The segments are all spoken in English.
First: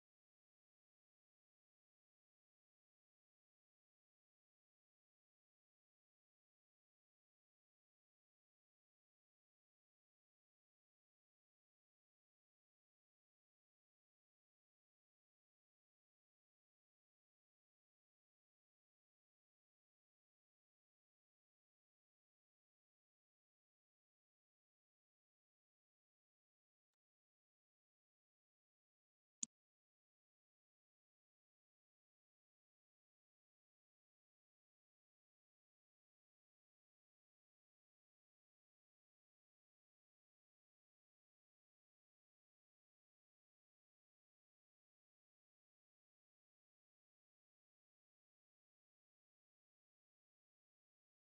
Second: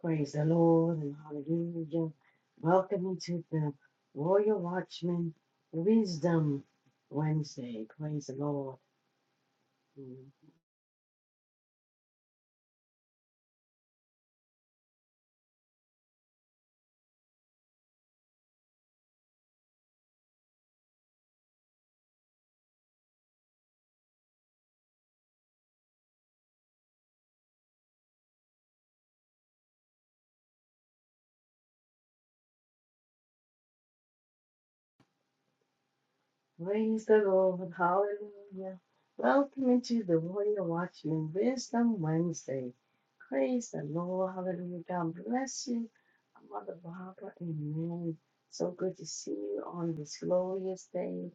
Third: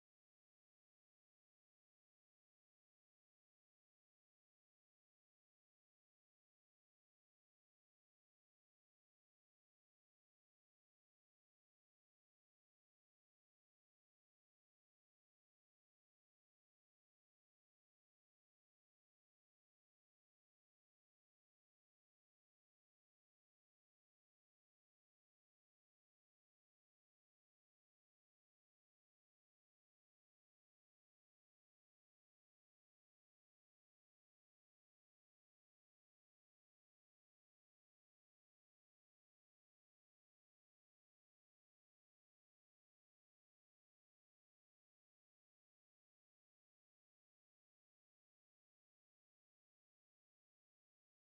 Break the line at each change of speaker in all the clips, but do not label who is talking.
Praise the Lord and hallelujah. Welcome you to the Royal Watchman Wisdom Wednesday. Praise the Lord. Mm. Praise the Lord. Hallelujah. Welcome into the Warrior Watchman Wisdom Wednesday. Praise the Lord. Hallelujah. God bless you, Mother Barbara. Amen. So good to see you on this glorious day.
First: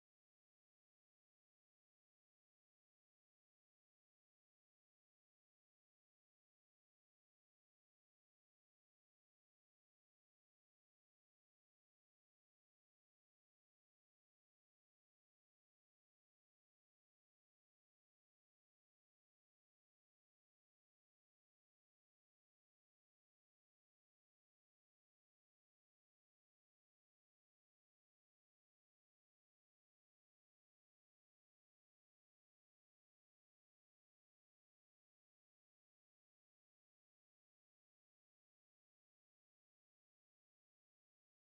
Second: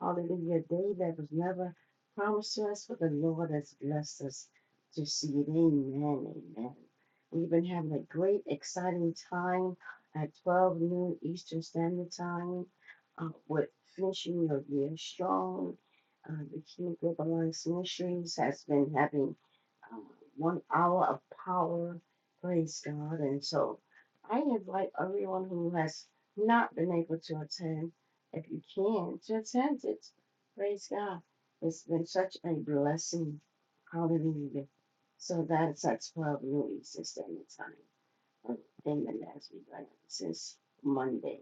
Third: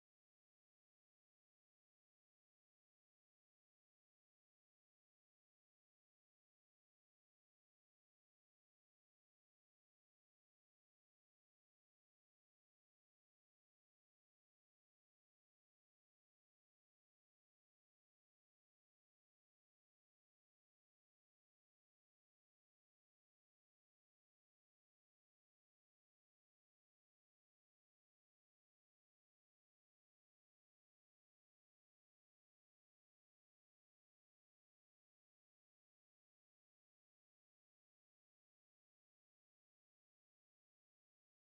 Hallelujah. A Day that was never promised to us, but the Lord has blessed us to see it. Amen. Amen. We've been having a great, exciting time at 12 noon Eastern Standard Time uh, with finishing Your Year Strong. Uh, the Kingdom Group Alliance Ministries has been having uh, one hour of power. Praise God. And so I invite everyone who has not been able to attend, if you can, to attend it. Praise God. It's been such a blessing. Hallelujah. So that's at 12 noon Eastern Standard Time. And then as we go since Monday.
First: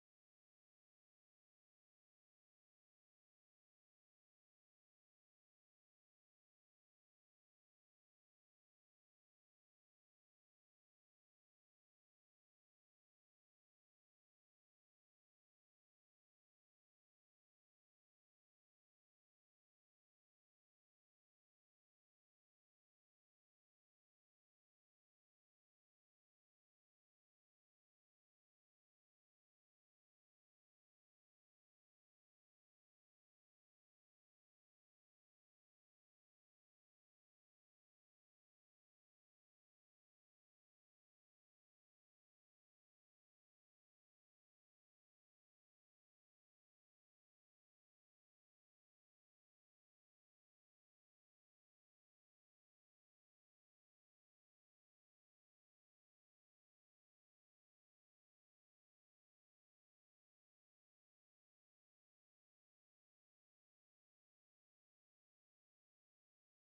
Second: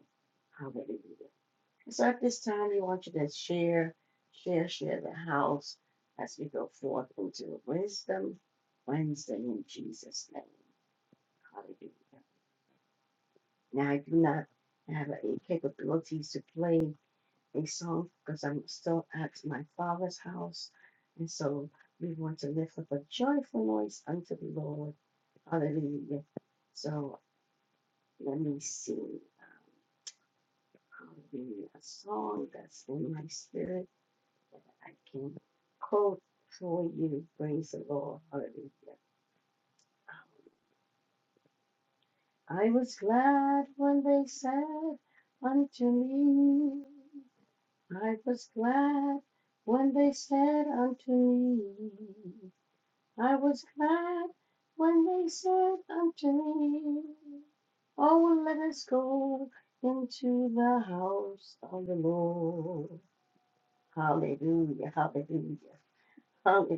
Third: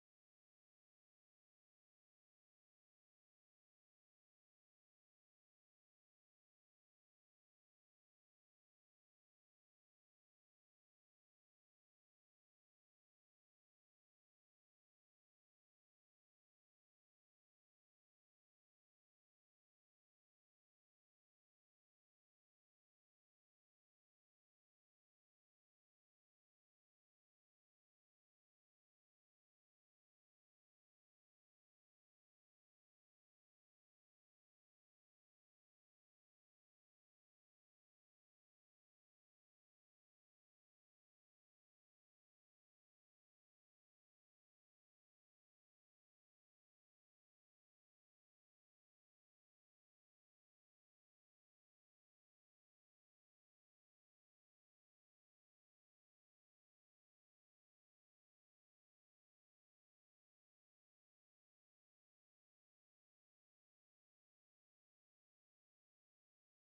Hallelujah. And So at this time, we want you to share, share, share the house as we go forth into Wisdom Wednesday in Jesus' name. Hallelujah. Now, I do not have any capabilities to play a song because I'm still at my father's house. And so we want to lift up a joyful noise unto the Lord. Hallelujah. So let me sing um, hallelujah, a song that's in my spirit. I can quote for you, praise the Lord, hallelujah. I was glad when they said unto me, I was glad when they said unto me, I was glad when they said unto me, Oh, let us go into the house of the Lord. Hallelujah, hallelujah, hallelujah,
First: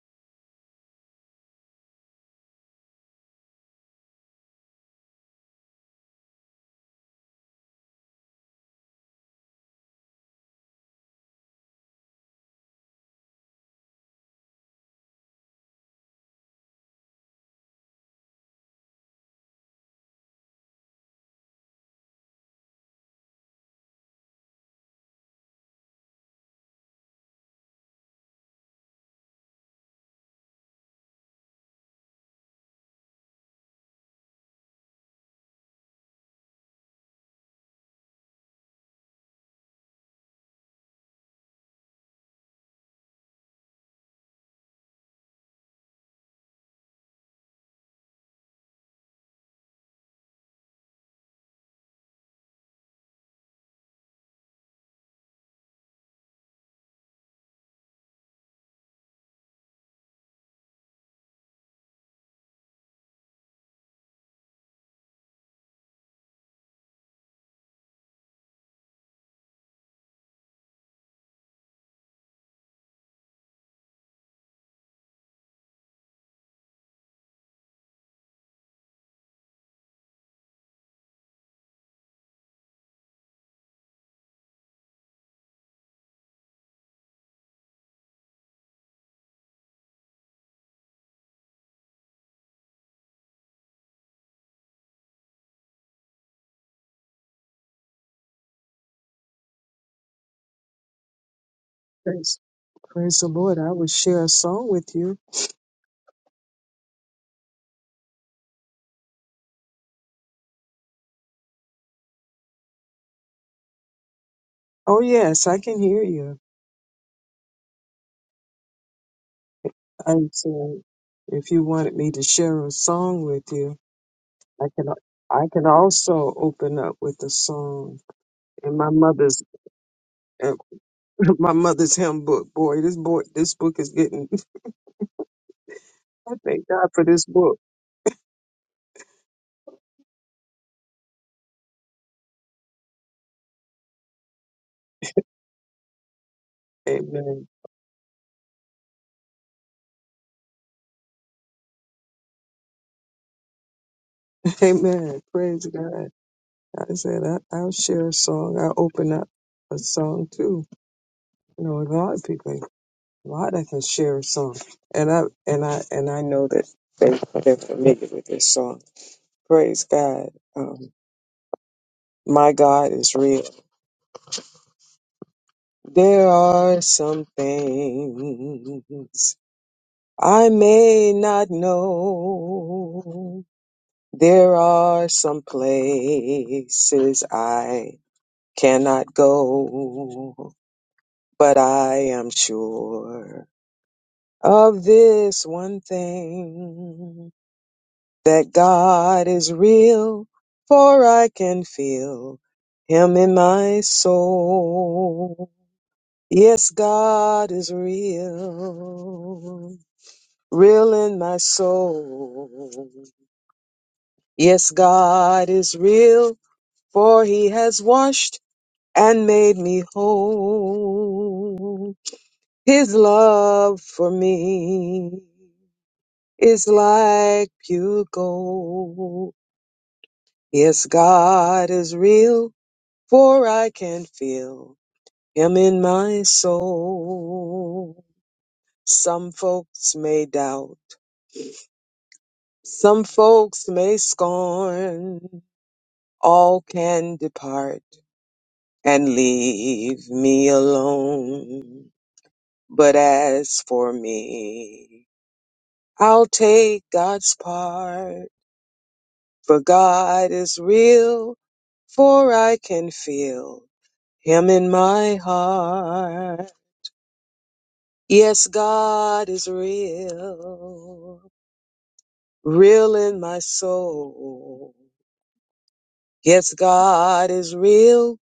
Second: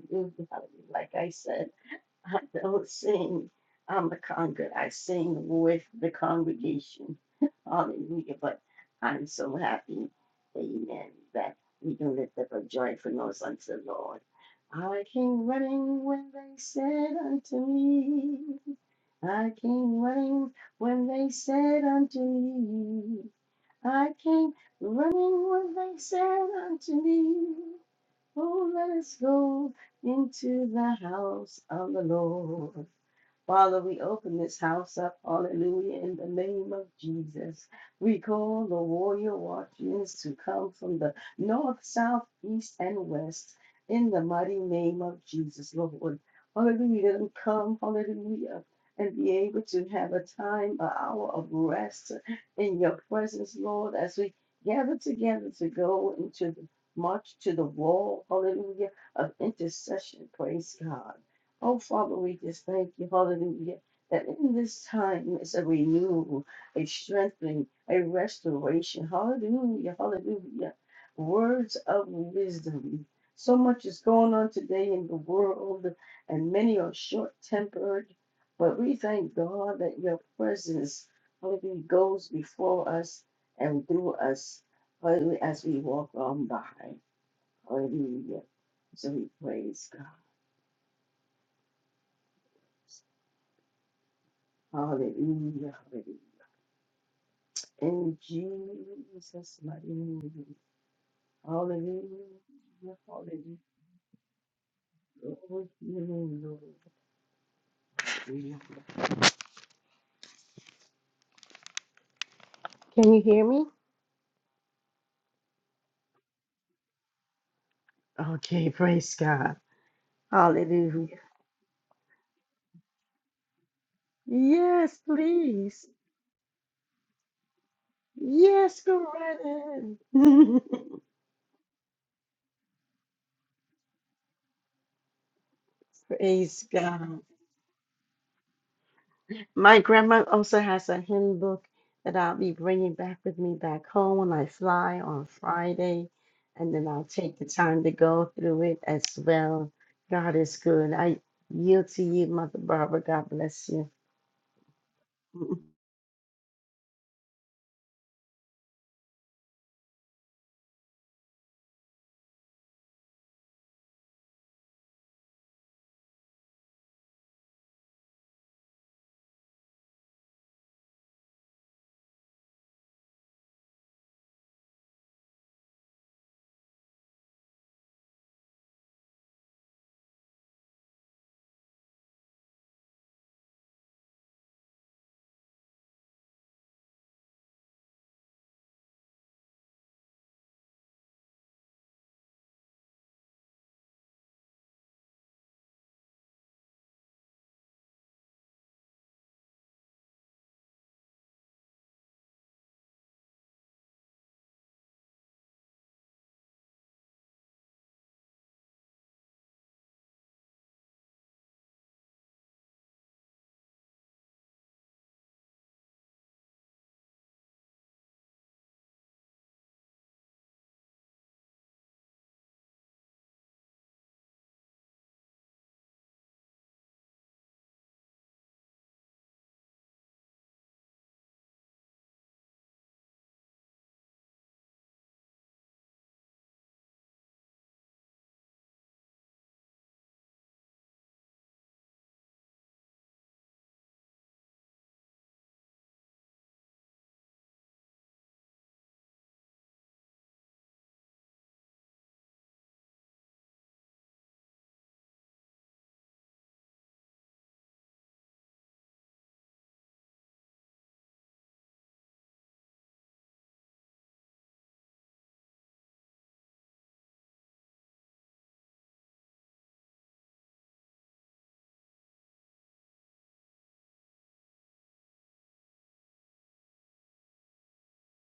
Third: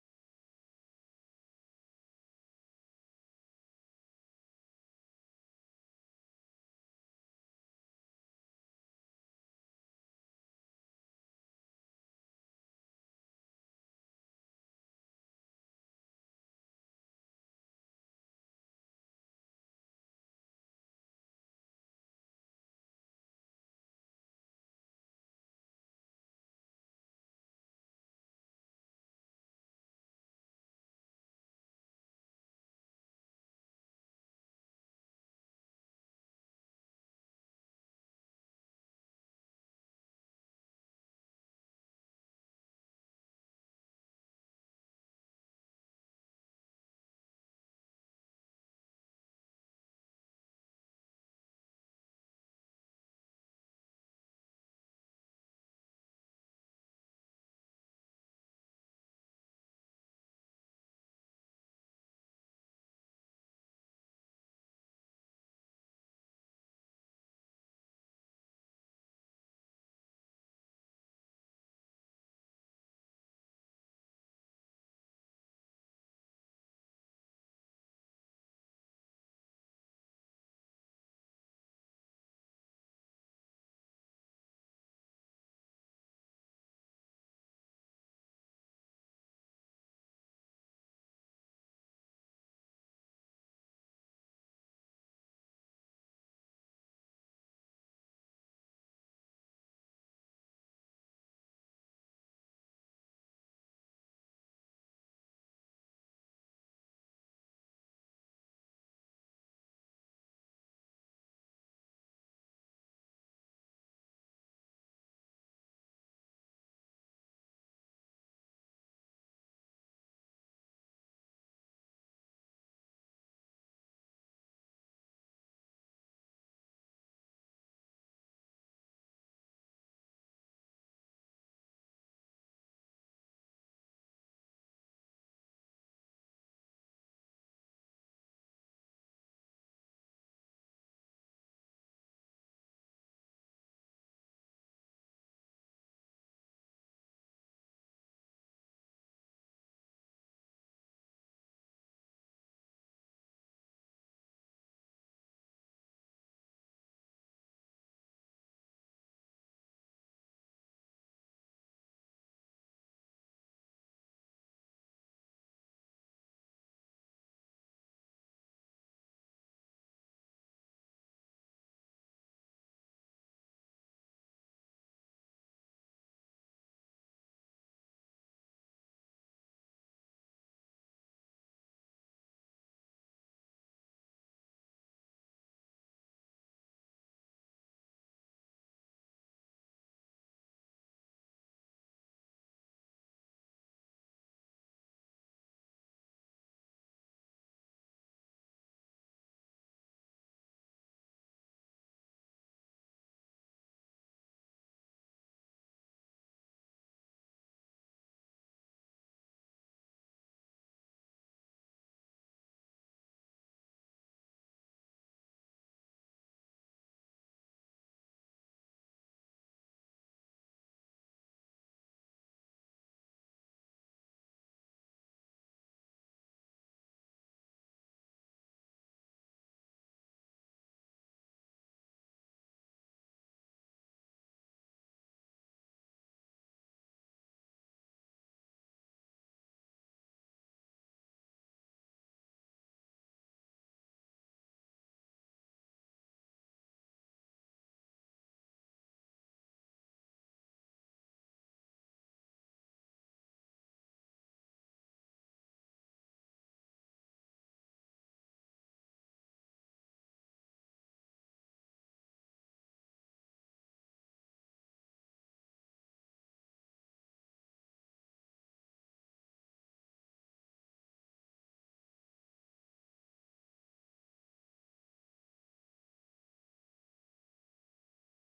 hallelujah. Like I said, I don't sing on the conga. I sing with the congregation. Hallelujah. But I'm so happy, amen, that we can lift up a joyful noise unto the Lord. I came running when they said unto me, I came running when they said unto me, I came running when they said unto me, Oh, let us go into the house of the Lord. Father, we open this house up, hallelujah, in the name of Jesus. We call the warrior watchmen to come from the north, south, east, and west in the mighty name of Jesus, Lord. Hallelujah, let them come, hallelujah, and be able to have a time, an hour of rest in your presence, Lord, as we gather together to go into the march to the wall, hallelujah, of intercession, praise God. Oh, Father, we just thank you, hallelujah, that in this time is a renewal, a strengthening, a restoration. Hallelujah, hallelujah. Words of wisdom. So much is going on today in the world, and many are short tempered. But we thank God that your presence, hallelujah, goes before us and through us, hallelujah, as we walk on by. Hallelujah. So we praise God. Hallelujah. Hallelujah. In Jesus' mighty name. Hallelujah.
Praise, praise the
Hallelujah.
Lord. I will share a song with you.
Glory to your name, Lord. Hallelujah. Can you hear me?
Oh, yes, I can hear you.
Okay, praise God.
I said,
Hallelujah.
if you wanted me to share a song with you, I can.
Yes,
I can
please.
also open up with a song in
Yes,
my
go
mother's
right
in
ahead.
my mother's hymn book. Boy, this boy, this book is getting. I
praise
thank God for
God.
this book.
My grandma also has a hymn book that I'll be bringing back with me back home when I fly on Friday. And then I'll take the
Amen.
time to go through it as well. God is good. I yield to you, Mother Barbara. God bless you.
Amen. Praise God. I said I, I'll share a song. I'll open up a song too. You know, a lot of people. Well, I can share a song, and I and I and I know that they they're familiar with this song. Praise God, um, my God is real. There are some things I may not know. There are some places I cannot go, but I am sure of this one thing. that God is real, for I can feel Him in my soul. Yes, God is real, real in my soul. Yes, God is real, for He has washed and made me whole. His love for me is like pure gold. Yes, God is real for I can feel him in my soul. Some folks may doubt, some folks may scorn, all can depart and leave me alone. But as for me, I'll take God's part, for God is real, for I can feel him in my heart. Yes, God is real, real in my soul. Yes, God is real,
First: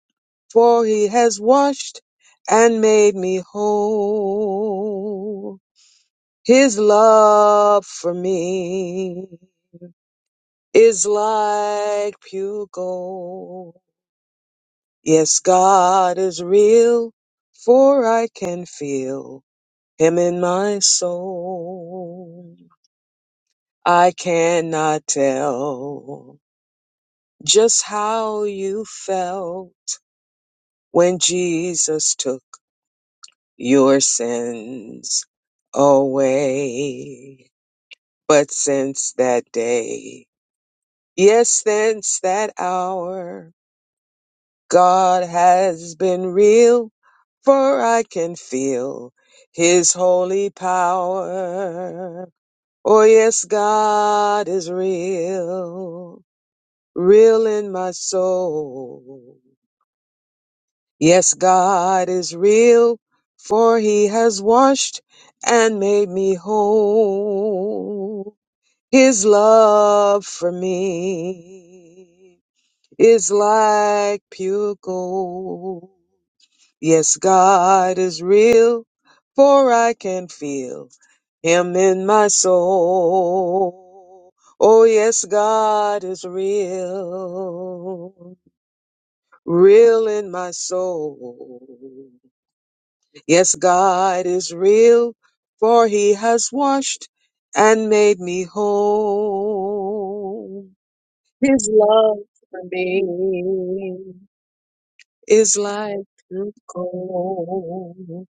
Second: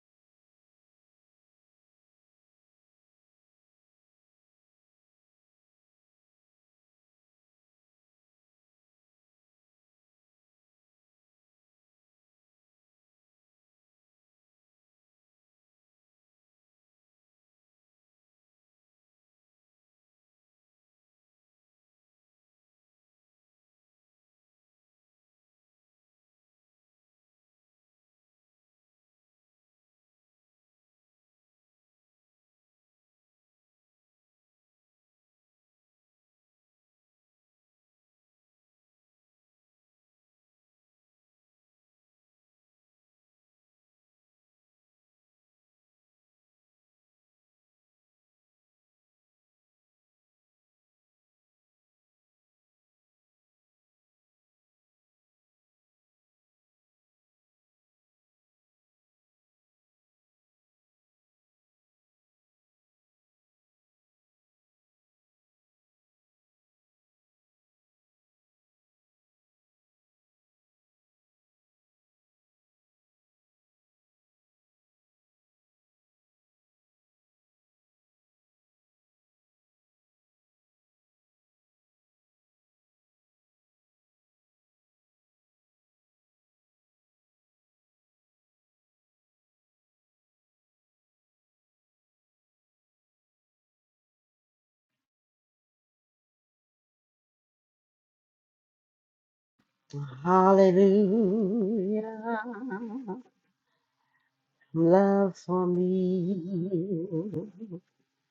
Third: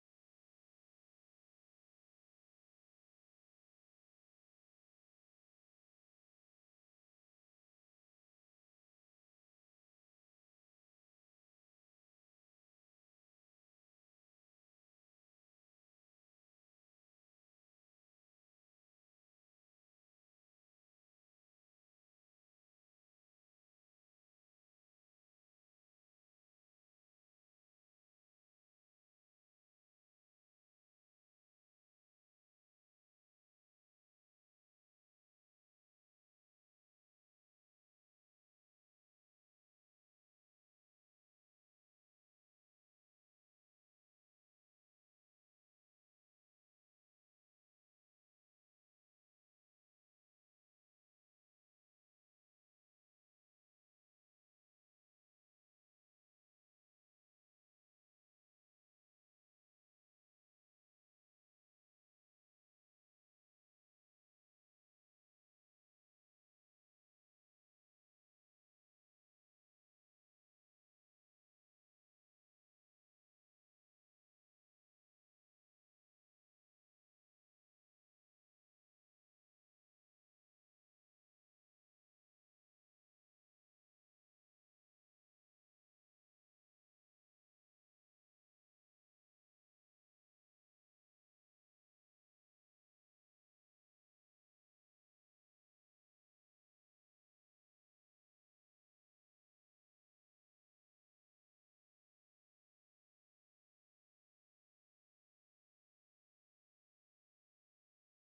for he has washed and made me whole. His love for me is like pure gold. Yes, God is real, for I can feel him in my soul. I cannot tell just how you felt when Jesus took your sins away. But since that day, yes, since that hour, God has been real, for I can feel his holy power. Oh, yes, God is real. real in my soul. Yes, God is real, for he has washed and made me whole. His love for me is like pure gold. Yes, God is real, for I can feel him in my soul. Oh, yes, God is real. real in my soul. Yes, God is real, for he has washed and made me whole.
Hallelujah.
His love for me
Love
is
for
like true
me,
gold.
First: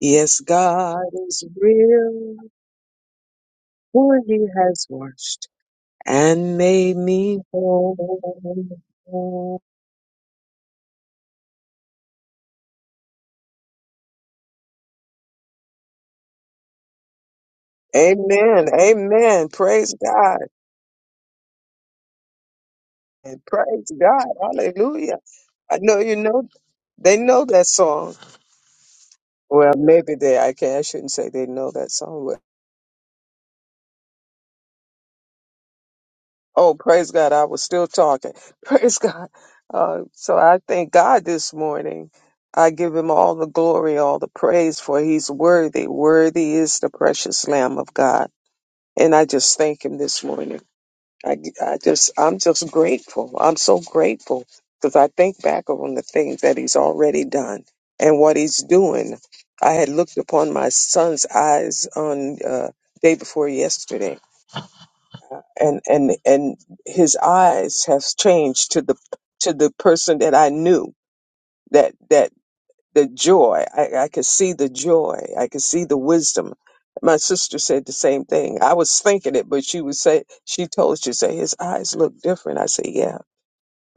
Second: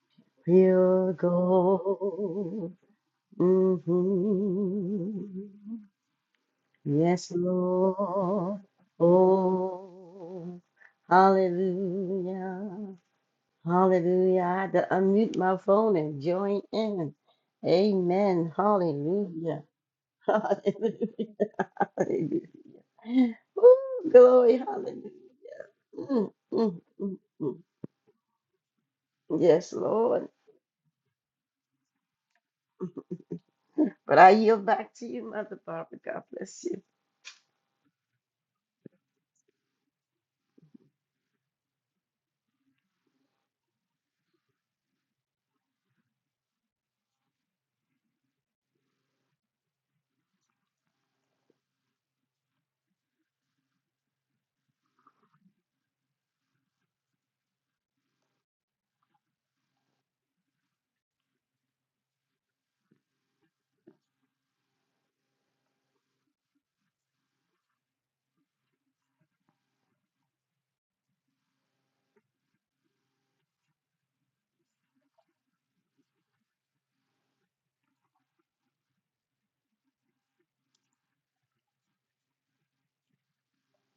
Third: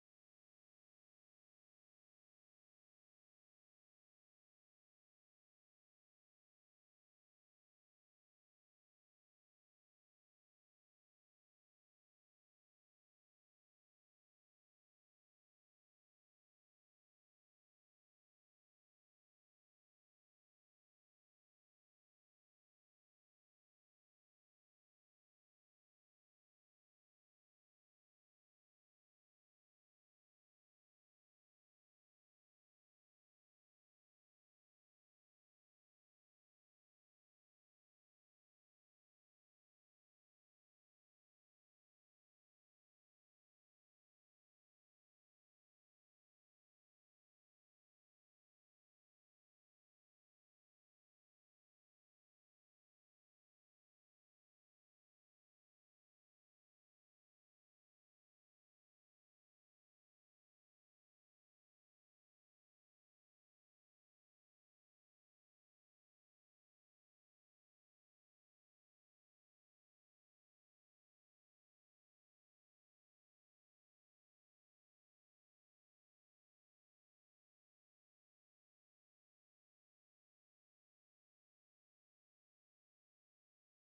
Yes, God
pure
is real,
gold.
for he has washed
Mhm.
and made
Yes,
me
Lord.
whole.
Oh, hallelujah. Hallelujah. I had to unmute my phone and join in. Amen.
Amen. Amen.
Hallelujah.
Praise God.
Hallelujah. Hallelujah.
And
Ooh,
praise God.
glory. Hallelujah.
Hallelujah. I know you
Mm,
know
mm,
they
mm,
know
mm.
that song. Well,
Yes,
maybe
Lord.
they I can I shouldn't say they know that song, but
But I yield back to you, Mother Barbara. God bless
oh
you.
praise God, I was still talking. Praise God. Uh, so I thank God this morning. I give him all the glory, all the praise for he's worthy. Worthy is the precious Lamb of God. And I just thank him this morning. I, I just, I'm just grateful. I'm so grateful because I think back on the things that he's already done and what he's doing. I had looked upon my son's eyes on uh, day before yesterday, and and and his eyes have changed to the to the person that I knew that that the joy. I, I could see the joy. I could see the wisdom. My sister said the same thing. I was thinking it, but she was say she told she said his eyes look different. I said, yeah.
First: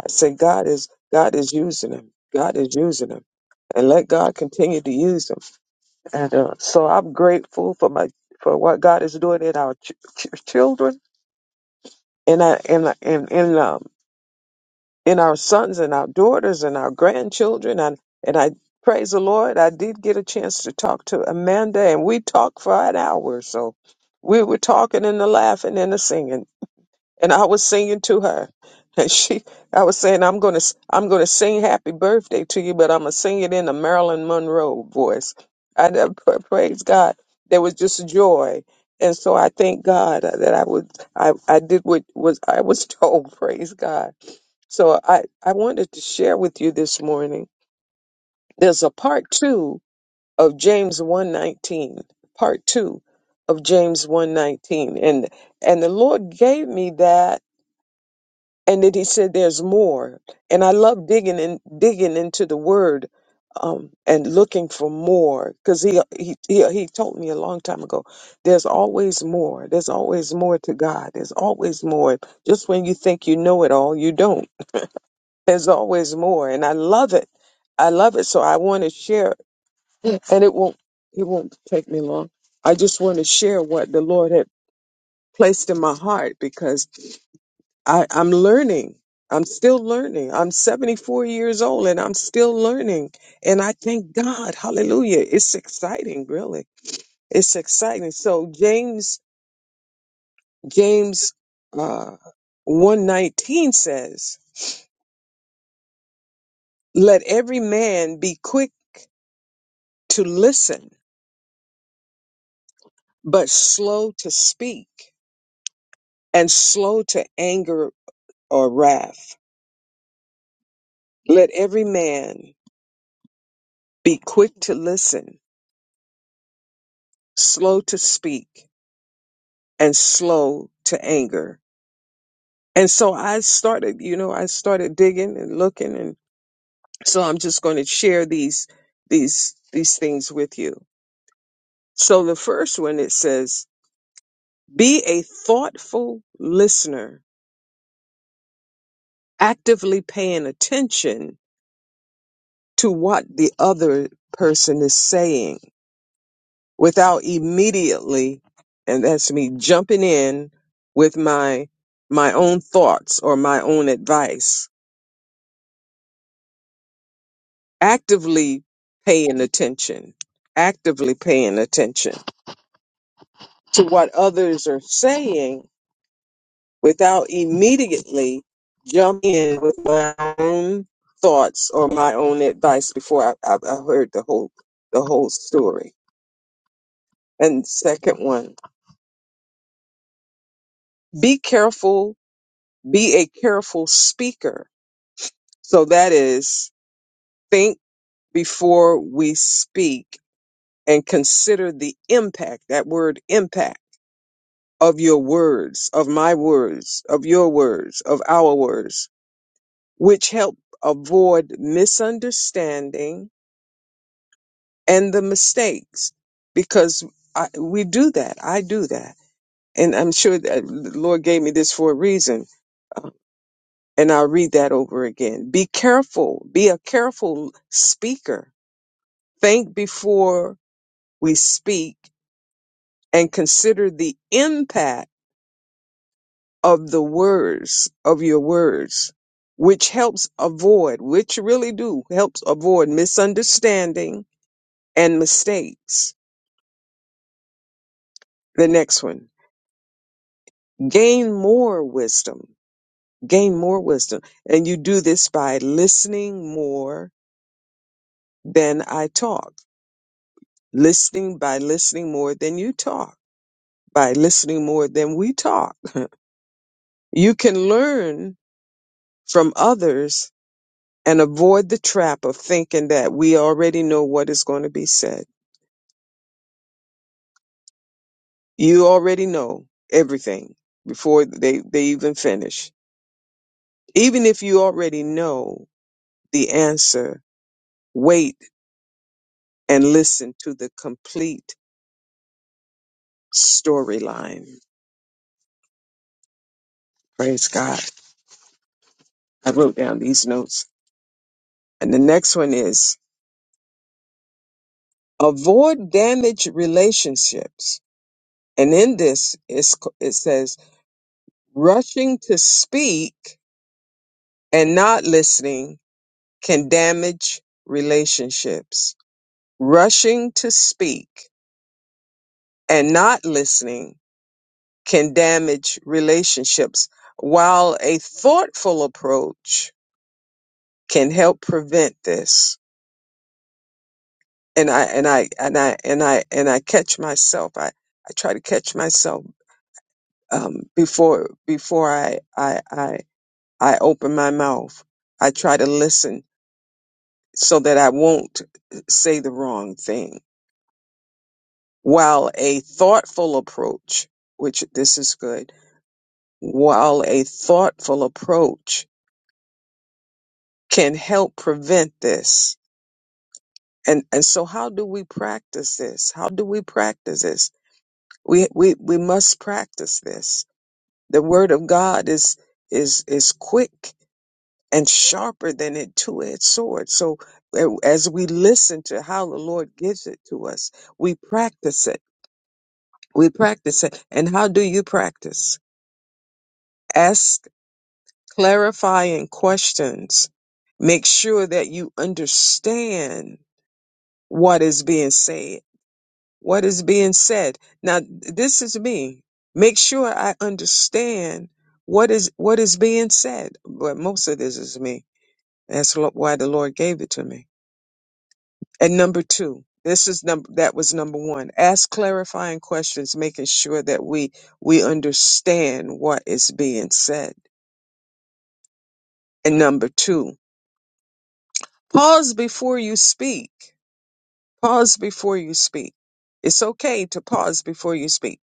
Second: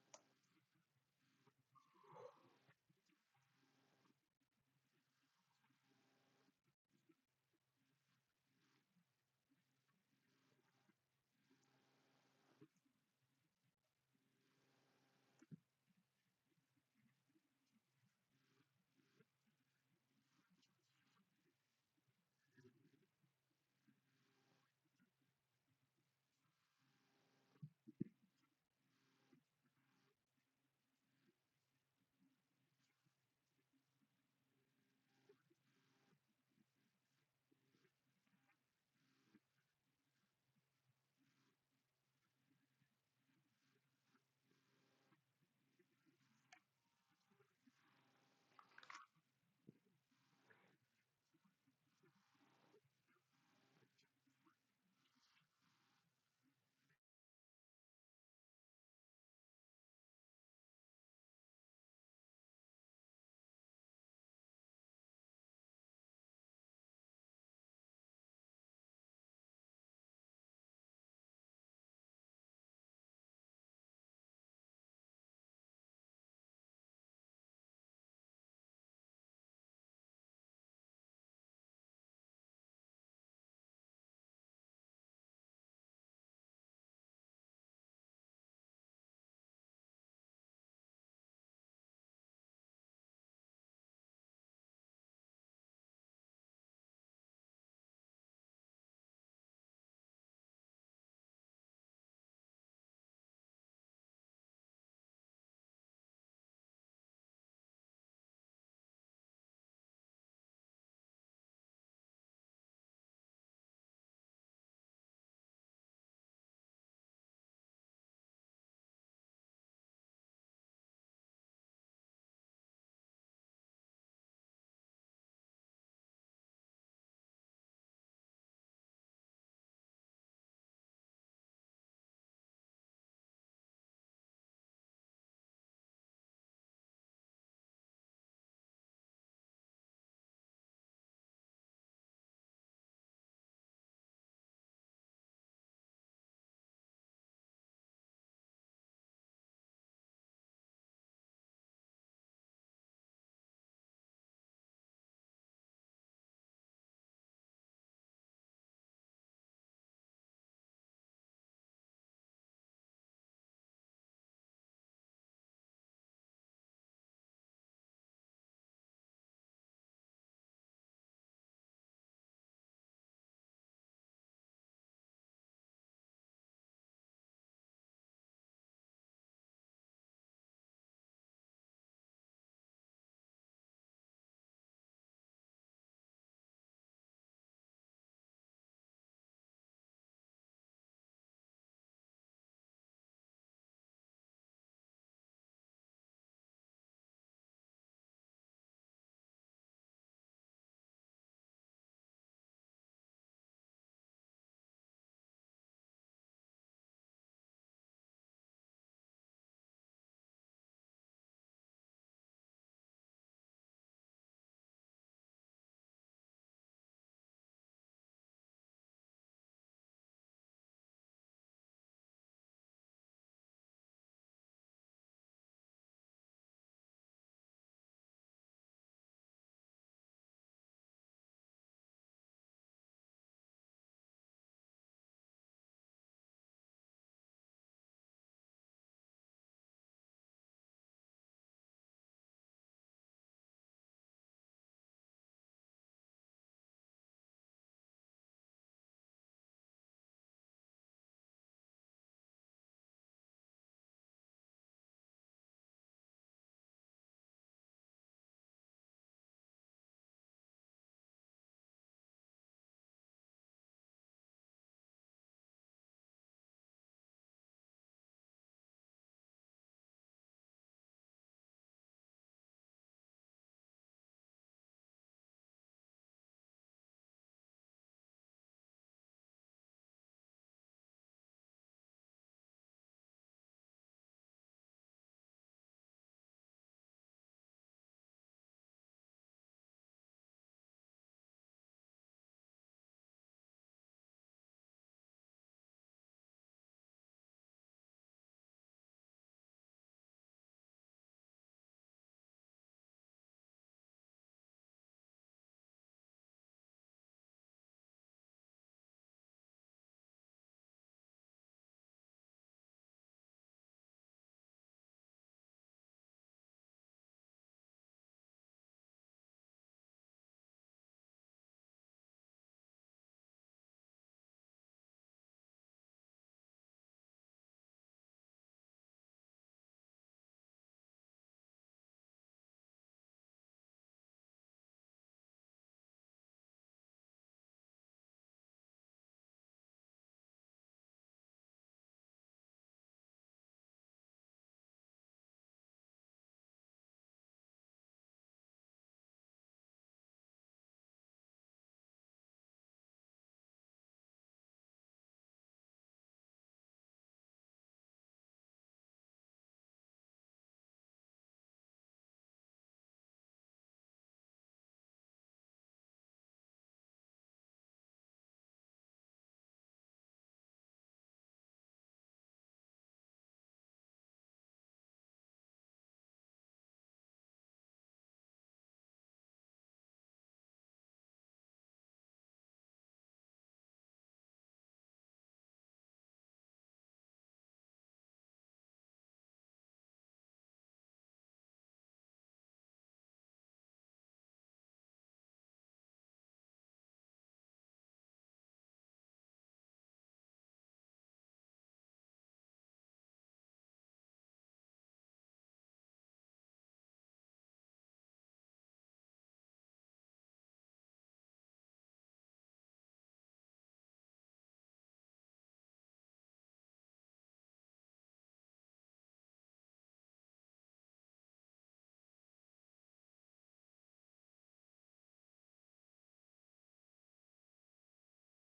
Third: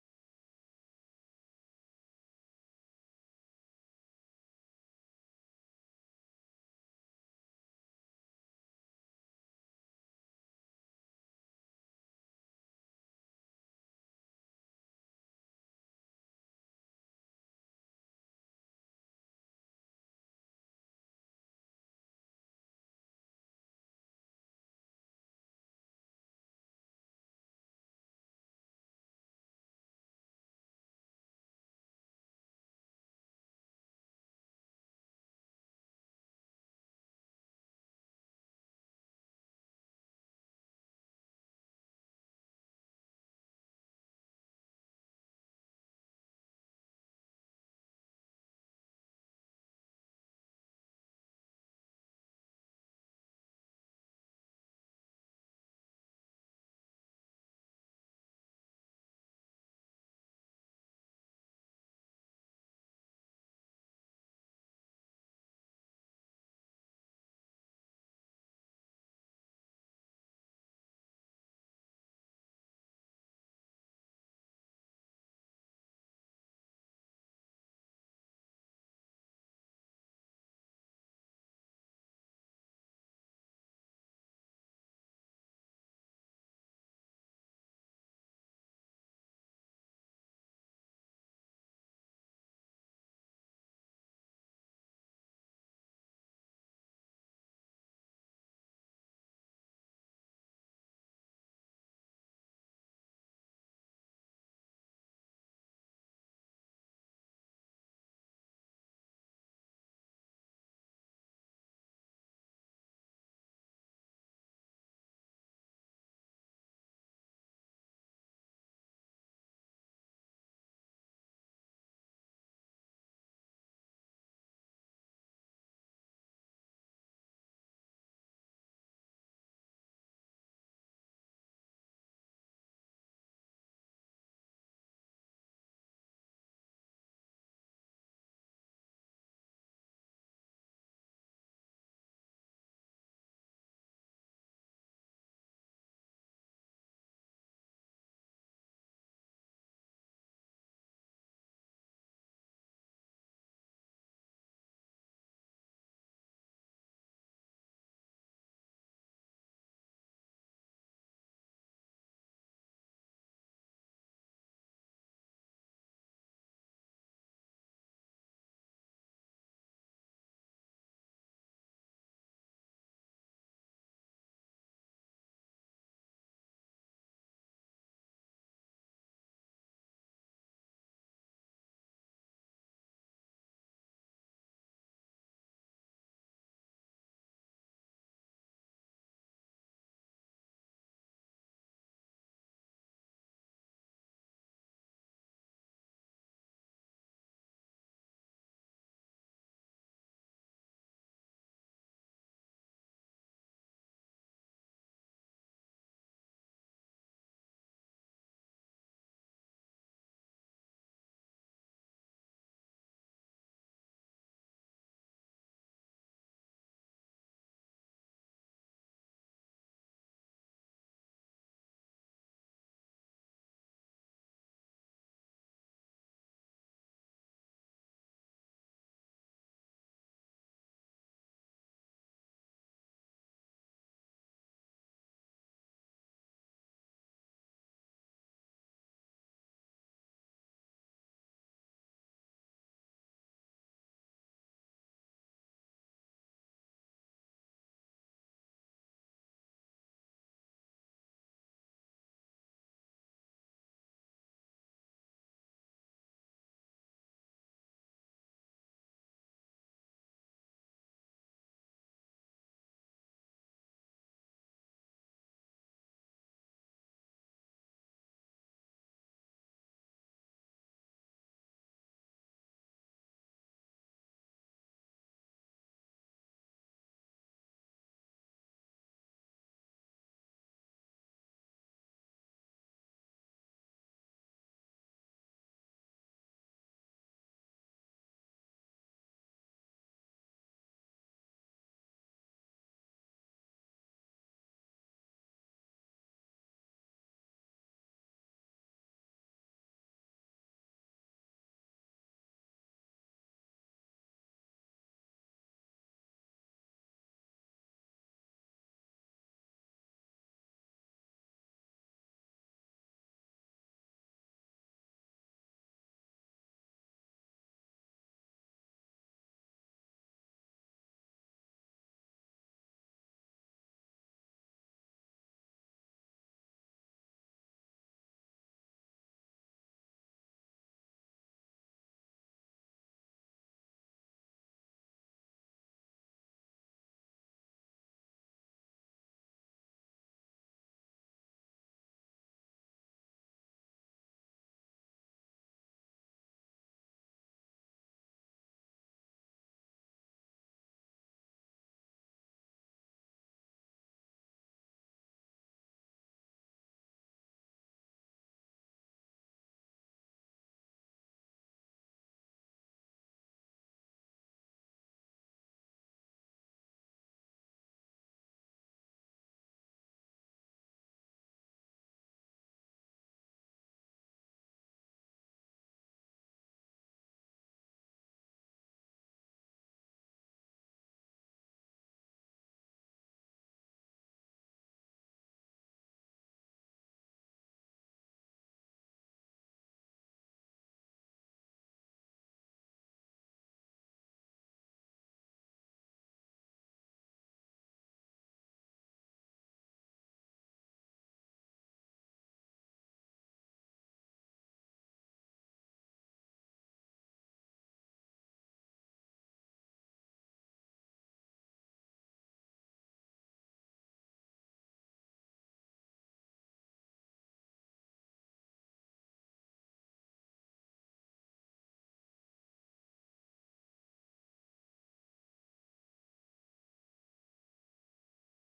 I said God is God is using him. God is using him, and let God continue to use him. And uh, so I'm grateful for my for what God is doing in our ch- ch- children, and I and I- and in um. in our sons and our daughters and our grandchildren. And, and I praise the Lord, I did get a chance to talk to Amanda, and we talked for an hour. So we were talking and the laughing and the singing, and I was singing to her. And she, I was saying, I'm gonna, i I'm gonna sing "Happy Birthday" to you, but I'm gonna sing it in a Marilyn Monroe voice. I never- pra- praise God. There was just joy, and so I thank God that I would, I, I did what was I was told. Praise God so I, I wanted to share with you this morning. There's a part two of James 119, part two of James 119. And, and the Lord gave me that. And then he said, there's more. And I love digging in, digging into the word, um, and looking for more because he, he, he, he told me a long time ago, there's always more. There's always more to God. There's always more. Just when you think you know it all, you don't There's always more, and I love it. I love it, so I want to share, and it won't it won't take me long. I just want to share what the Lord had placed in my heart because I, I'm learning. I'm still learning. I'm 74 years old and I'm still learning. And I thank God. Hallelujah. It's exciting, really. It's exciting. So James, James uh 119 says, Let every man be quick to listen but slow to speak and slow to anger or wrath. Let every man be quick to listen, slow to speak, and slow to anger. And so I started, you know, I started digging and looking and so I'm just going to share these these these things with you. So the first one it says, be a thoughtful listener, actively paying attention to what the other person is saying without immediately and that's me jumping in with my my own thoughts or my own advice actively paying attention actively paying attention to what others are saying without immediately jumping in with my own thoughts or my own advice before I, I, I heard the whole the whole story and second one be careful be a careful speaker So that is think before we speak and consider the impact, that word impact of your words, of my words, of your words, of our words, which help avoid misunderstanding and the mistakes because I, we do that. I do that. And I'm sure that the Lord gave me this for a reason. Uh, And I'll read that over again. Be careful. Be a careful speaker. Think before we speak and consider the impact of the words of your words which helps avoid which really do helps avoid misunderstanding and mistakes the next one gain more wisdom gain more wisdom and you do this by listening more than i talk listening by listening more than you talk by listening more than we talk you can learn from others and avoid the trap of thinking that we already know what is going to be said. You already know everything before they, they even finish. Even if you already know the answer, wait and listen to the complete storyline. Praise God. I wrote down these notes. And the next one is avoid damaged relationships. And in this, it's, it says rushing to speak and not listening can damage relationships. Rushing to speak and not listening can damage relationships, while a thoughtful approach can help prevent this. And I and I and I and I and I catch myself. I, I try to catch myself um, before before I, I I I open my mouth. I try to listen so that I won't say the wrong thing While a thoughtful approach, which this is good, while a thoughtful approach can help prevent this. And and so how do we practice this? How do we practice this? We we we must practice this. The word of God is is is quick and sharper than a two-edged sword. So a- as we listen to how the Lord gives it to us, we practice it. We practice it. And how do you practice? Ask clarifying questions. Make sure that you understand what is being said. What is being said. Now, this is me. Make sure I understand what is what is being said. But most of this is me. That's lo- why the Lord gave it to me. And number two, this is number that was number one. Ask clarifying questions, making sure that we we understand what is being said. And number two, pause before you speak. Pause before you speak. It's okay to pause before you speak.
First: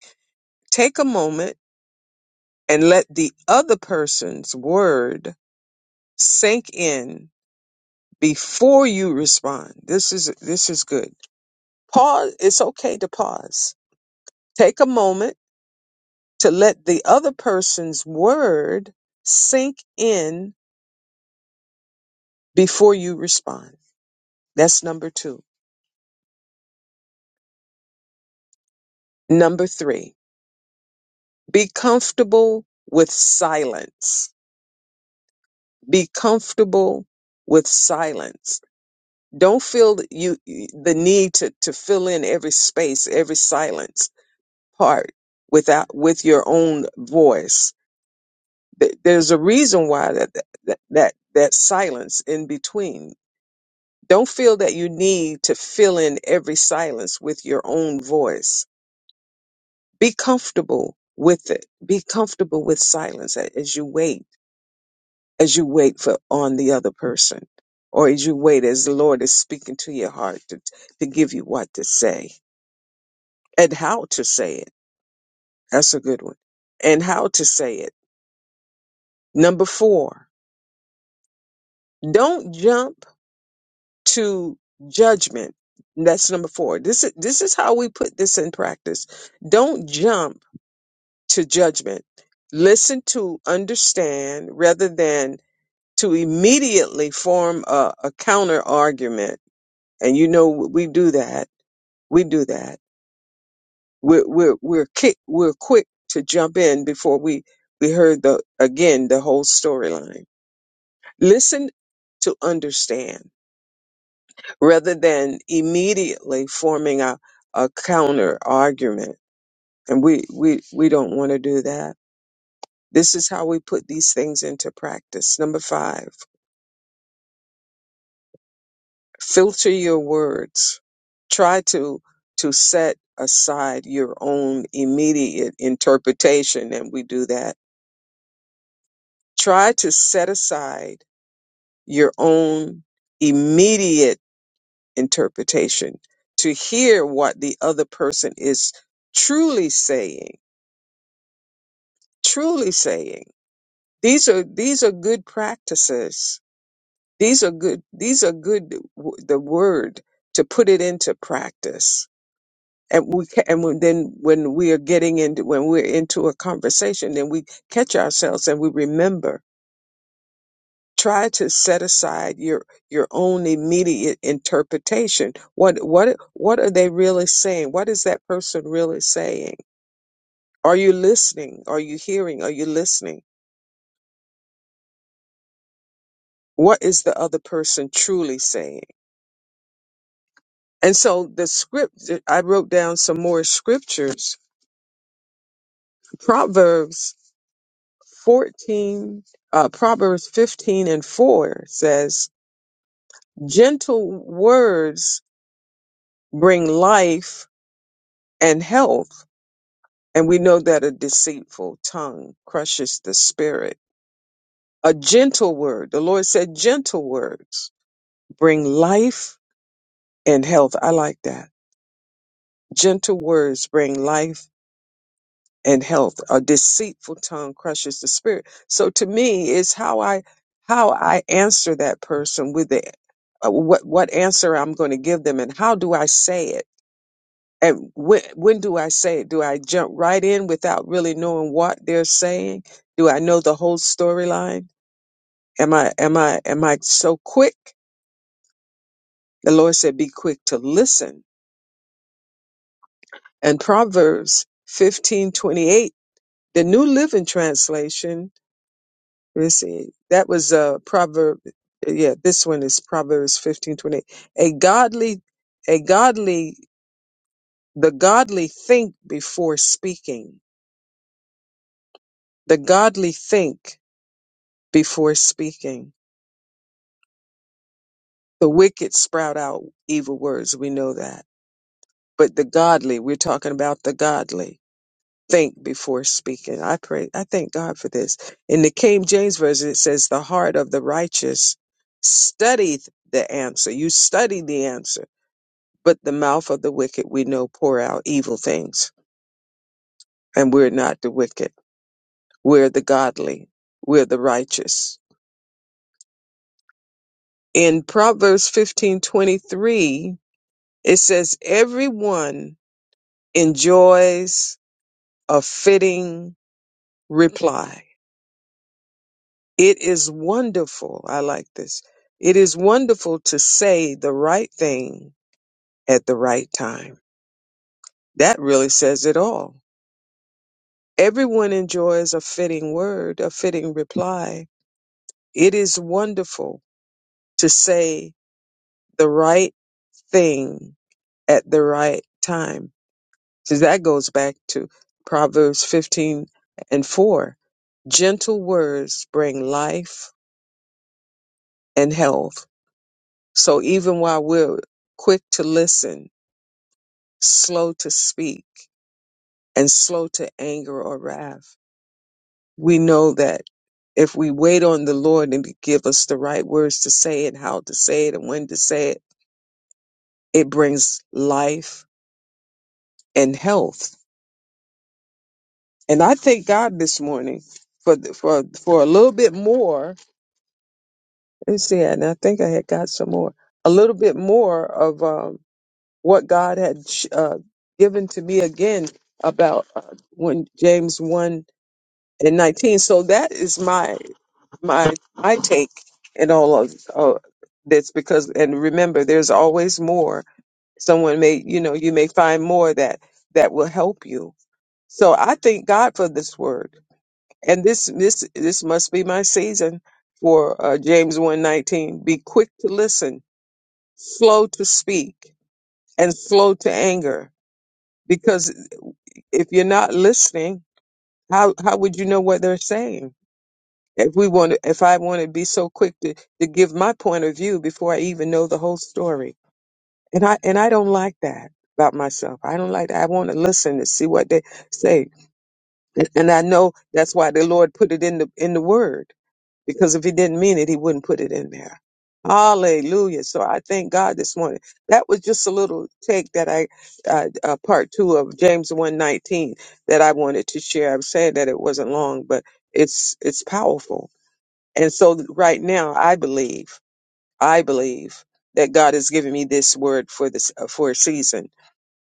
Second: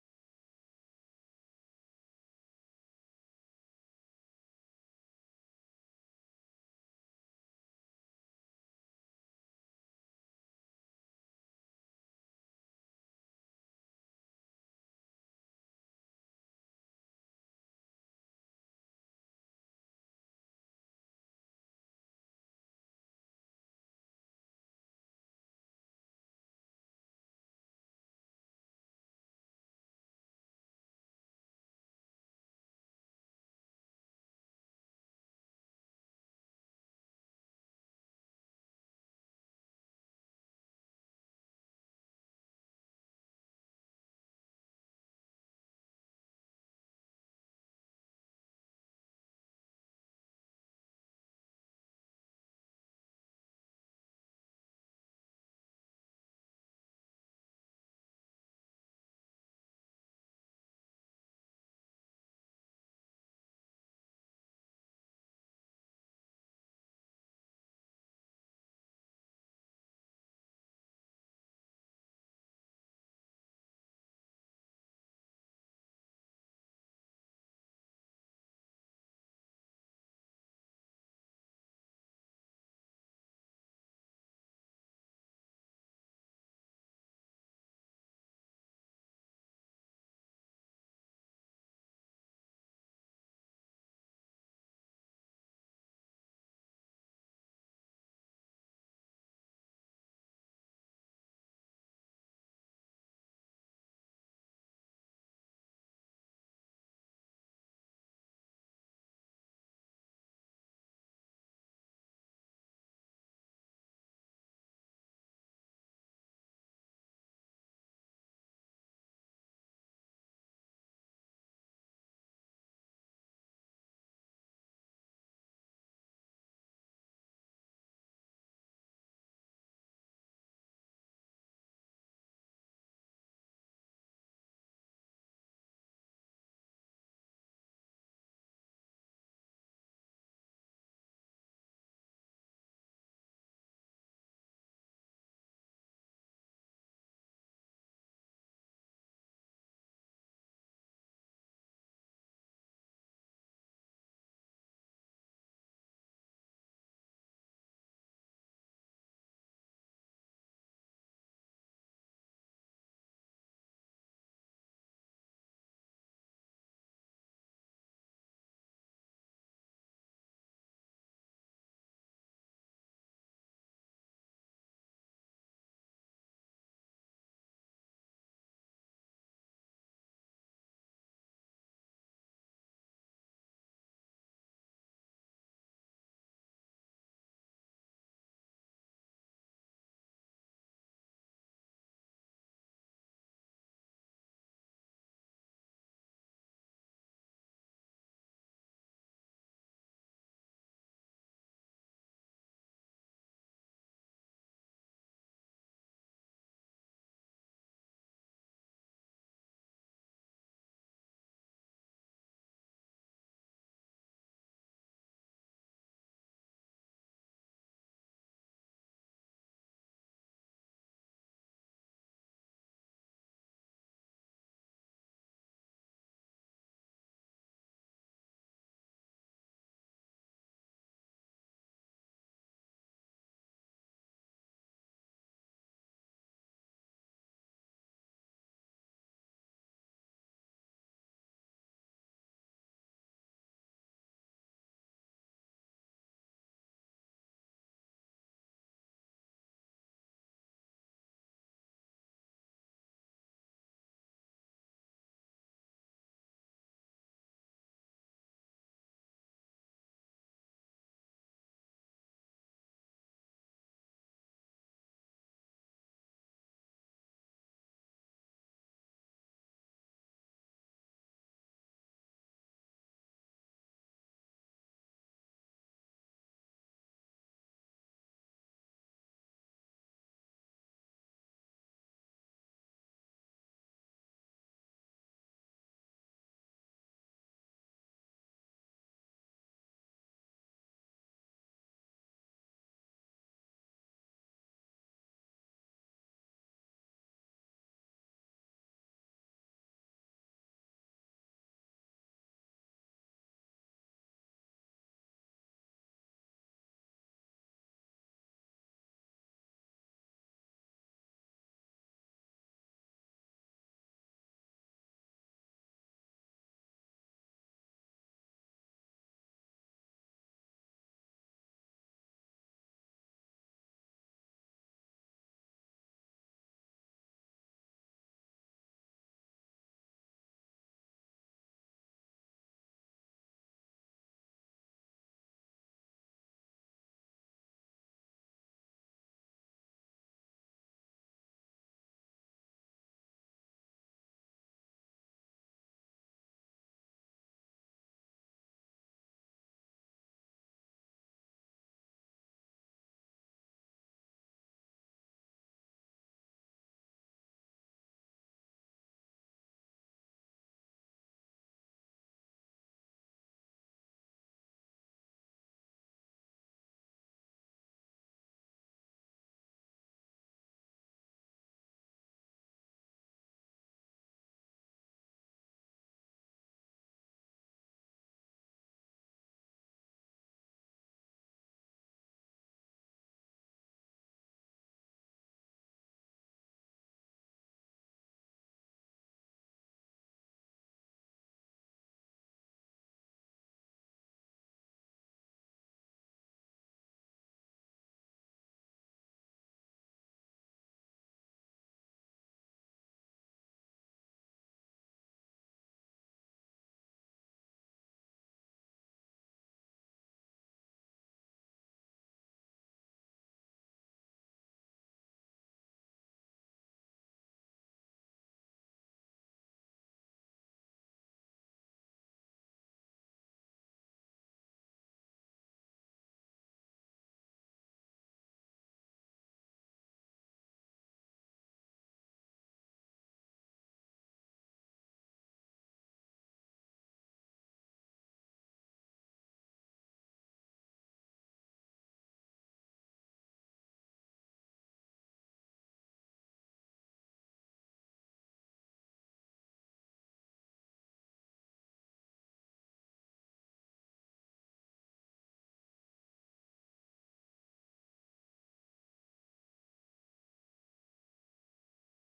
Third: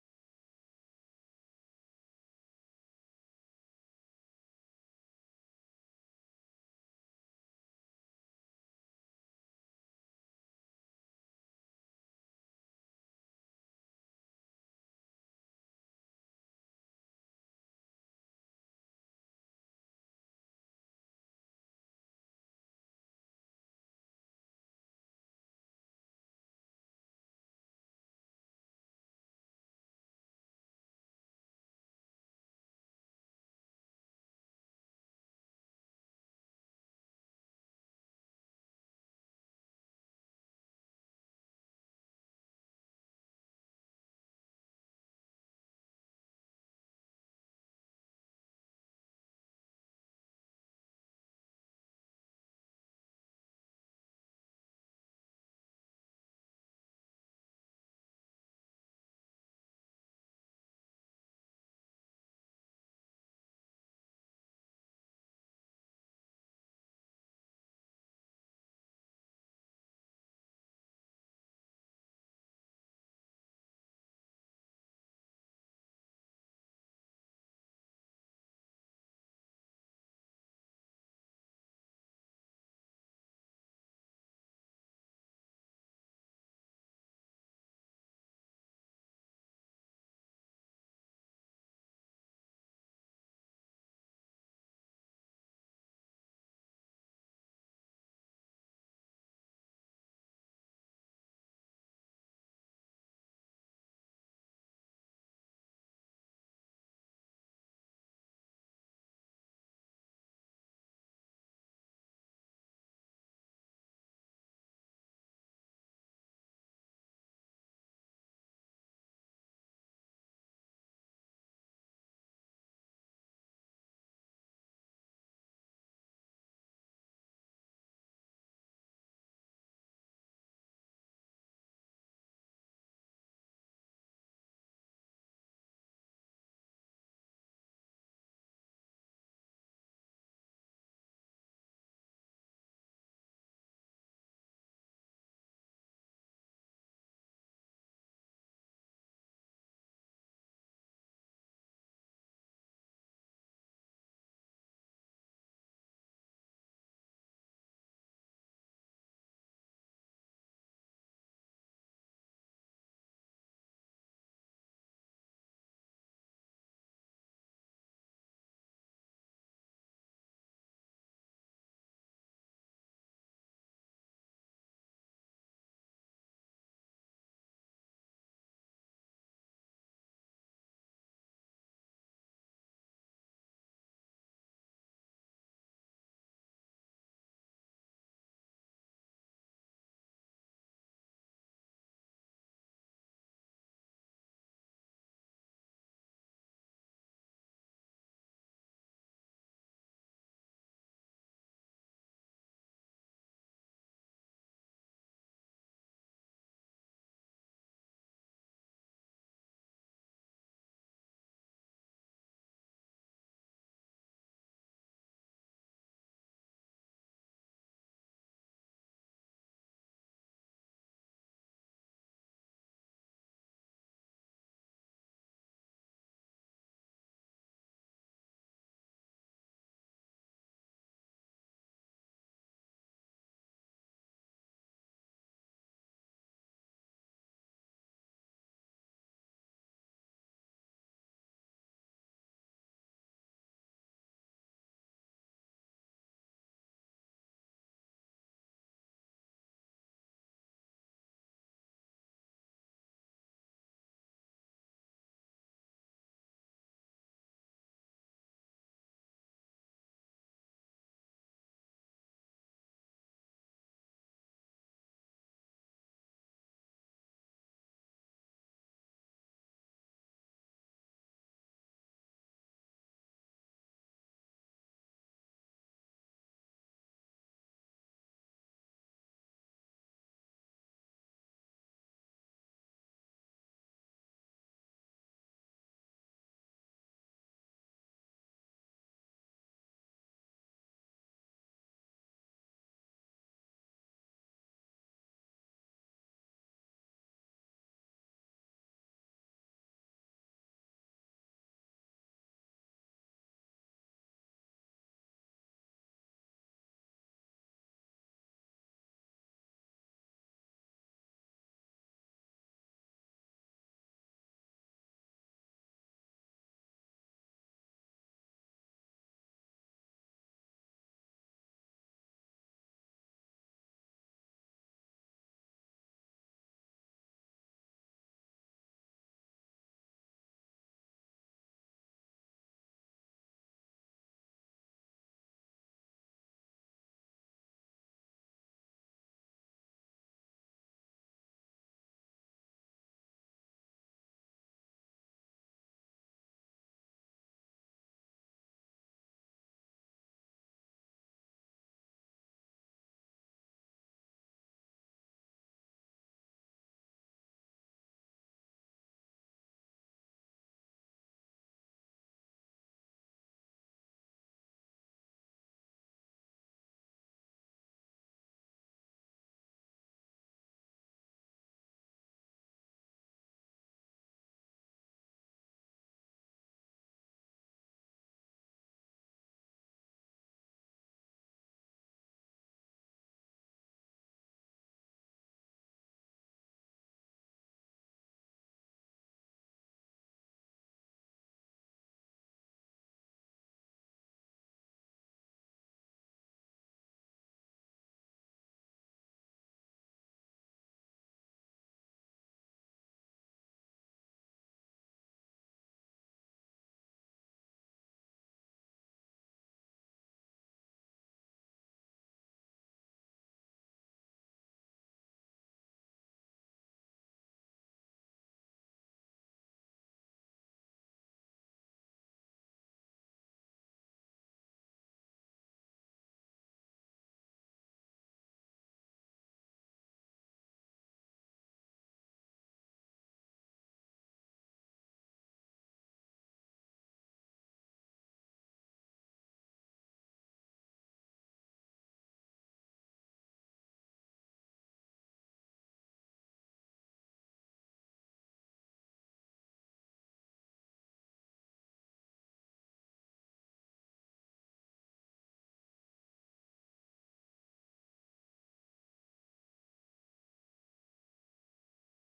Take a moment and let the other person's word sink in before you respond. This is this is good. Pause, it's okay to pause. Take a moment to let the other person's word sink in before you respond. That's number 2. Number 3. Be comfortable with silence be comfortable with silence don't feel that you the need to to fill in every space every silence part without with your own voice Th- there's a reason why that that that, that silence in between don't feel that you need to fill in every silence with your own voice be comfortable with it be comfortable with silence a- as you wait as you wait for on the other person or as you wait as the lord is speaking to your heart to, to give you what to say and how to say it that's a good one and how to say it number four don't jump to judgment that's number four this is this is how we put this in practice don't jump to judgment listen to understand rather than to immediately form a, a counter argument and you know we do that we do that. We're we're we're kick, we're quick to jump in before we we heard the again the whole storyline. Listen to understand rather than immediately forming a, a counter argument. And we, we we don't want to do that. This is how we put these things into practice. Number five, filter your words. Try to to set aside your own immediate interpretation, and we do that try to set aside your own immediate interpretation to hear what the other person is truly saying truly saying these are these are good practices these are good these are good w- the word to put it into practice and we ca- and when- then when we are getting into when we're into a conversation then we catch ourselves and we remember try to set aside your your own immediate interpretation what what what are they really saying what is that person really saying are you listening are you hearing are you listening what is the other person truly saying and so the script i wrote down some more scriptures proverbs 14 uh, proverbs 15 and 4 says gentle words bring life and health And we know that a deceitful tongue crushes the spirit. A gentle word, the Lord said, gentle words bring life and health. I like that. Gentle words bring life and health. A deceitful tongue crushes the spirit. So to me, it's how I how I answer that person with the uh, what what answer I'm going to give them, and how do I say it And when, when do I say it? Do I jump right in without really knowing what they're saying? Do I know the whole storyline? Am I am I am I so quick? The Lord said, "Be quick to listen." And Proverbs fifteen twenty eight, the New Living Translation. Let's see, that was a proverb. Yeah, this one is Proverbs fifteen twenty eight. A godly, a godly, the godly think before speaking. The godly think before speaking. The wicked sprout out evil words, we know that. But the godly, we're talking about the godly, think before speaking. I pray, I thank God for this. In the King James Version, it says, The heart of the righteous studieth the answer. You study the answer, but the mouth of the wicked, we know, pour out evil things. And we're not the wicked, we're the godly, we're the righteous. In Proverbs fifteen twenty three, it says, Everyone enjoys a fitting reply. It is wonderful. I like this. It is wonderful to say the right thing at the right time. That really says it all. Everyone enjoys a fitting word, a fitting reply. It is wonderful to say the right thing at the right time. So that goes back to Proverbs 15 and 4. Gentle words bring life and health. So even while we're quick to listen, slow to speak, and slow to anger or wrath, we know that if we wait on the Lord and to give us the right words to say and how to say it and when to say it, it brings life and health. And I thank God this morning for the, for for a little bit more. Let's see, and I think I had got some more, a little bit more of. um, what God had uh, given to me again about uh, when James one and nineteen. So that is my my my take in all of uh, this because and remember, there's always more. Someone may you know you may find more that that will help you. So I thank God for this word, and this this this must be my season for uh, James one nineteen. Be quick to listen, slow to speak, and slow to anger because. if you're not listening, how how would you know what they're saying? If we want, to, if I want to be so quick to to give my point of view before I even know the whole story, and I and I don't like that about myself. I don't like that. I want to listen to see what they say, and, and I know that's why the Lord put it in the in the Word because if he didn't mean it, he wouldn't put it in there. Hallelujah. So I thank God this morning. That was just a little take that I, uh, uh, part two of James 119 that I wanted to share. I'm saying that it wasn't long, but it's, it's powerful. And so right now I believe, I believe that God has given me this word for this, uh, for a season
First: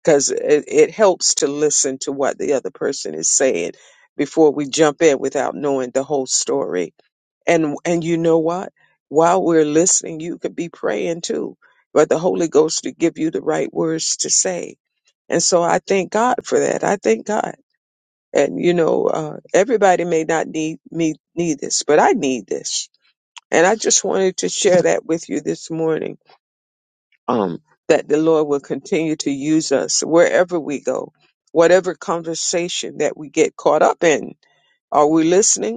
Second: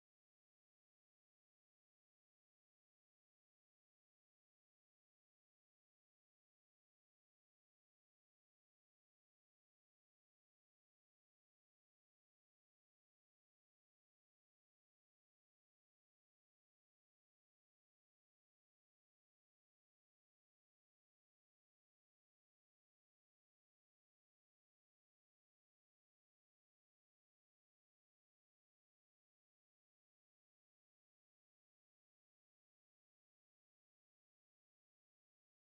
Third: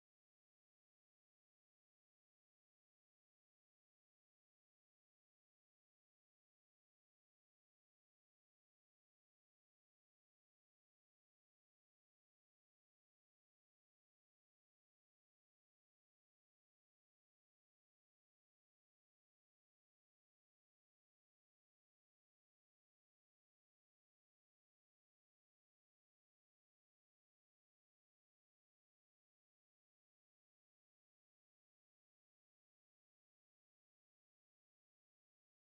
because it, it helps to listen to what the other person is saying before we jump in without knowing the whole story and and you know what? While we're listening, you could be praying too. But the Holy Ghost to give you the right words to say. And so I thank God for that. I thank God. And you know, uh, everybody may not need me need this, but I need this. And I just wanted to share that with you this morning. Um, that the Lord will continue to use us wherever we go, whatever conversation that we get caught up in. Are we listening?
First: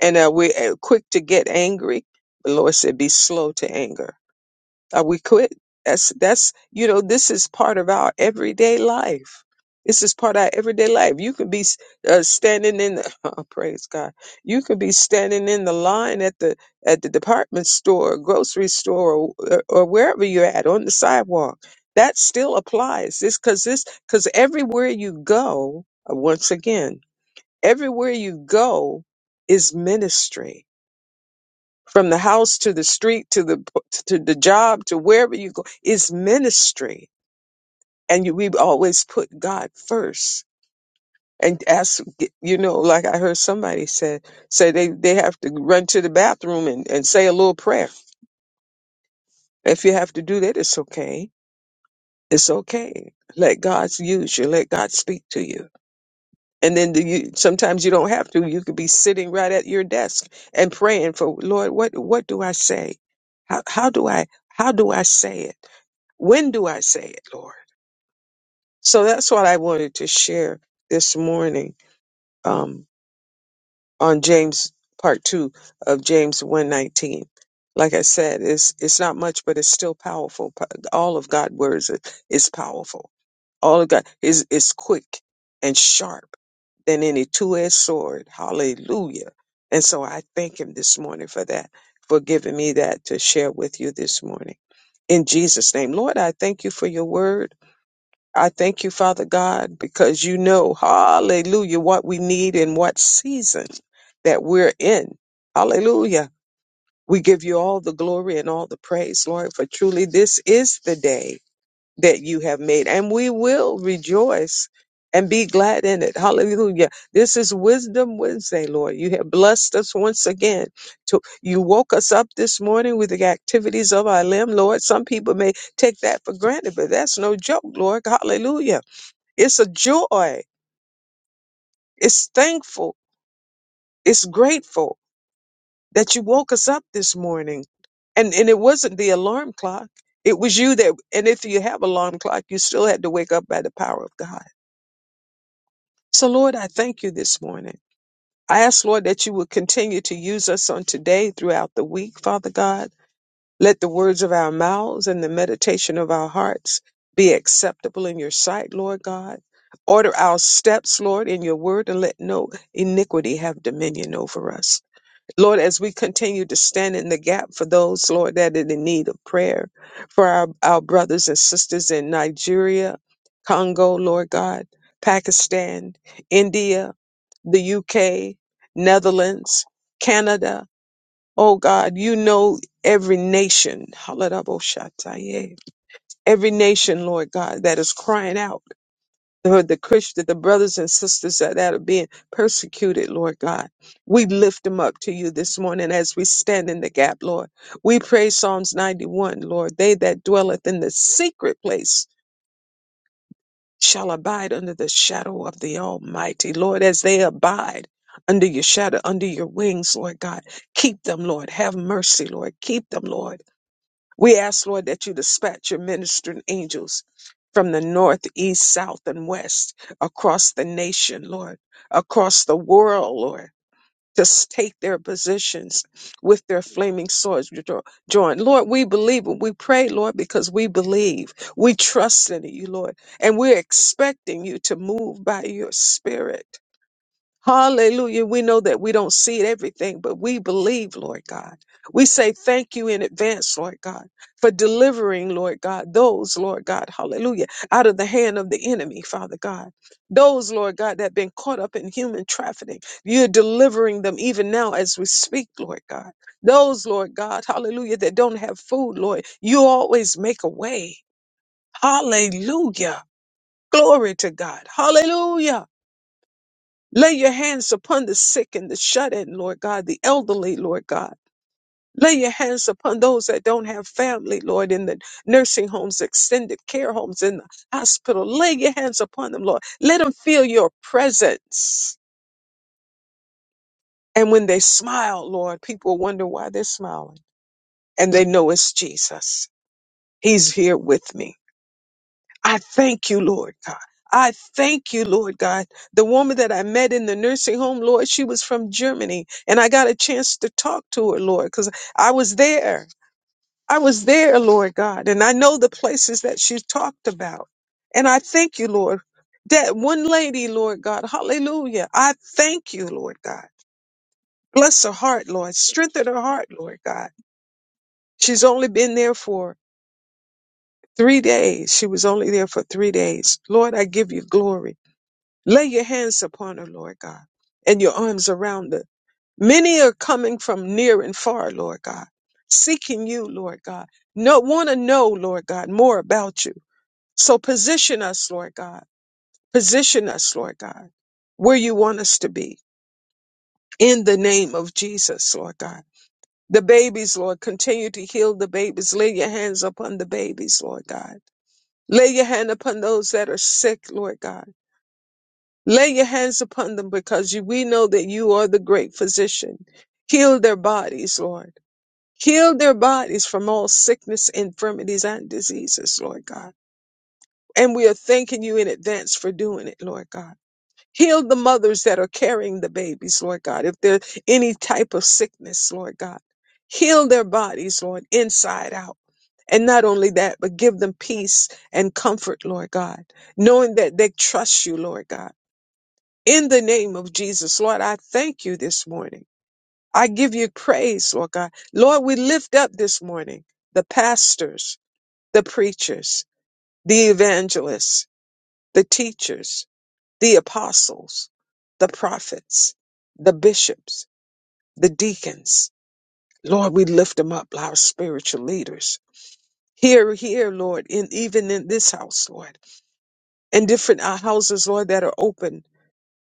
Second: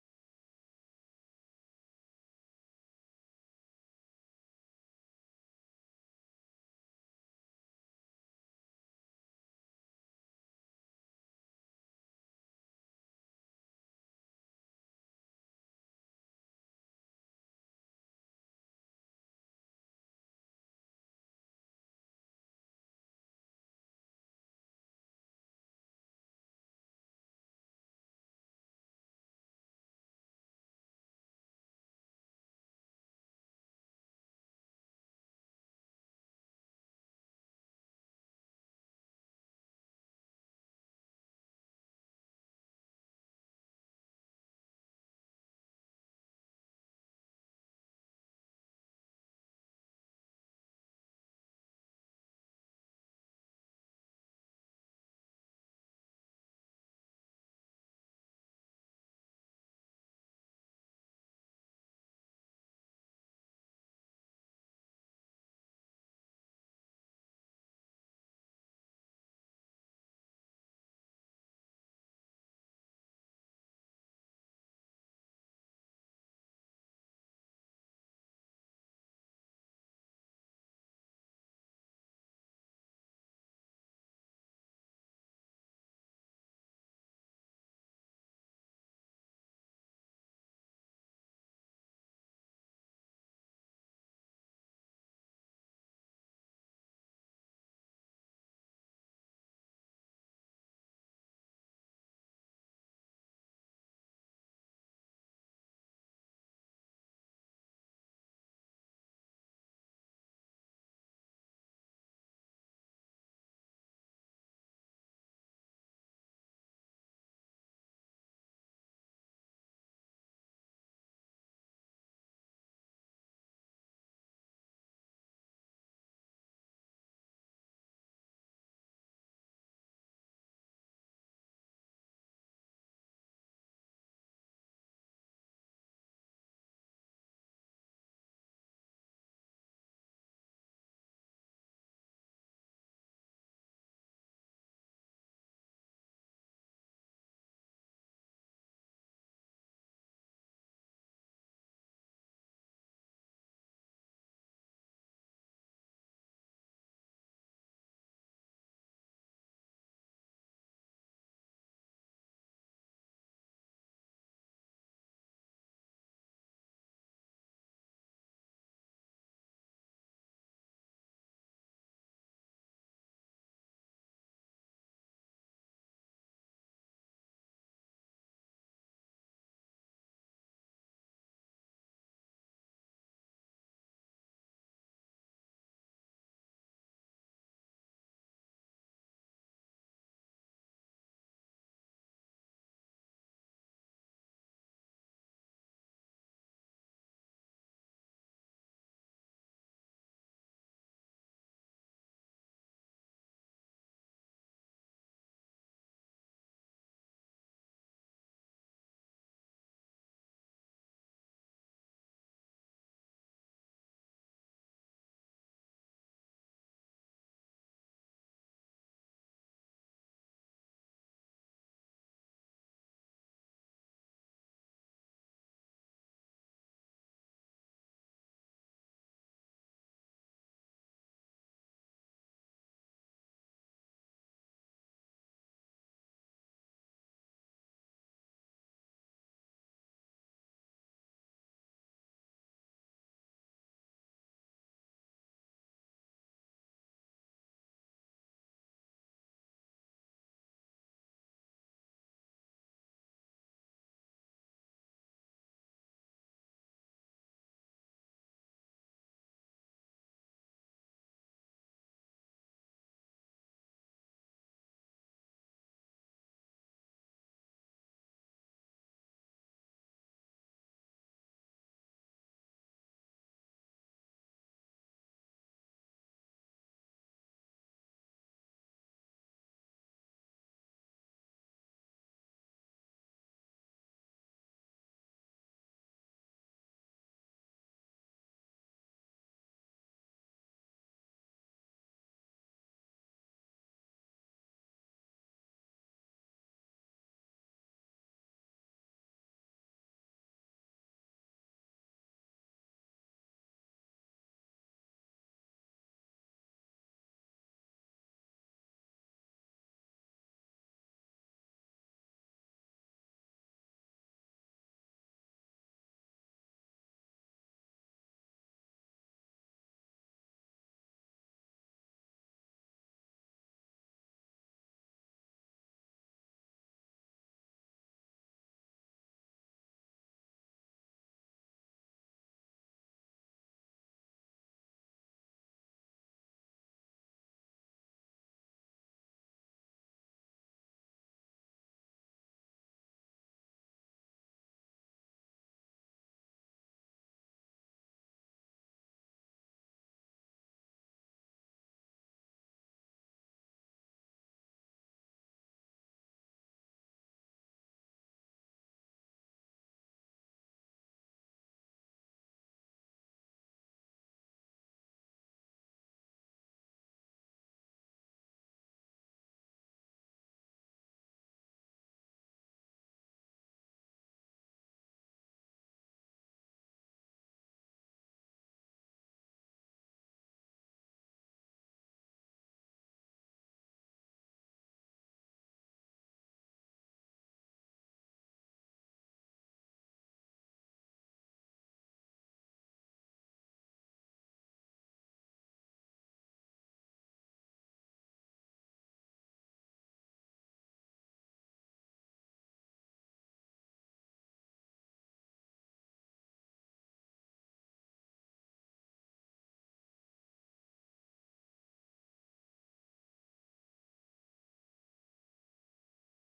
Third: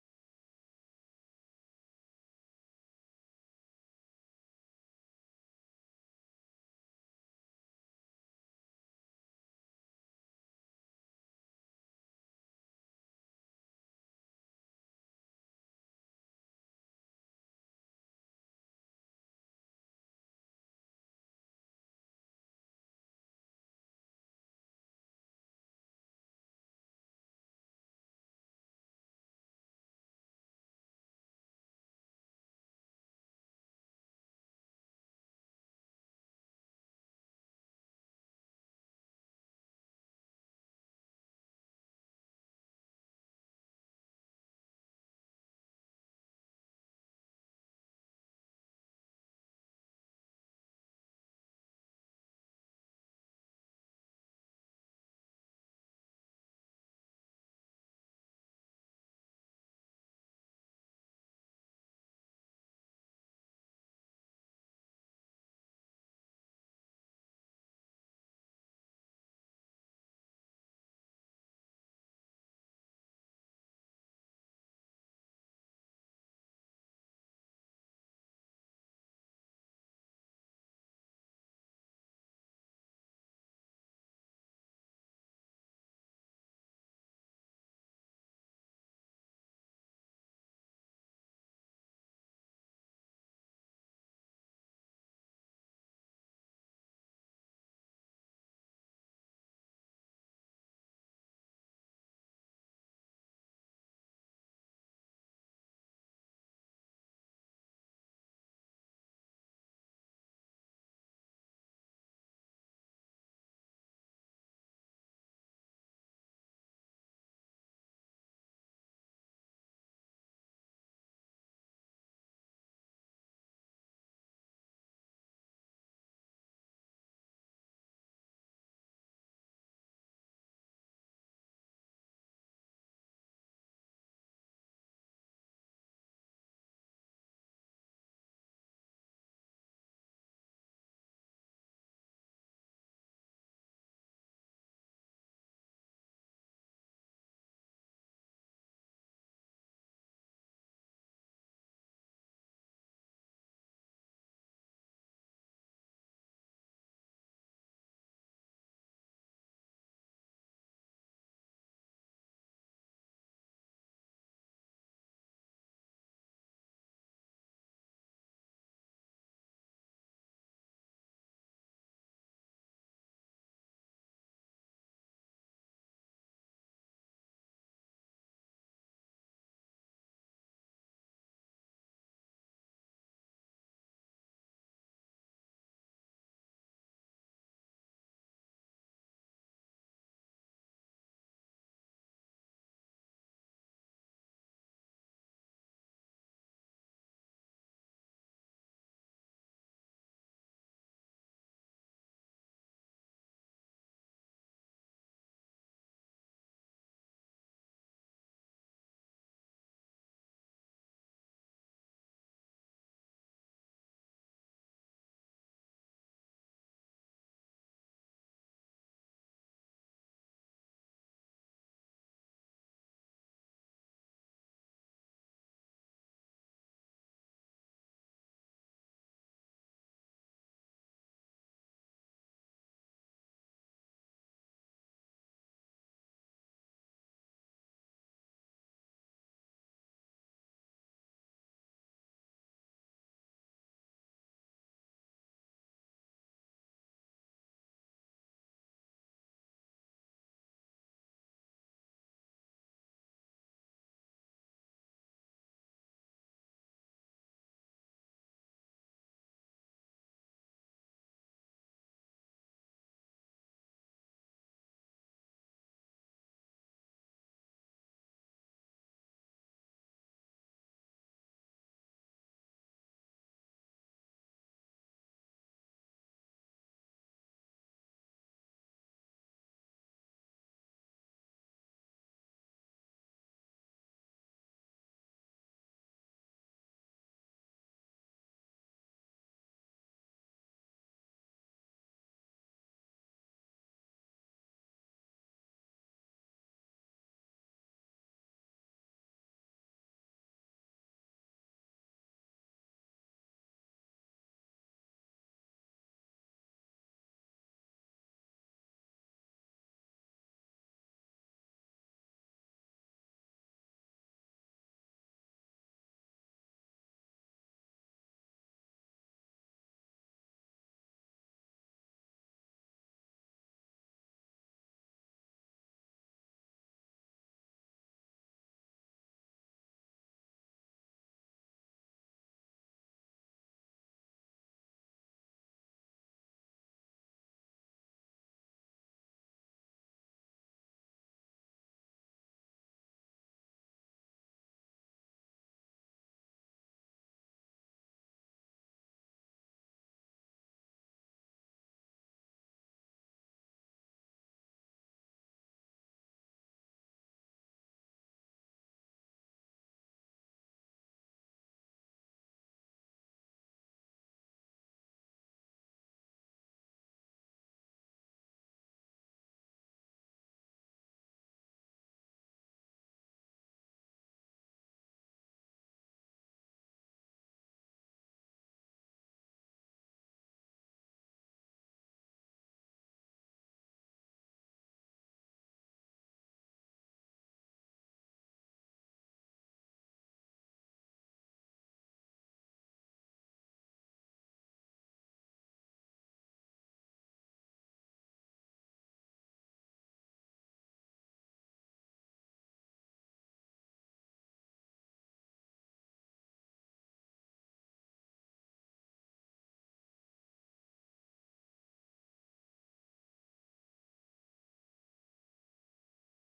and uh, we're uh, quick to get angry. The Lord said, "Be slow to anger." Are we quick? That's that's you know this is part of our everyday life. This is part of our everyday life. You could be uh, standing in the oh, praise God. You could be standing in the line at the at the department store, grocery store, or, or wherever you're at on the sidewalk. That still applies. This because this because everywhere you go, uh, once again, everywhere you go is ministry from the house to the street to the to the job to wherever you go is ministry, and you, we always put God first. And ask, you know, like I heard somebody say, say they, they have to run to the bathroom and, and say a little prayer. If you have to do that, it's okay. It's okay. Let God use you. Let God speak to you. And then the, you, sometimes you don't have to. You could be sitting right at your desk and praying for Lord. What what do I say? How how do I how do I say it? When do I say it, Lord? So that's what I wanted to share this morning um, on James part two of James one nineteen. Like I said, it's it's not much, but it's still powerful. Po- All of God's words is, is powerful. All of God is is quick and sharp than any two edged sword. Hallelujah! And so I thank Him this morning for that, for giving me that to share with you this morning. In Jesus' name, Lord, I thank you for your word. I thank you, Father God, because you know, hallelujah, what we need and what season that we're in. Hallelujah. We give you all the glory and all the praise, Lord, for truly this is the day that you have made, and we will rejoice and be glad in it. Hallelujah. This is Wisdom Wednesday, Lord. You have blessed us once again. To, you woke us up this morning with the activities of our limb, Lord. Some people may take that for granted, but that's no joke, Lord. Hallelujah it's a joy. It's thankful. It's grateful that you woke us up this morning. And and it wasn't the alarm clock. It was you that and if you have alarm clock, you still had to wake up by the power of God. So Lord, I thank you this morning. I ask Lord that you would continue to use us on today throughout the week, Father God. Let the words of our mouths and the meditation of our hearts be acceptable in your sight, Lord God. Order our steps, Lord, in your word, and let no iniquity have dominion over us. Lord, as we continue to stand in the gap for those, Lord, that are in need of prayer, for our, our brothers and sisters in Nigeria, Congo, Lord God, Pakistan, India, the UK, Netherlands, Canada, Oh God, you know every nation, Hallelujah. Yeah. every nation, Lord God, that is crying out, Lord, the Christian, the brothers and sisters that, that are being persecuted, Lord God. We lift them up to you this morning as we stand in the gap, Lord. We pray Psalms 91, Lord, they that dwelleth in the secret place shall abide under the shadow of the Almighty, Lord, as they abide under your shadow, under your wings, Lord God. Keep them, Lord. Have mercy, Lord. Keep them, Lord We ask, Lord, that you dispatch your ministering angels from the north, east, south, and west across the nation, Lord, across the world, Lord. To s- take their positions with their flaming swords jo- joined. Lord, we believe and we pray, Lord, because we believe. We trust in you, Lord, and we're expecting you to move by your spirit. Hallelujah. We know that we don't see everything, but we believe, Lord God. We say thank you in advance, Lord God, for delivering, Lord God, those, Lord God, hallelujah, out of the hand of the enemy, Father God. Those, Lord God, that have been caught up in human trafficking, you're delivering them even now as we speak, Lord God. Those, Lord God, hallelujah, that don't have food, Lord, you always make a way. Hallelujah. Glory to God. Hallelujah. Lay your hands upon the sick and the shut in, Lord God, the elderly, Lord God. Lay your hands upon those that don't have family, Lord, in the nursing homes, extended care homes, in the hospital. Lay your hands upon them, Lord. Let them feel your presence. And when they smile, Lord, people wonder why they're smiling. And they know it's Jesus. He's here with me. I thank you, Lord God. I thank you, Lord God. The woman that I met in the nursing home, Lord, she was from Germany, and I got a chance to talk to her, Lord, because I was there. I was there, Lord God, and I know the places that she talked about. And I thank you, Lord. That one lady, Lord God, hallelujah. I thank you, Lord God. Bless her heart, Lord. Strengthen her heart, Lord God. She's only been there for three days. She was only there for three days. Lord, I give you glory. Lay your hands upon her, Lord God, and your arms around her. Many are coming from near and far, Lord God, seeking you, Lord God. No, want to know, Lord God, more about you. So position us, Lord God. Position us, Lord God, where you want us to be. In the name of Jesus, Lord God. The babies, Lord, continue to heal the babies. Lay your hands upon the babies, Lord God. Lay your hand upon those that are sick, Lord God. Lay your hands upon them because you- we know that you are the great physician. Heal their bodies, Lord. Heal their bodies from all sickness, infirmities, and diseases, Lord God. And we are thanking you in advance for doing it, Lord God. Heal the mothers that are carrying the babies, Lord God. If there's any type of sickness, Lord God, heal their bodies, Lord, inside out. And not only that, but give them peace and comfort, Lord God, knowing that they trust you, Lord God in the name of Jesus. Lord, I thank you this morning. I give you praise, Lord God. Lord, we lift up this morning the pastors, the preachers, the evangelists, the teachers, the apostles, the prophets, the bishops, the deacons. Lord, we lift them up, our spiritual leaders. Here, here, Lord, in even in this house, Lord, and different uh, houses, Lord, that are open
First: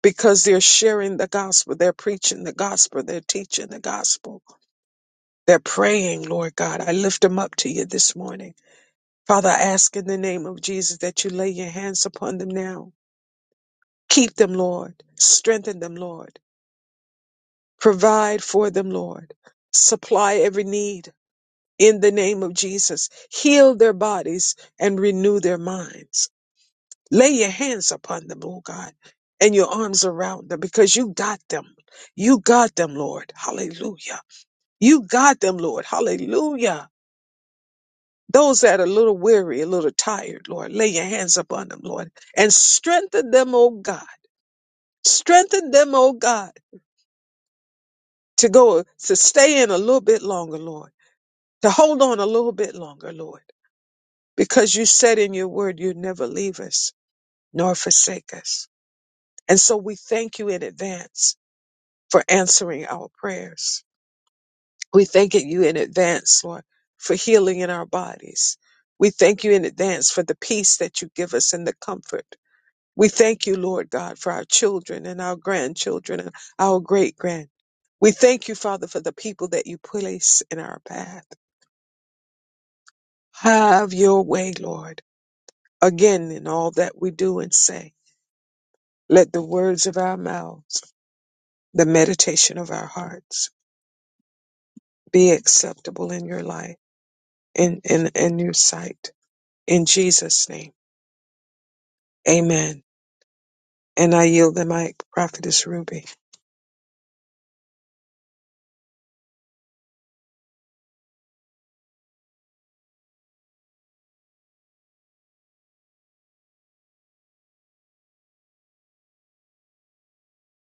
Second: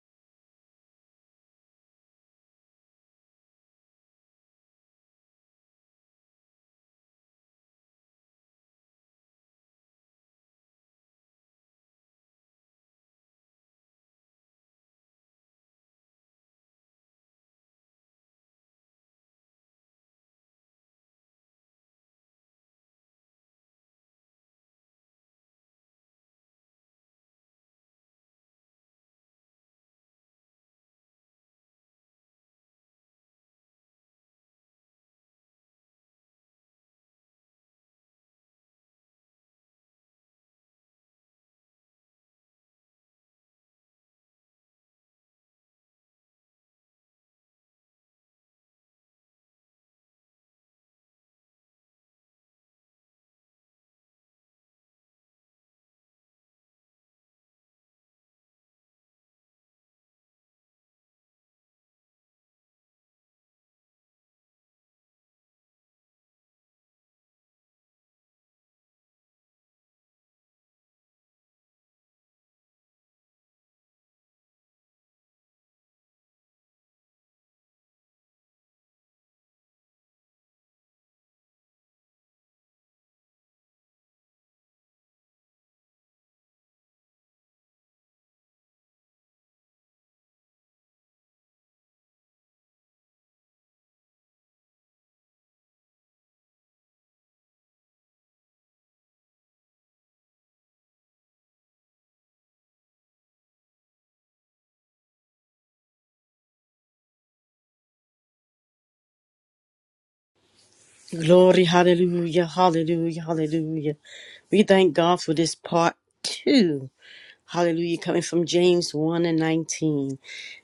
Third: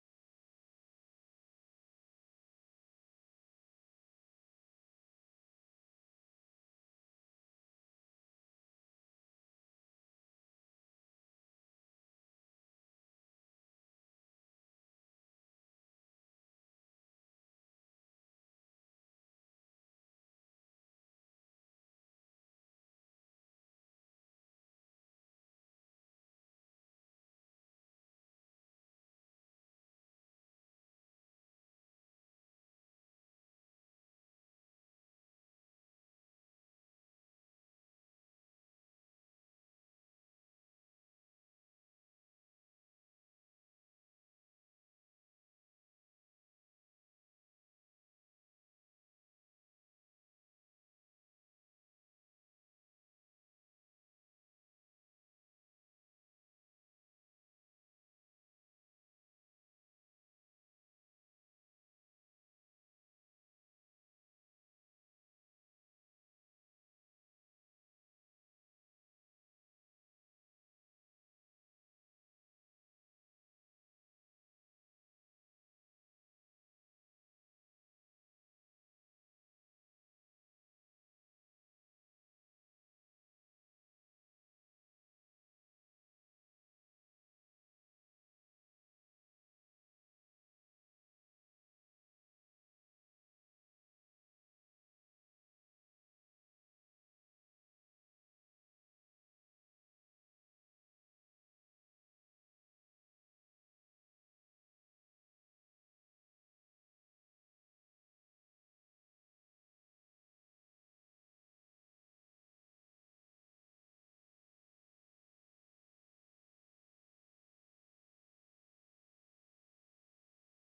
because they're sharing the gospel, they're preaching the gospel, they're teaching the gospel, they're praying, Lord God. I lift them up to you this morning. Father, I ask in the name of Jesus that you lay your hands upon them now. Keep them, Lord. Strengthen them, Lord. Provide for them, Lord. Supply every need in the name of Jesus. Heal their bodies and renew their minds. Lay your hands upon them, oh God, and your arms around them because you got them. You got them, Lord. Hallelujah. You got them, Lord. Hallelujah. Those that are a little weary, a little tired, Lord, lay your hands upon them, Lord, and strengthen them, oh God. Strengthen them, oh God, to go, to stay in a little bit longer, Lord, to hold on a little bit longer, Lord, because you said in your word, you never leave us nor forsake us. And so we thank you in advance for answering our prayers. We thank you in advance, Lord, for healing in our bodies. We thank you in advance for the peace that you give us and the comfort. We thank you, Lord God, for our children and our grandchildren and our great grand. We thank you, Father, for the people that you place in our path. Have your way, Lord, again in all that we do and say. Let the words of our mouths, the meditation of our hearts be acceptable in your light in, in, in your sight. In Jesus' name, amen. And I yield the mic, Prophetess Ruby.
Glory, hallelujah, hallelujah, hallelujah. We thank God for this part two. Hallelujah. Coming from James 1 and 19.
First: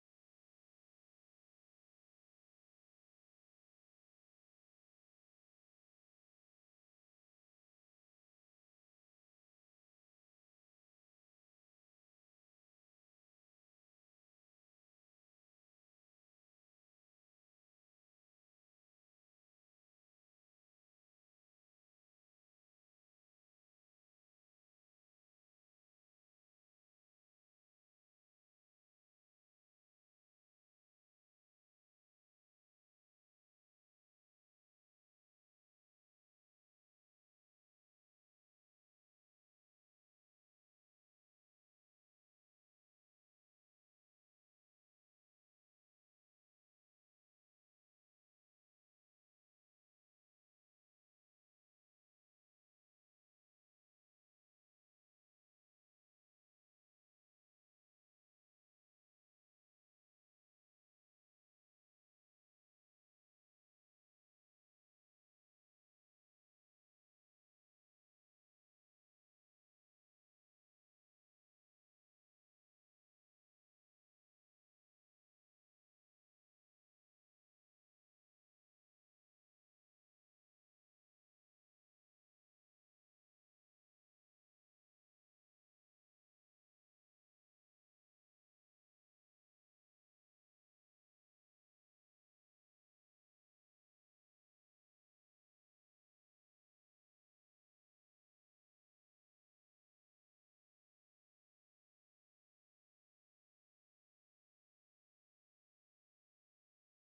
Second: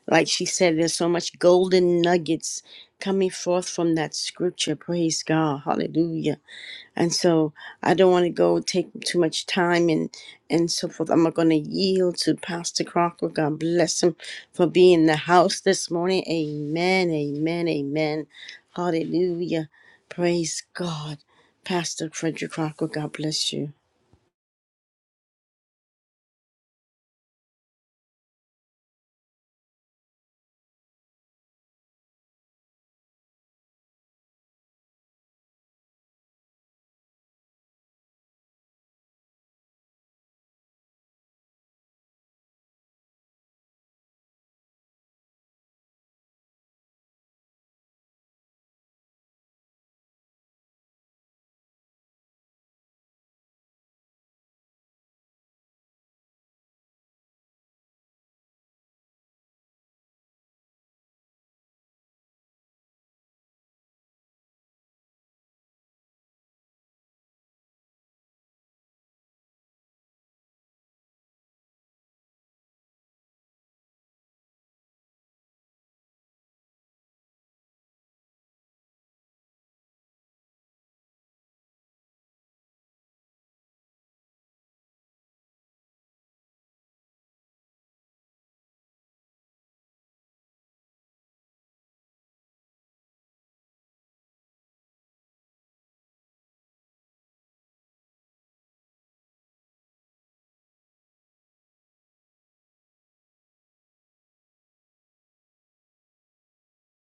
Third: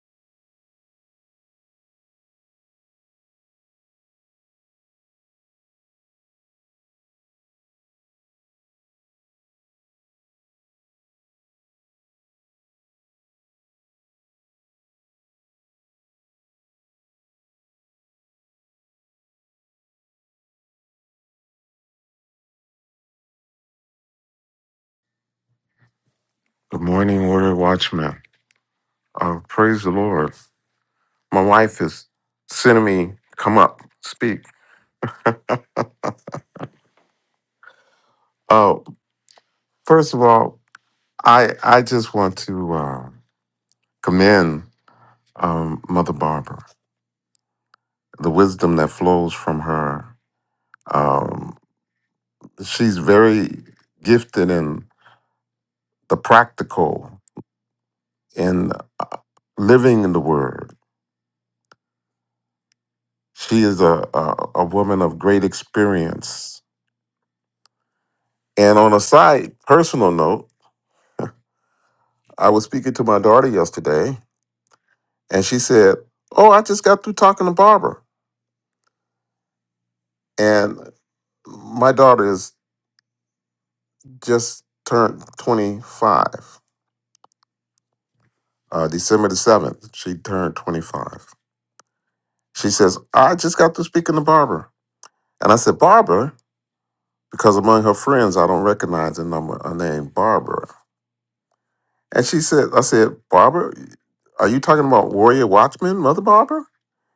Like she said, there's so much golden nuggets coming forth from that scripture. Praise God. Hallelujah. And so I don't want to go take too much time and, and so forth. I'm going to yield to Pastor Crocker. God bless him for being in the house this morning. Amen. Amen. Amen. Hallelujah. Praise God. Pastor Frederick Crocker, God bless you.
The morning order watchman. Uh, praise the Lord. My wife is sending me come up, speak. Oh, first of all, I I just want to uh, commend um, Mother Barbara. The wisdom that flows from her. Um, she's very gifted in the practical in living in the Word. She is a, a a woman of great experience. And on a side personal note. I was speaking to my daughter yesterday, and she said, "Oh, I just got through talking to Barbara." And my daughter is just turned twenty-five. Uh, December the seventh, she turned twenty-five. She says, "I just got through speaking to Barbara," and I said, "Barbara," because among her friends, I don't recognize the number her name, Barbara. And she said, "I said, Barbara, are you talking about Warrior Watchman, Mother Barbara?"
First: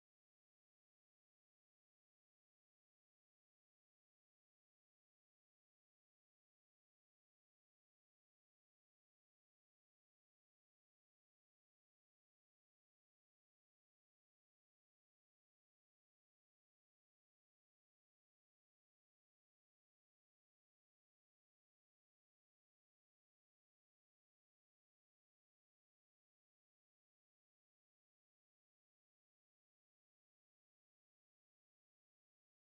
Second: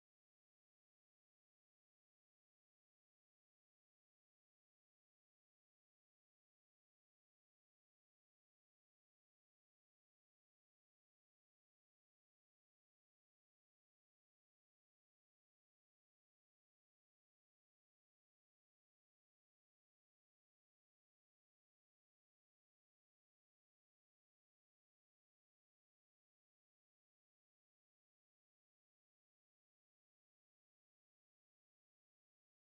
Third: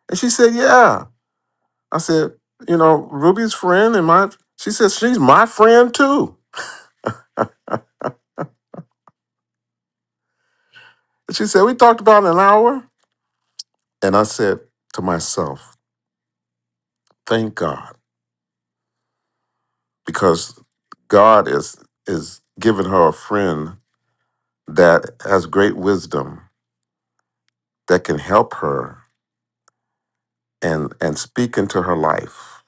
And she said, "Yeah." I said, you know, Ruby's friend and my she said, she's my friend too. And she said, we talked about an hour. And I said to myself, thank God, because God is is giving her a friend that has great wisdom that can help her and and speak into her life.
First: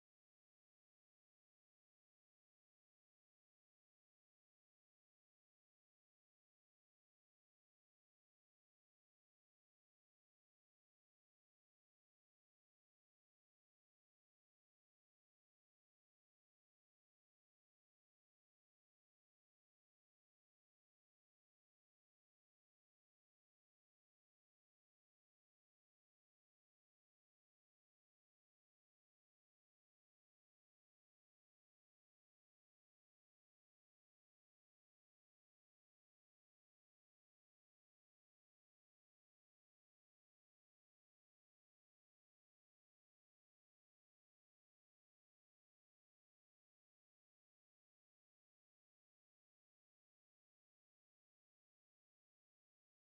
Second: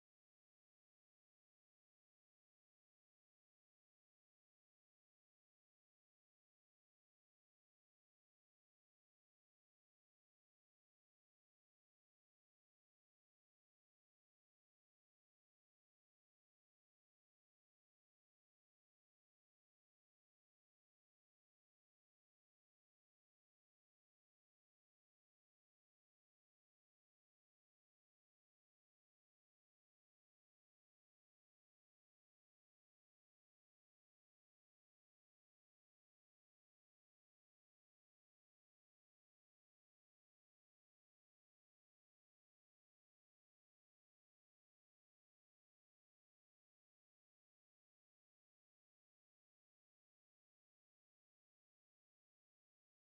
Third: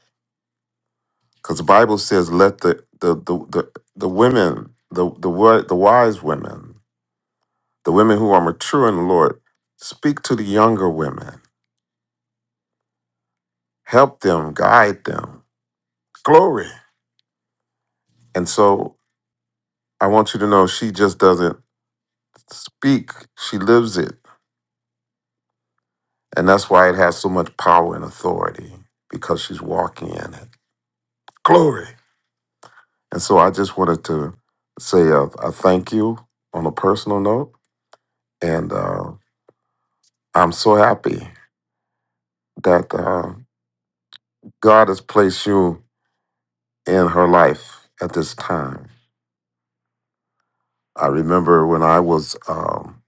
Because the Bible says, let the the the the, the women, the the wi- the wise women, the women who are mature in the Lord, speak to the younger women help them, guide them. Glory. And so I want you to know she just doesn't speak, she lives it. And that's why it has so much power and authority because she's walking in it. Glory. And so I just wanted to say a, a thank you on a personal note. And uh, I'm so happy that uh, God has placed you in her life at this time. I remember when I was um,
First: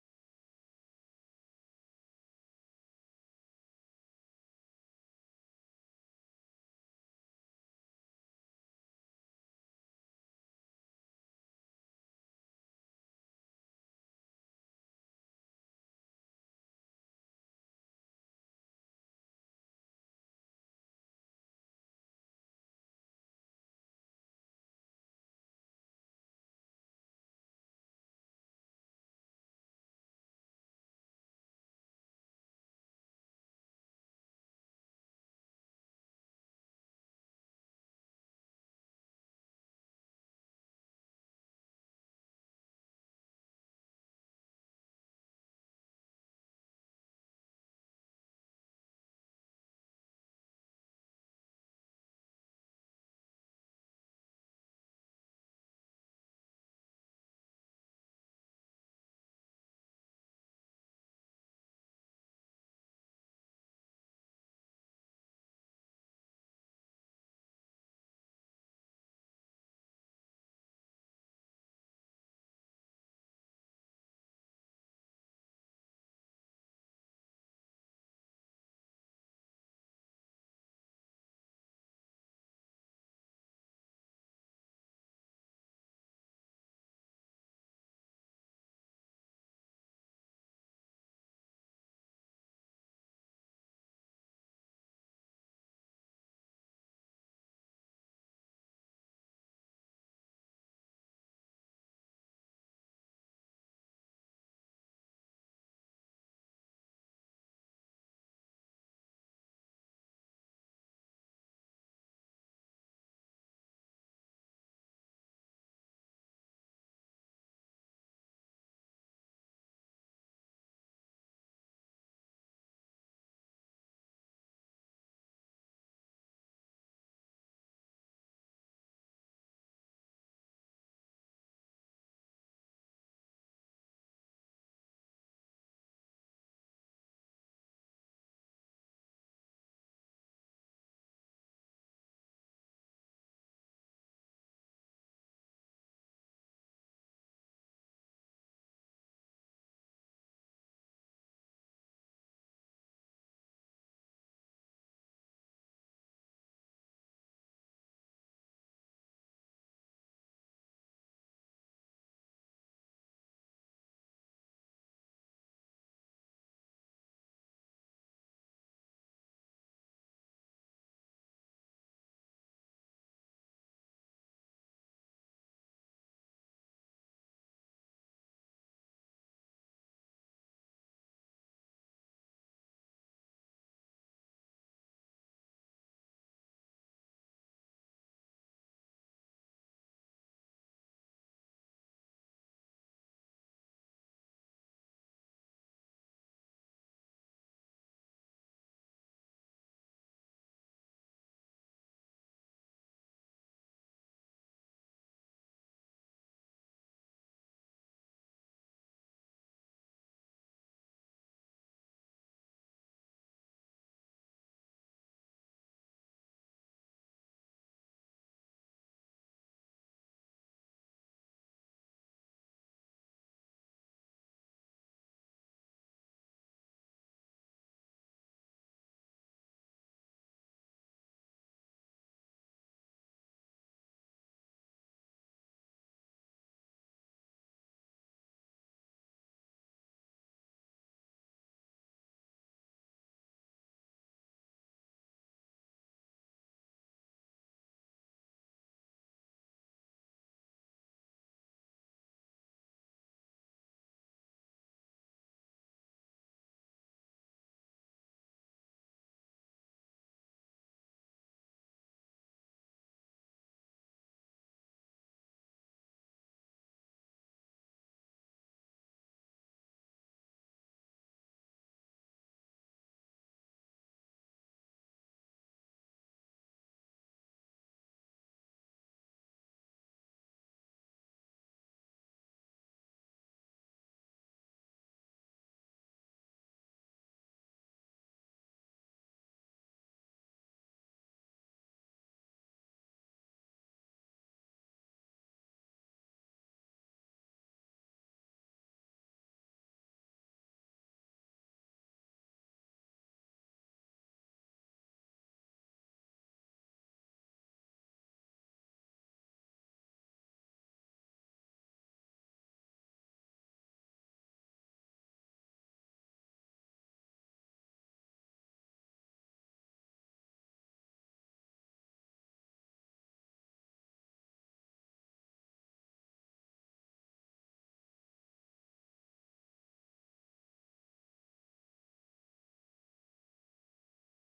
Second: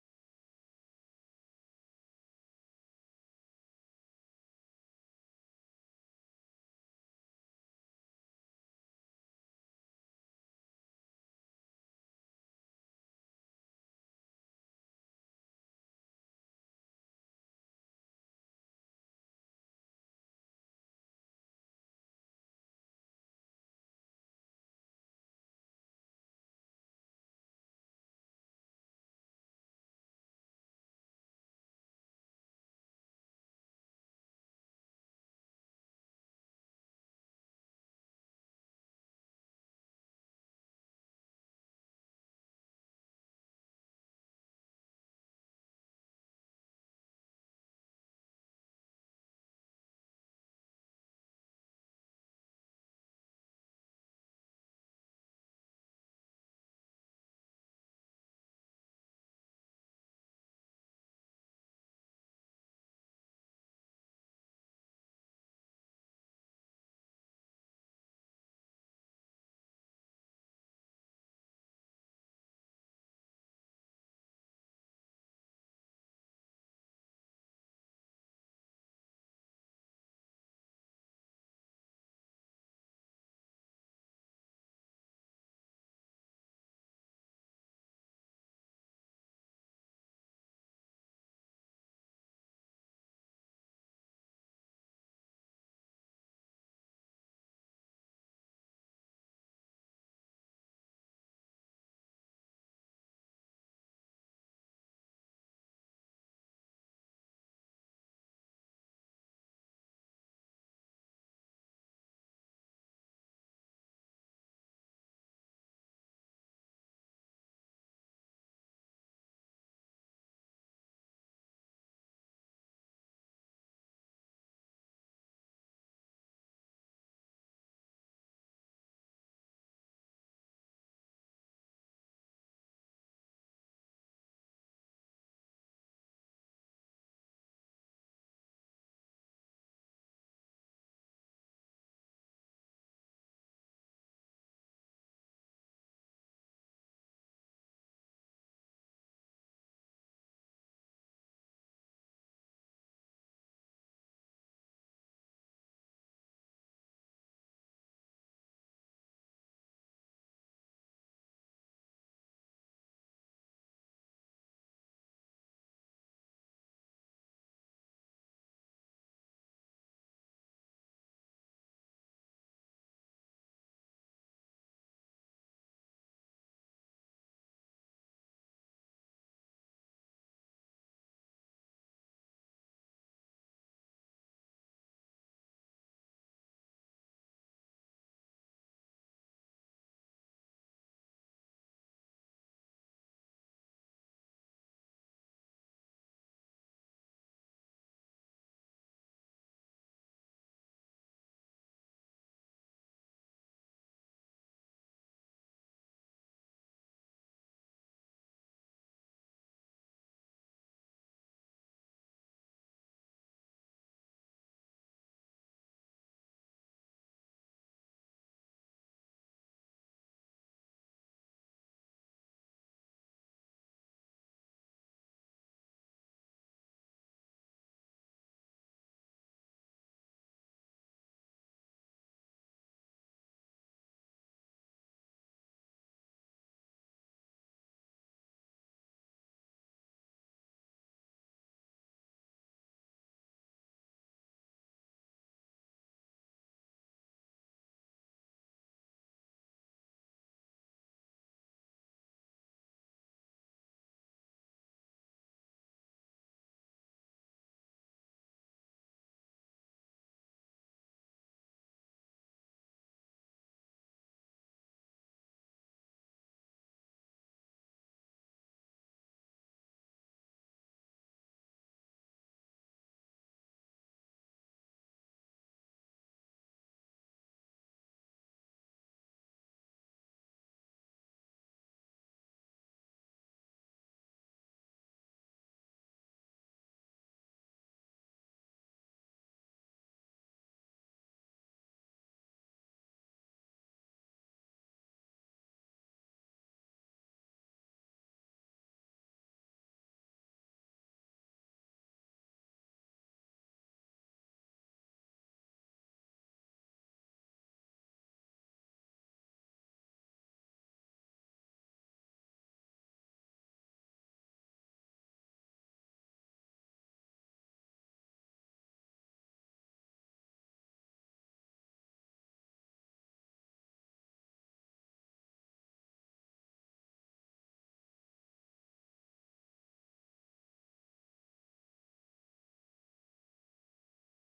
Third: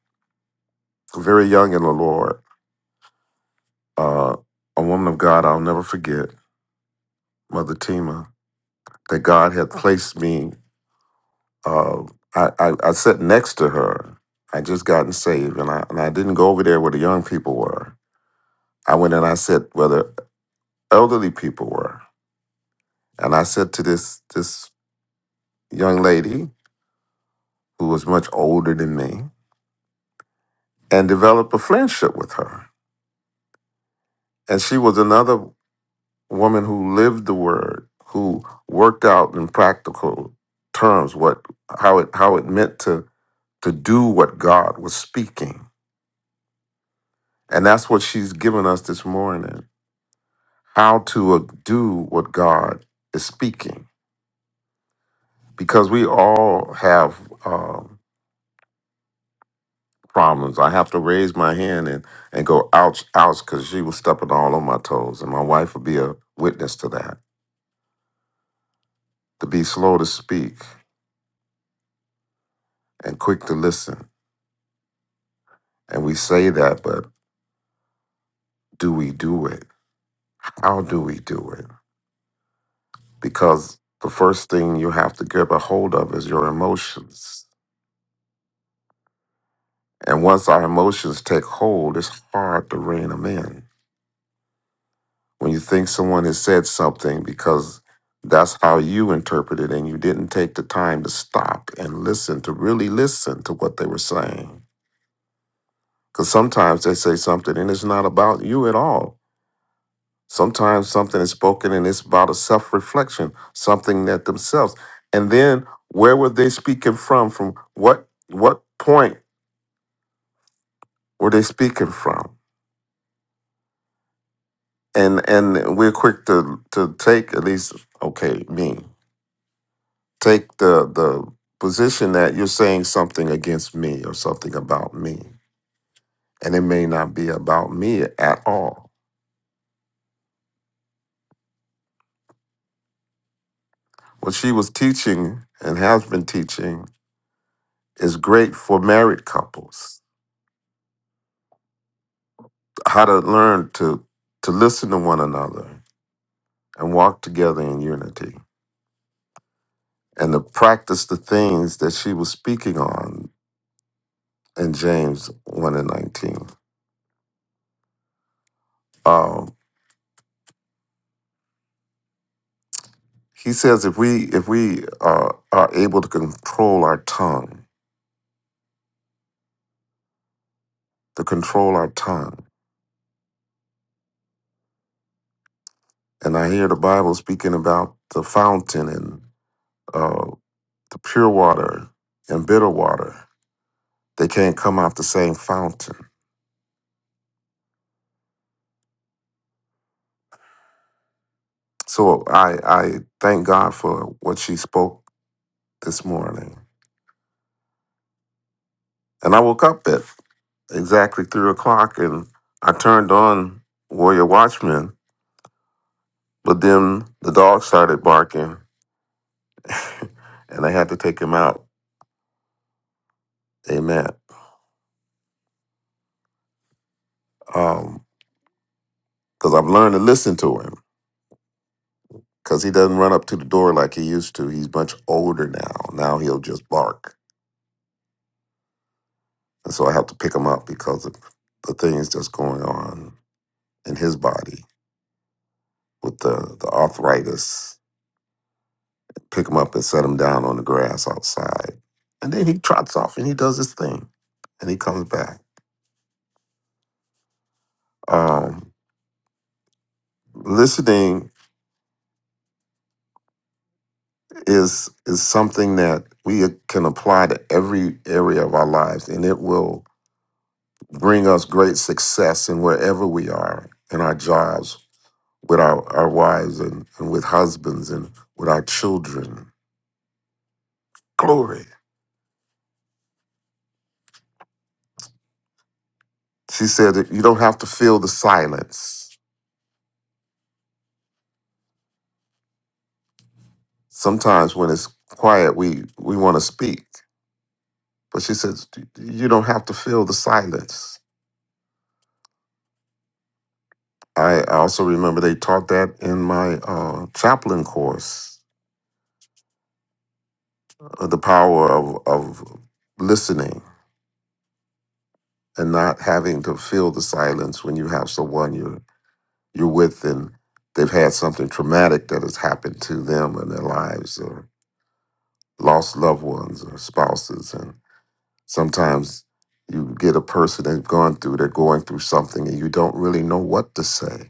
very young in the Lord, uh, a woman of God I'll never forget, Mother Tima, that God had placed me. Uh, I, I, I sat next to her. I just gotten saved, and I and I didn't go over there where the young people were. I went and I sat where the elderly people were, and I said to this this young lady who was much older than me, and developed a friendship with her. And she was another woman who lived the word, who worked out in practical terms what how it how it meant to to do what God was speaking. And that's what she's given us this morning how to uh, do what God is speaking. Because we all have um, problems. I have to raise my hand and, and go, ouch, ouch, because she was stepping all on my toes. And my wife will be a witness to that. To be slow to speak and quick to listen. And we say that, but do we do it? How do we do it? Because the first thing you have to get a hold of is your emotions And once our emotions take hold, it's hard to rein them in. When you think someone has said something because that's how you interpret it, and you didn't take the time to stop and listen, to really listen to what they were saying. Because sometimes they say something and it's not about you at all. Sometimes something is spoken and it's about a self reflection, something that themselves. And then where were they speaking from? From what what point were they speaking from? and and we're quick to to take at least okay me take the the position that you're saying something against me or something about me and it may not be about me at all what she was teaching and has been teaching is great for married couples how to learn to to listen to one another and walk together in unity and to practice the things that she was speaking on in james 1 and 19 Um, He says if we if we are are able to control our tongue, to control our tongue, and I hear the Bible speaking about the fountain and uh, the pure water and bitter water. They can't come out the same fountain. So I I thank God for what she spoke this morning. And I woke up at exactly three o'clock and I turned on Warrior Watchman, but then the dog started barking and I had to take him out Amen. Um, because I've learned to listen to him. Because he doesn't run up to the door like he used to. He's much older now. Now he'll just bark, and so I have to pick him up because of the things that's going on in his body with the the arthritis. Pick him up and set him down on the grass outside, and then he trots off and he does his thing, and he comes back. Um, listening is is something that we can apply to every area of our lives, and it will bring us great success in wherever we are in our jobs, with our, our wives and, and with husbands and with our children. Glory. She said that you don't have to feel the silence. Sometimes when it's quiet, we, we want to speak. But she says, you don't have to feel the silence. I I also remember they taught that in my uh, chaplain course, uh, the power of, of listening and not having to feel the silence when you have someone you're you're with and they've had something traumatic that has happened to them in their lives or lost loved ones or spouses and sometimes you get a person that's gone through they're going through something and you don't really know what to say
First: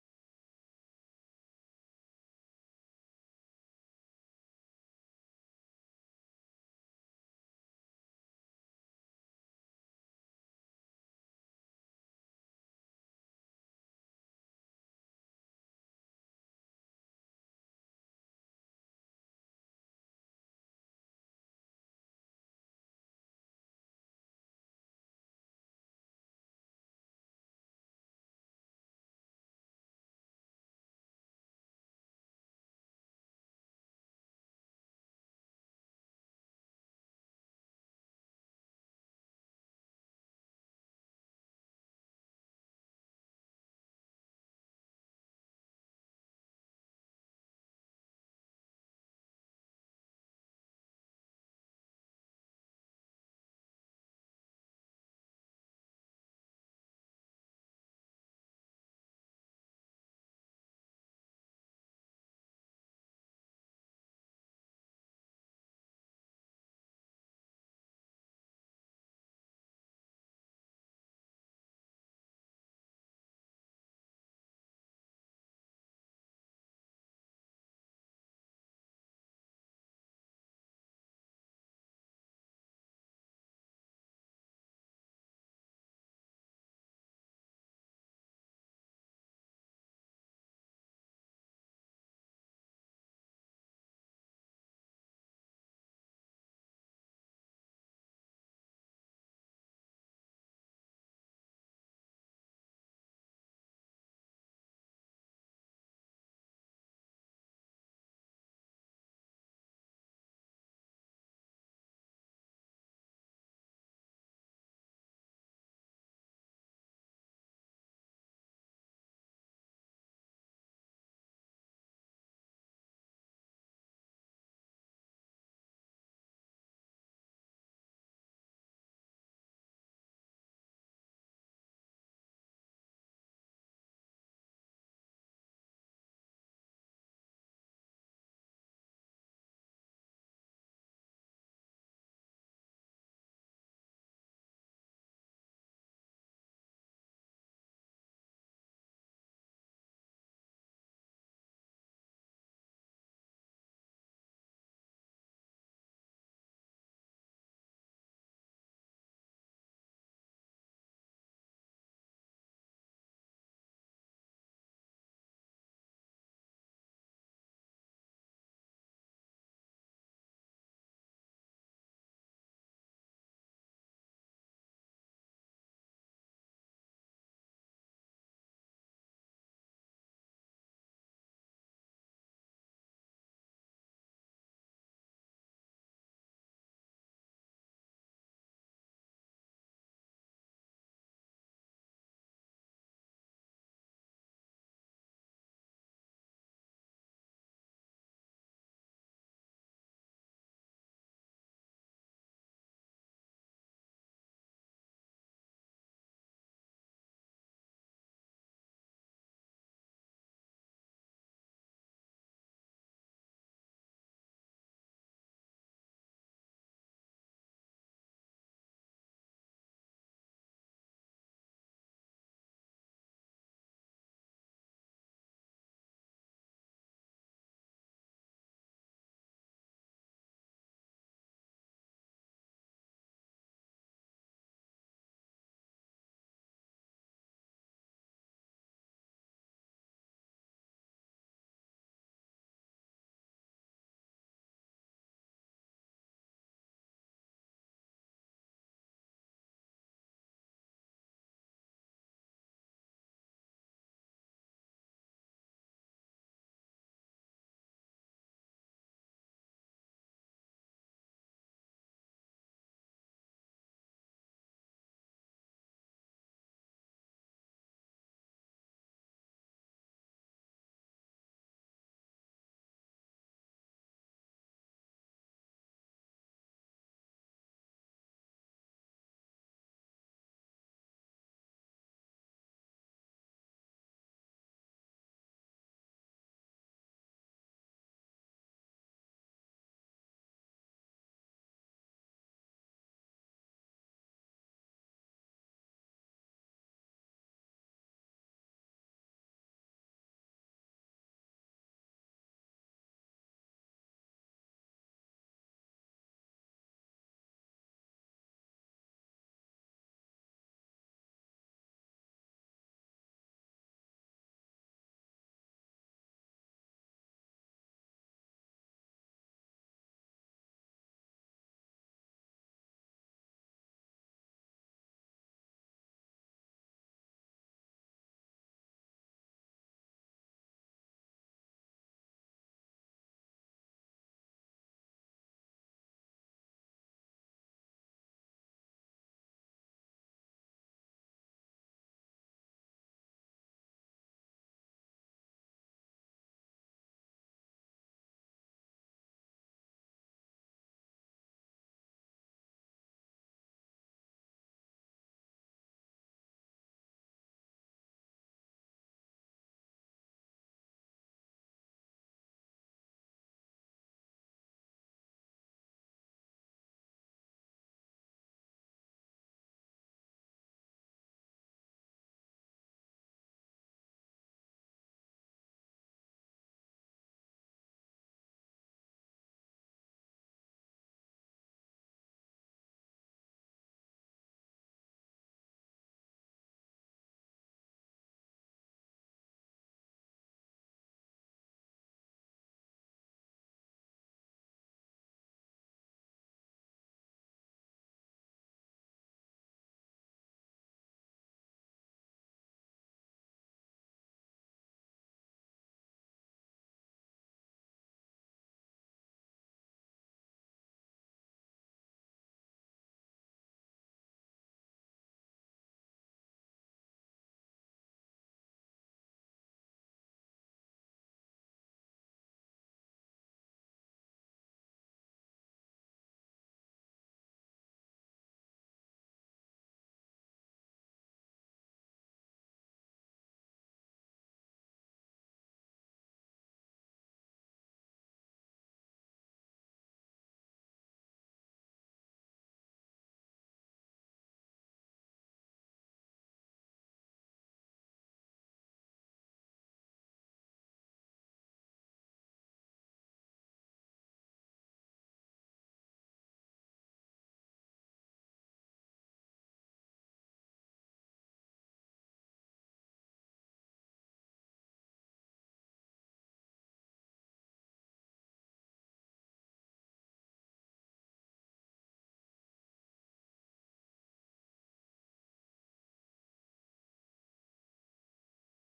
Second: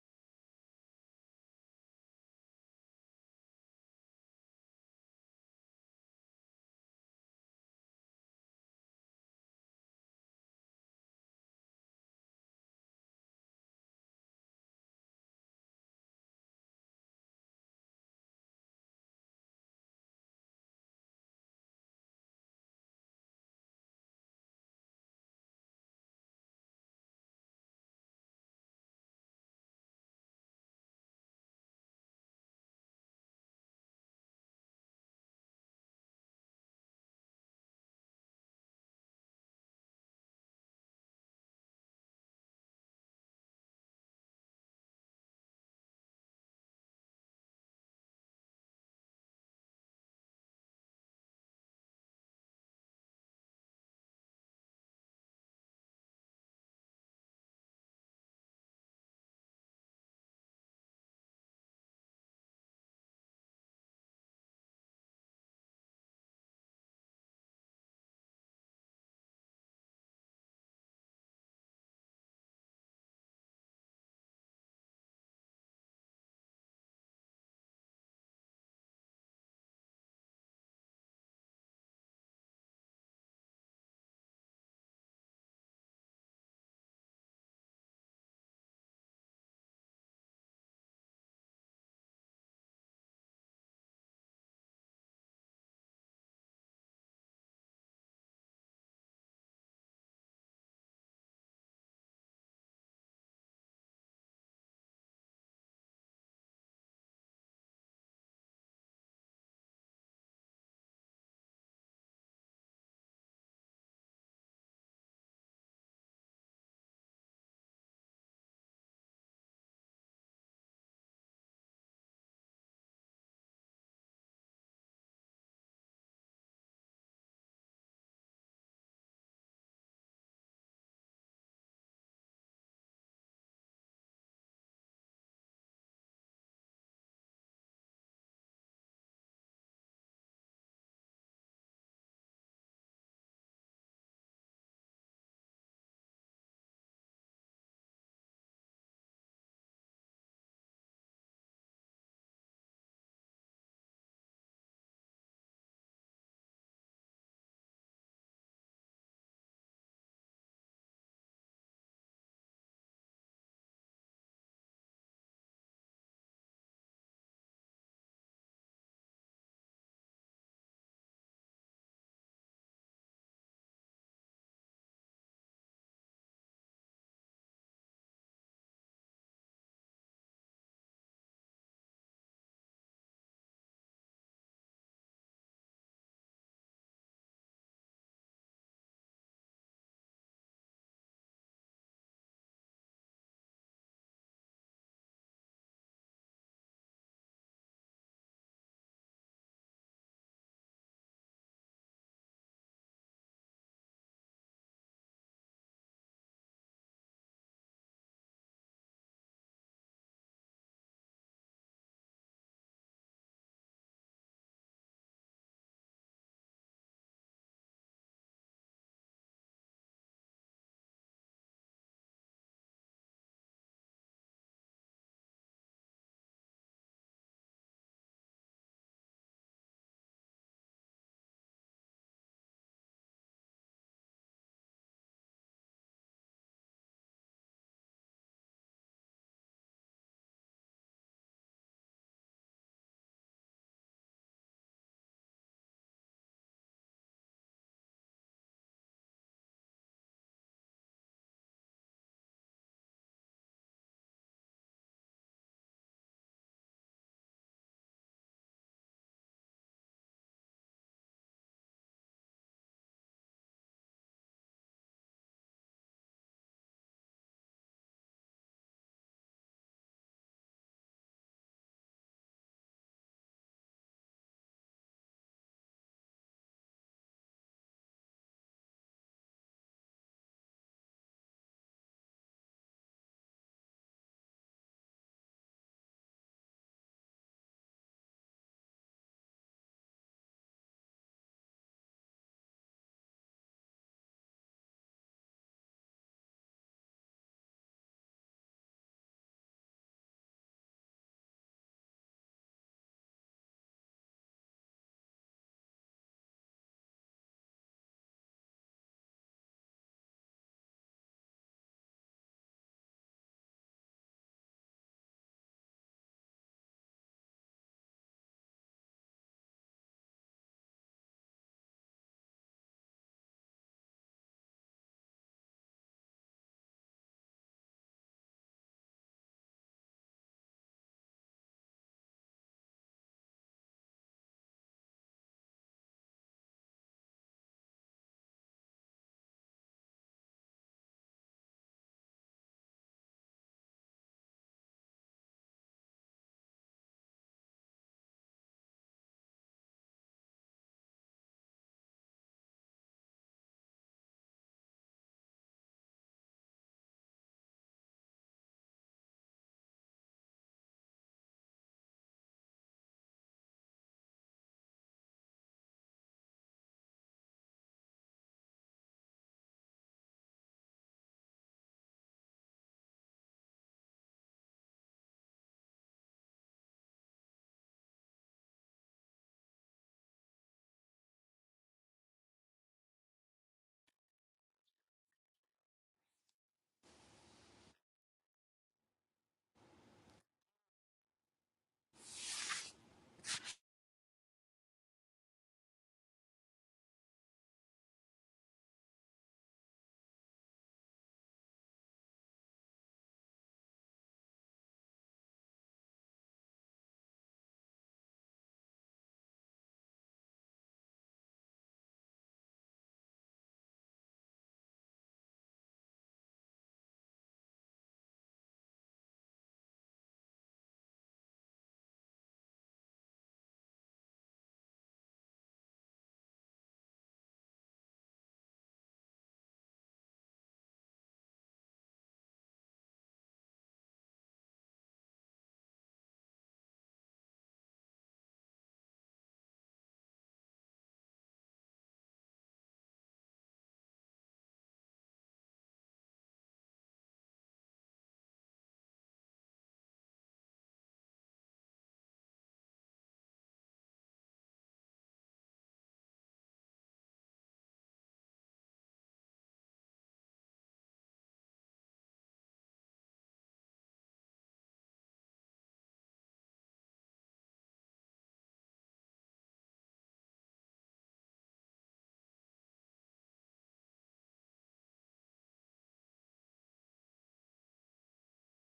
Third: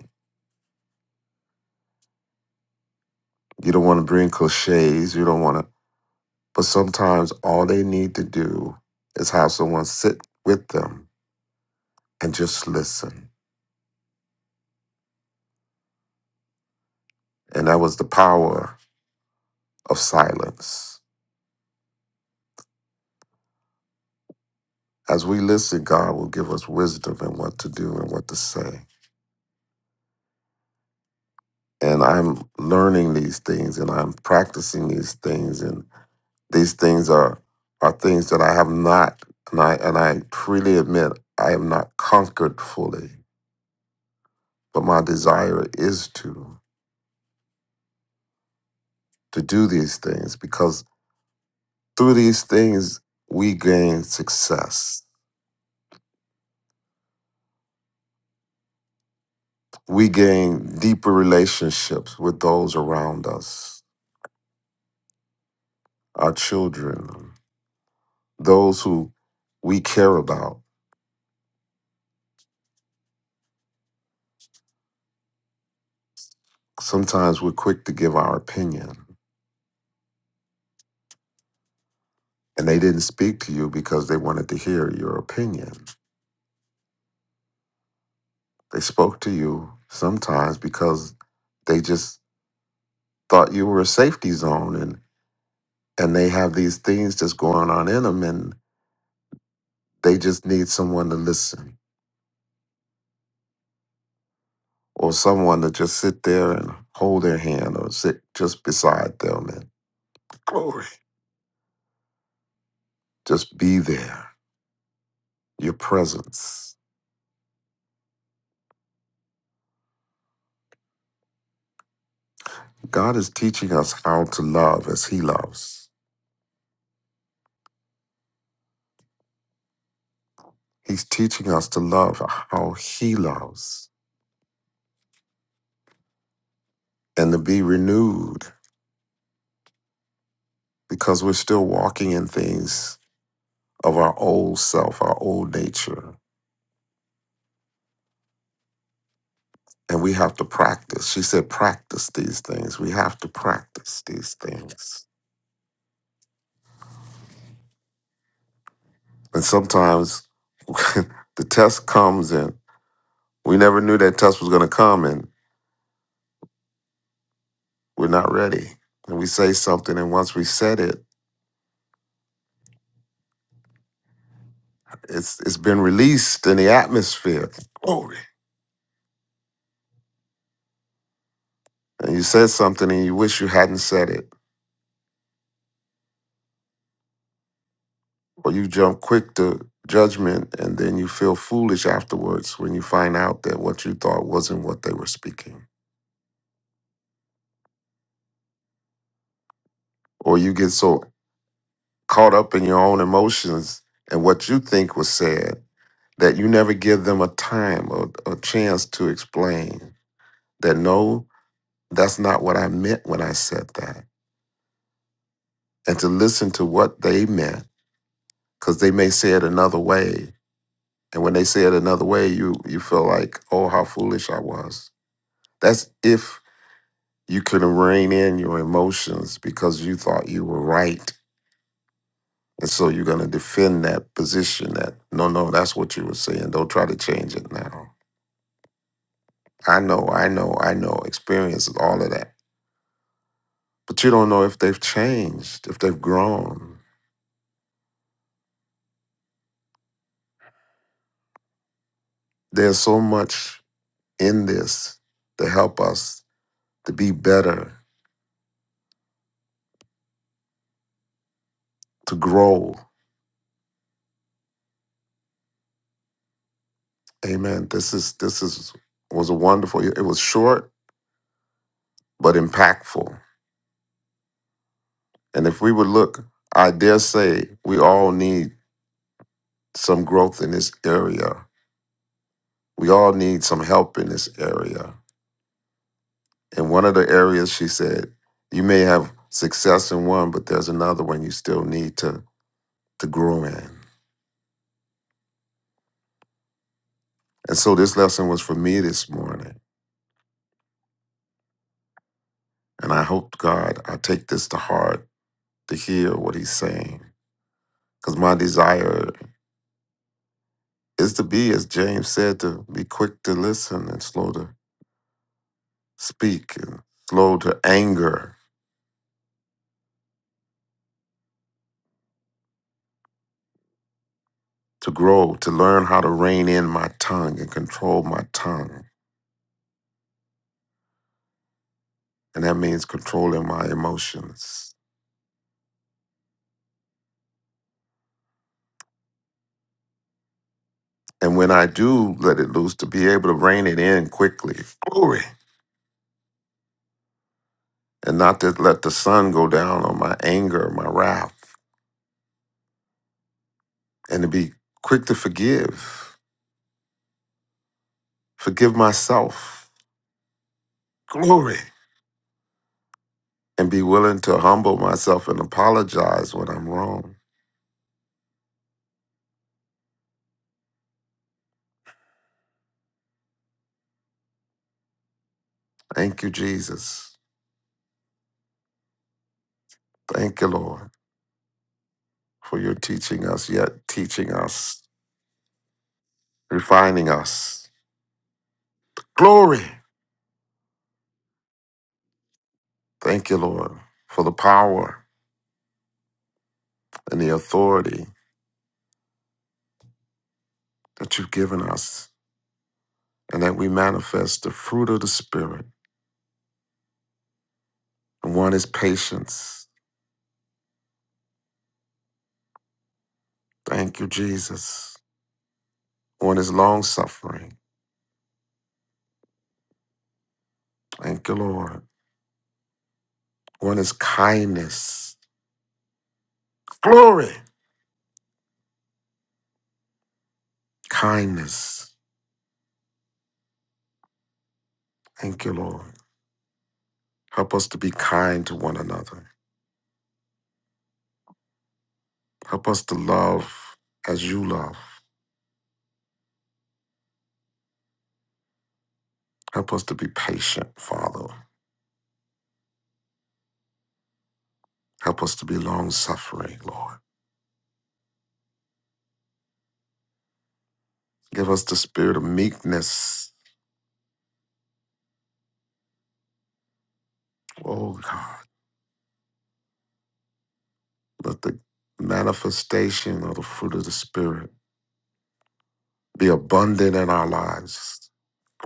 you don't want to bring cliches you don't want to but sometimes all they need to do is have someone sit with them and just listen and that was the power of silence as we listen god will give us wisdom and what to do and what to say and I'm learning these things and I'm practicing these things and these things are are things that I have not and I and I freely admit I have not conquered fully but my desire is to to do these things because through these things we gain success we gain deeper relationships with those around us our children those who we care about sometimes we're quick to give our opinion And they didn't speak to you because they wanted to hear your opinion. They spoke to you sometimes because they just thought you were a safety zone and and they have these things just going on in them and they just need someone to listen or someone to just sit there and hold their hand or sit just beside them and glory just be there your presence god is teaching us how to love as he loves he's teaching us to love how he loves and to be renewed because we're still walking in things of our old self, our old nature. And we have to practice. She said, practice these things. We have to practice these things. And sometimes the test comes and we never knew that test was going to come and we're not ready. And we say something, and once we said it, it's it's been released in the atmosphere. Glory. And you said something and you wish you hadn't said it or you jump quick to judgment and then you feel foolish afterwards when you find out that what you thought wasn't what they were speaking or you get so caught up in your own emotions and what you think was said that you never give them a time or a chance to explain that no that's not what i meant when i said that and to listen to what they meant because they may say it another way and when they say it another way you you feel like oh how foolish i was that's if You couldn't rein in your emotions because you thought you were right. And so you're going to defend that position that, no, no, that's what you were saying. Don't try to change it now. I know, I know, I know, experience is all of that. But you don't know if they've changed, if they've grown. There's so much in this to help us to be better, to grow. Amen. This is, this is, was a wonderful, it was short, but impactful. And if we would look, I dare say we all need some growth in this area. We all need some help in this area. And one of the areas she said, you may have success in one, but there's another one you still need to, to grow in. And so this lesson was for me this morning. And I hope, God, I take this to heart to hear what he's saying. Because my desire is to be, as James said, to be quick to listen and slow to speak and slow to anger to grow, to learn how to rein in my tongue and control my tongue. And that means controlling my emotions. And when I do let it loose, to be able to rein it in quickly, glory, and not to let the sun go down on my anger, my wrath, and to be quick to forgive, forgive myself, glory, and be willing to humble myself and apologize when I'm wrong. Thank you, Jesus. Thank you, Lord, for your teaching us, yet teaching us refining us. Glory. Thank you, Lord, for the power and the authority that you've given us and that we manifest the fruit of the Spirit. And one is patience. Thank you, Jesus. One is long suffering. Thank you, Lord. One is kindness. Glory. Kindness. Thank you, Lord. Help us to be kind to one another. Help us to love as you love. Help us to be patient, Father. Help us to be long suffering, Lord. Give us the spirit of meekness. Oh God, let the manifestation of the fruit of the Spirit be abundant in our lives.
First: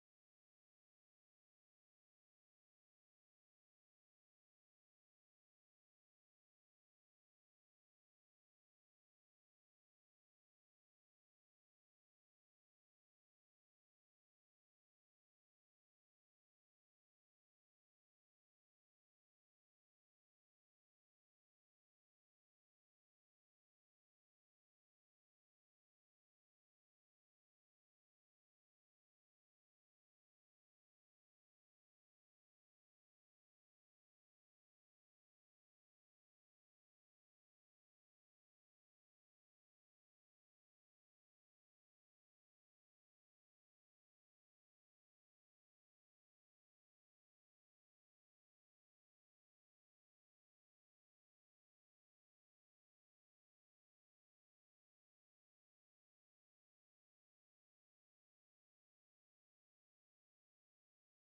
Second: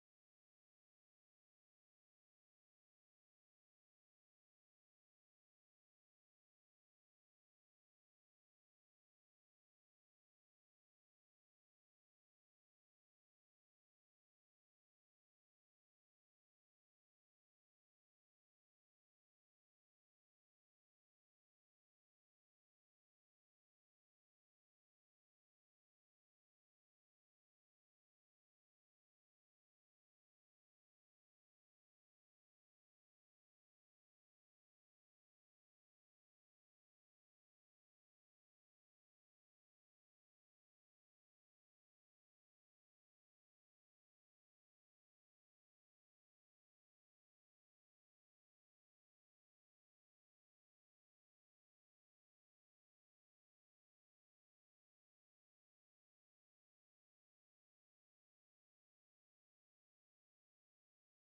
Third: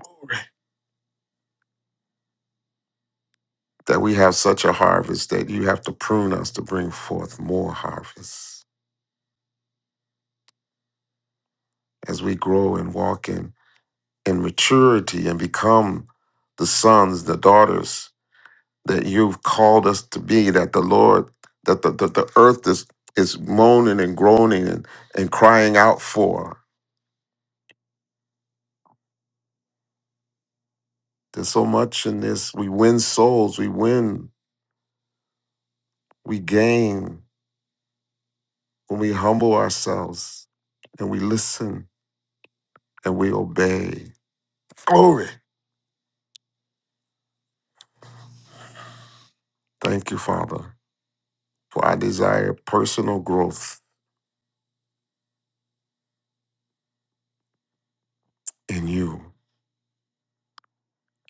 Glory. That we have such a harvest that you have to prune us to bring forth more harvest as we grow and walk in, in maturity and become the sons, the daughters that you've called us to be, that the Lord, that the, the, the earth is, is moaning and groaning and, and crying out for. There's so much in this. We win souls, we win, we gain when we humble ourselves and we listen and we obey. Glory. Thank you, Father, for I desire personal growth in you.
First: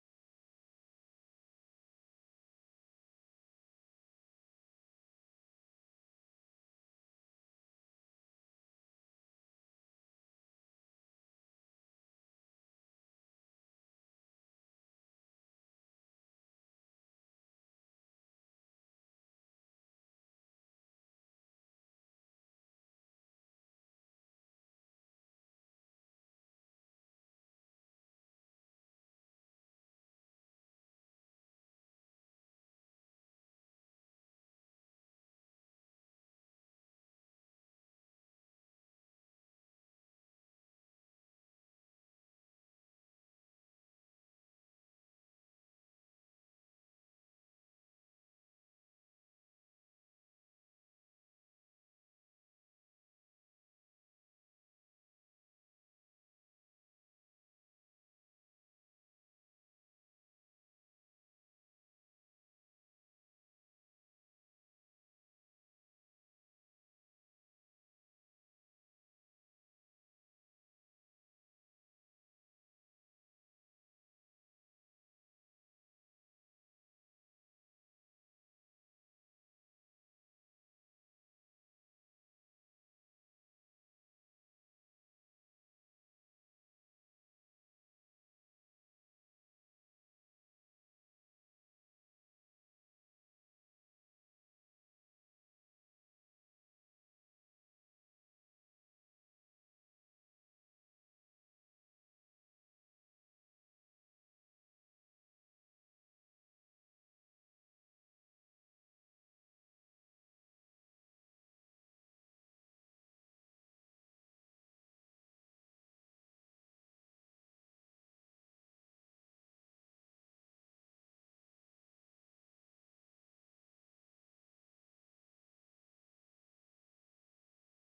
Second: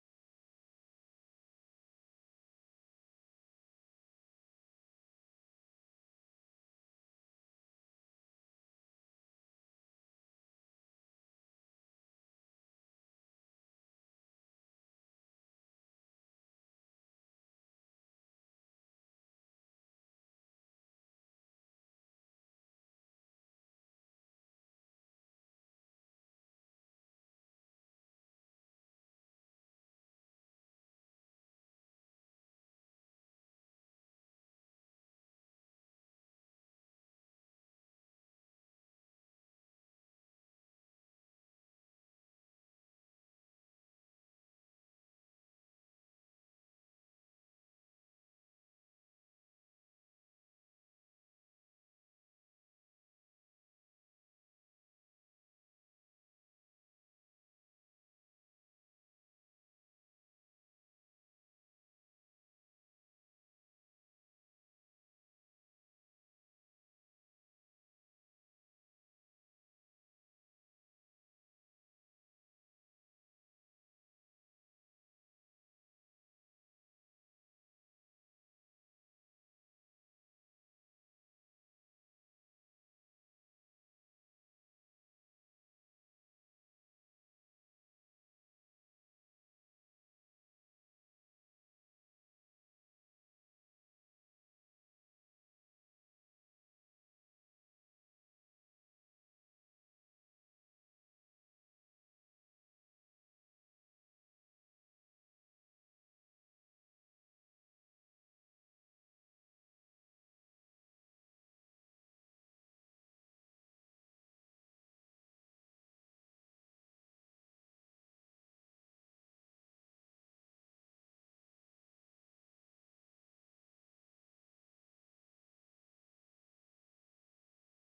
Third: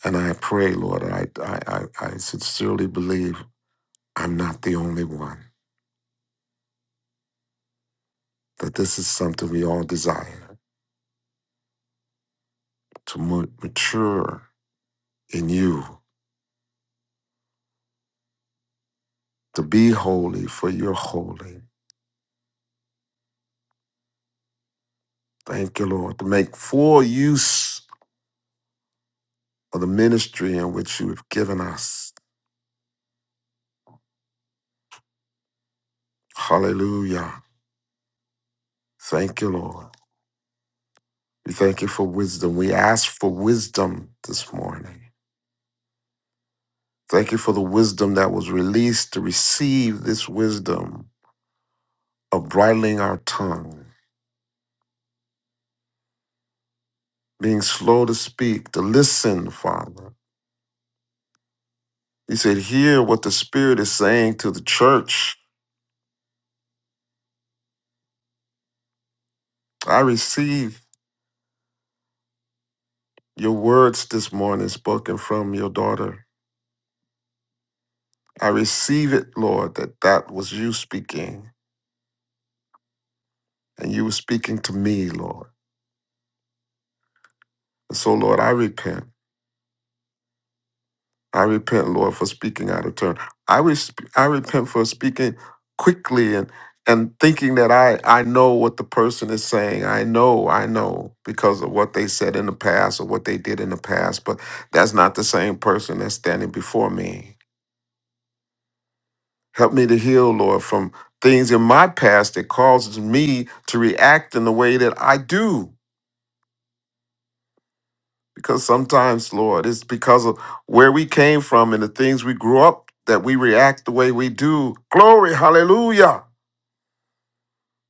And I pray, Lord, I, I, I I sincerely believe I'm not the only one, that this is something we all desire to ma- mature in you, to be holy for you're holy. Thank you, Lord, to make full use of the ministry in which you have given us. Hallelujah. Thank you, Lord. We thank you for wisdom. We ask for wisdom this morning. Thank you for the wisdom that was released to receive this wisdom of bridling our tongue, being slow to speak, to listen, Father. He said, Hear what the Spirit is saying to the church. I receive your words this morning spoken from your daughter. I receive it, Lord, that that was you speaking and you were speaking to me, Lord. And so, Lord, I repent. I repent, Lord, for speaking out of turn. I, res- I repent for speaking quickly and and thinking that I, I know what the person is saying. I know, I know because of what they said in the past or what they did in the past, but that's not the same person that's standing before me. Help me to heal, Lord, from things in my past that causes me to react in the way that I do. Because sometimes, Lord, it's because of where we came from and the things we grew up that we react the way we do. Glory, hallelujah.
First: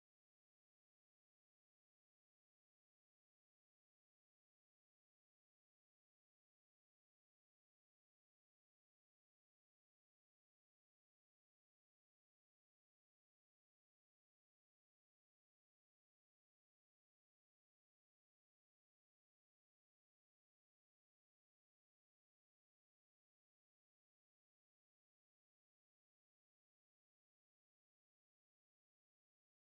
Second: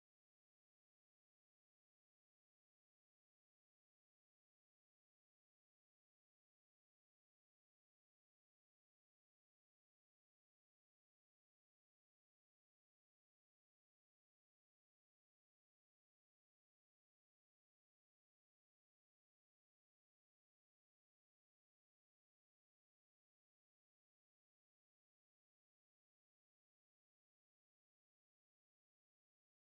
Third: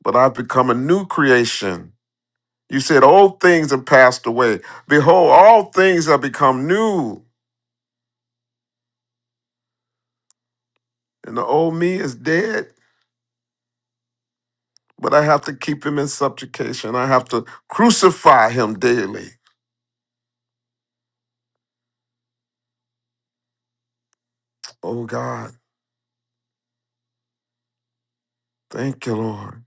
But I've become a new creation. You said, Old things have passed away. Behold, all things have become new. And the old me is dead, but I have to keep him in subjugation. I have to crucify him daily. Oh God. Thank you, Lord.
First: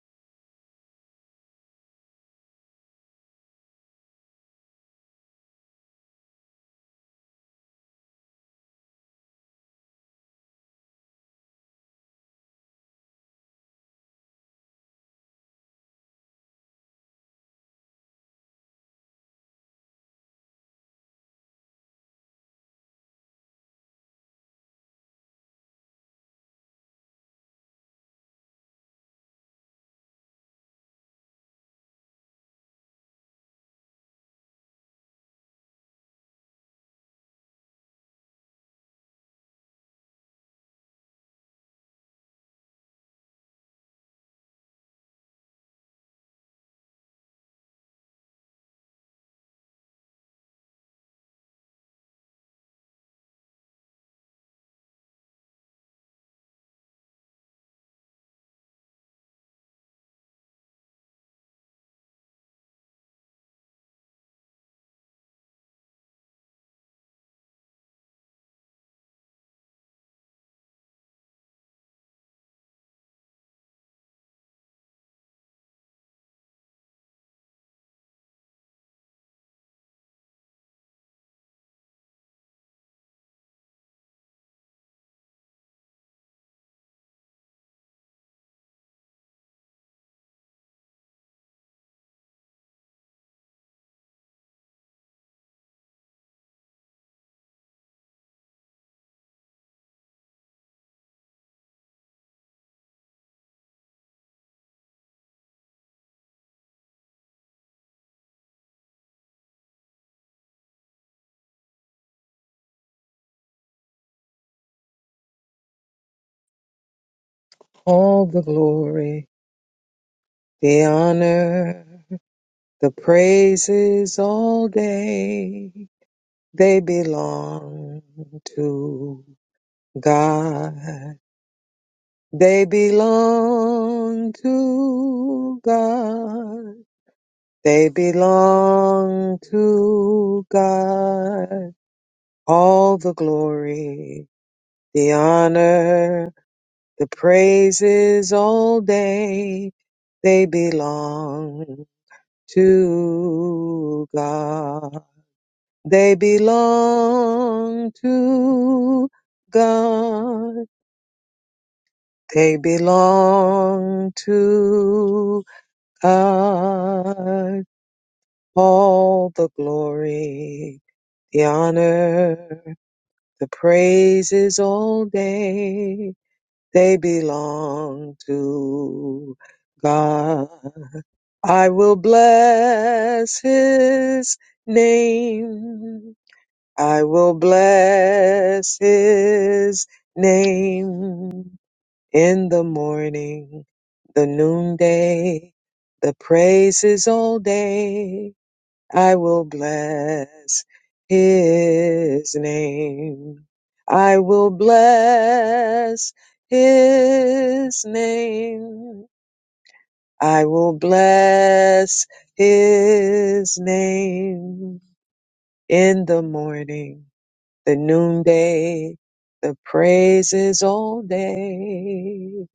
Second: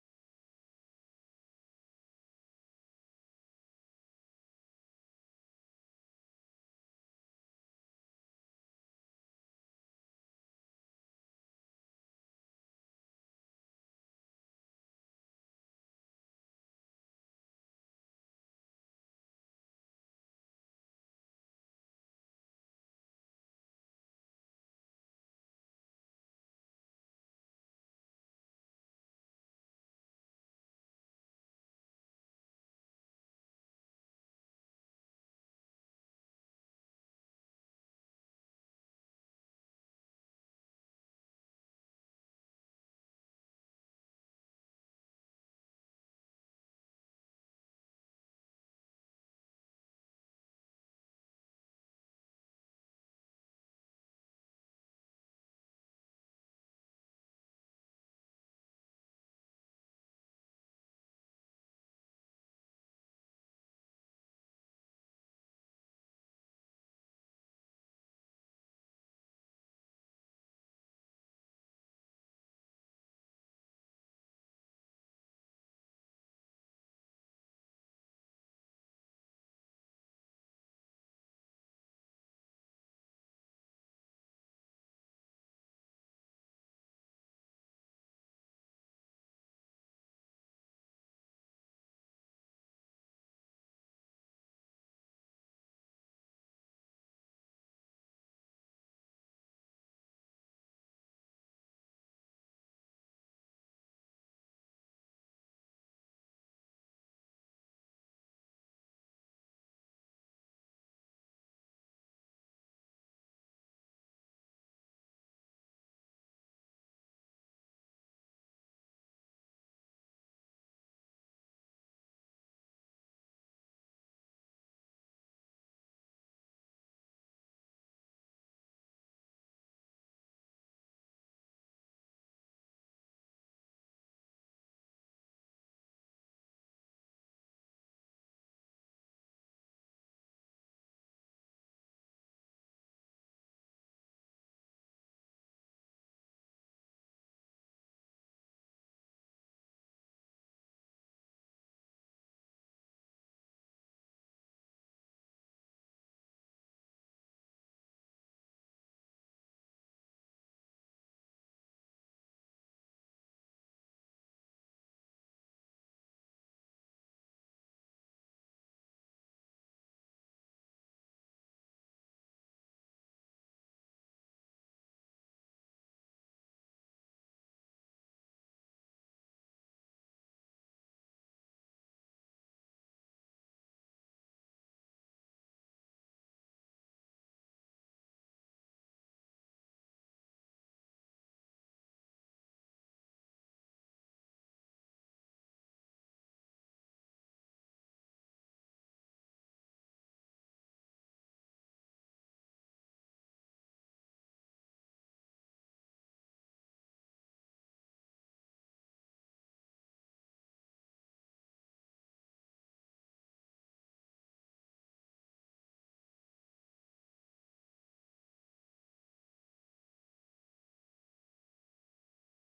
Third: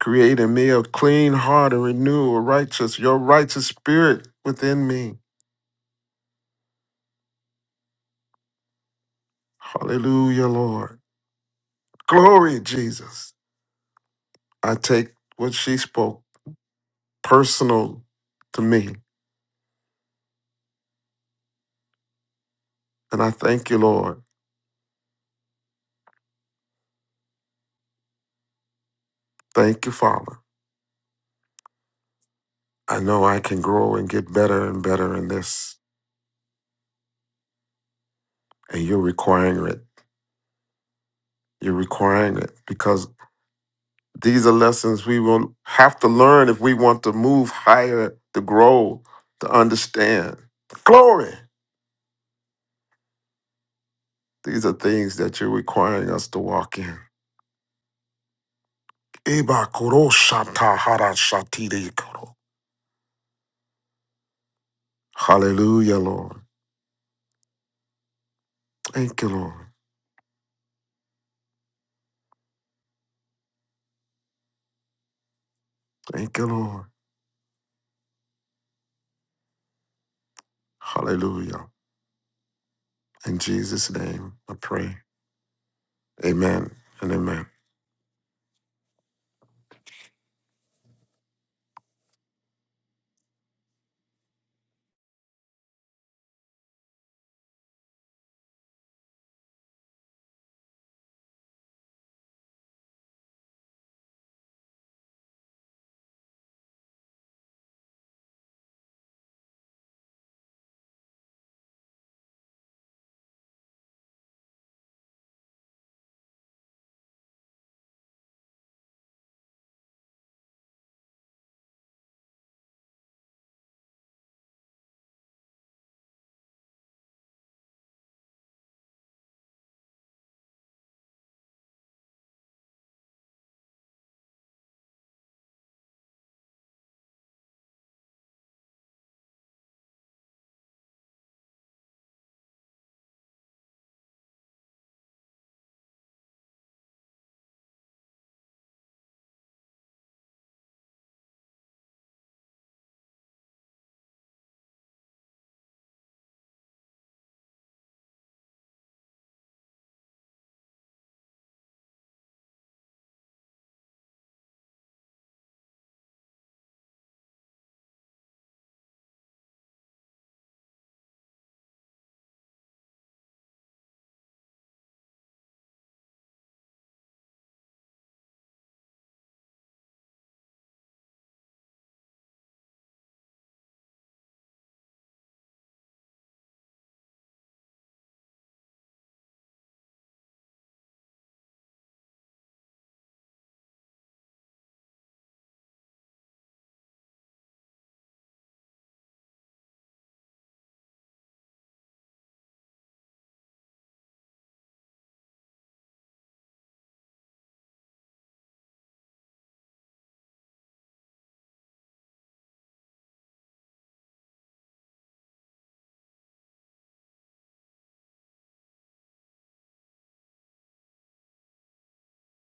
Create in me a clean heart and renew a righteous, your righteous spirit within me. Hallelujah, Lord. Glory, Jesus. I take what she spoke personal to me. And I thank you, Lord. Thank you, Father. I know I can grow and get better and better in this. And you're requiring it. You're requiring it because These are lessons we will have to learn if we want to move higher, to grow, to understand. Glory. These are things that you're requiring us to walk in. Ibakuro-shata-hara-shatiri-kuro. Hallelujah, Lord. Thank you, Lord. Thank you, Lord. Hallelujah. In Jesus' name, I pray. Amen and amen.
All the glory, the honor, the praises all day, they belong to God. They belong to God. They belong to God. All the glory, the honor, the praises all day, they belong to God. They belong to God. They belong to God. All the glory, the honor, the praises all day They belong to God. I will bless his name. I will bless his name in the morning, the noonday, the praises all day. I will bless his name. I will bless his name. I will bless his name in the morning, the noonday, the praises all day.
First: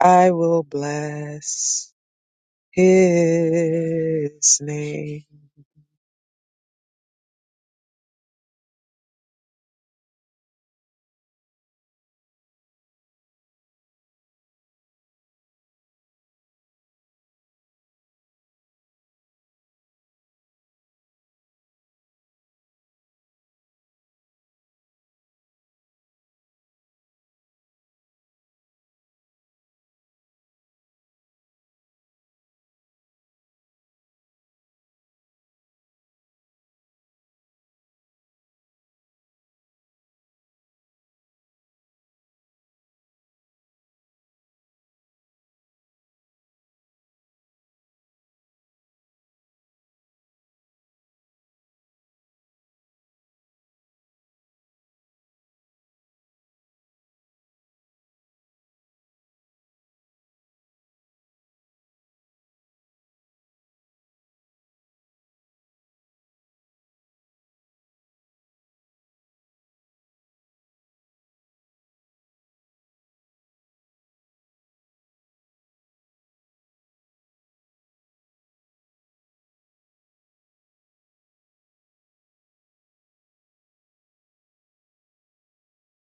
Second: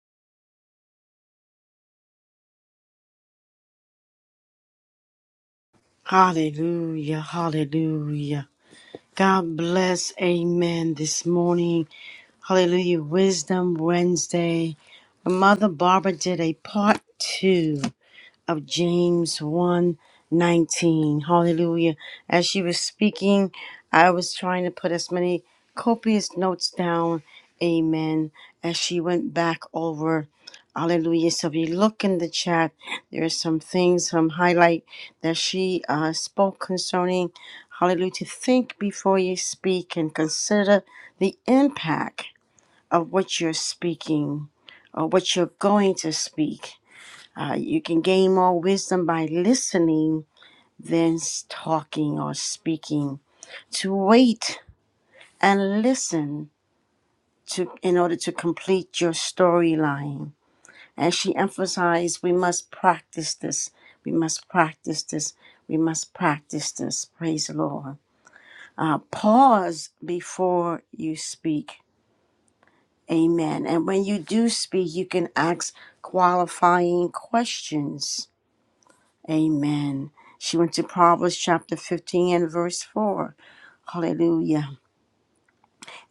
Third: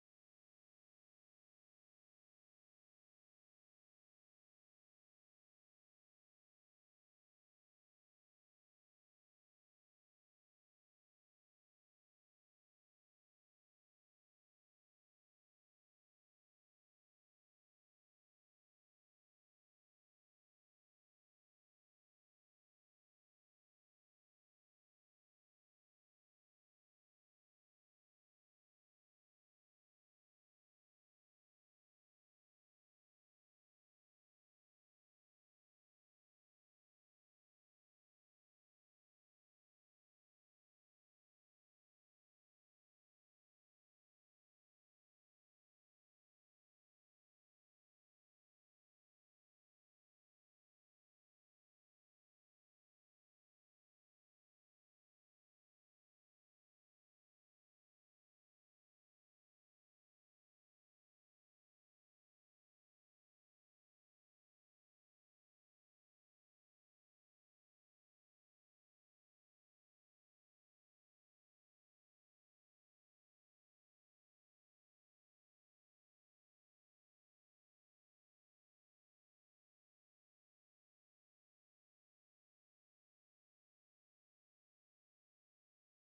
I will bless his name.
Hallelujah. Hallelujah. God bless. Amen. This morning, Hallelujah, Wisdom Wednesday. Mother Barbara did a part two of James one 19, Hallelujah. As she was speaking, I was trying to put as many copious notes down. Amen. As she went back over. Hallelujah. So if you look in the chat, there are some things, some highlight that she uh, spoke concerning. Hallelujah. To think before you speak and consider the impact of what you're speaking or what you're going to speak. Uh, you can gain more wisdom by listening than talking or speaking. To wait and listen to in order to complete your storyline. And she emphasized, we must practice this. We must practice this. We must practice this. Praise the Lord. Uh, pause before you speak. Amen. And when you do speak, you can ask qualifying questions Amen. She went to Proverbs chapter 15 and verse 4. Hallelujah.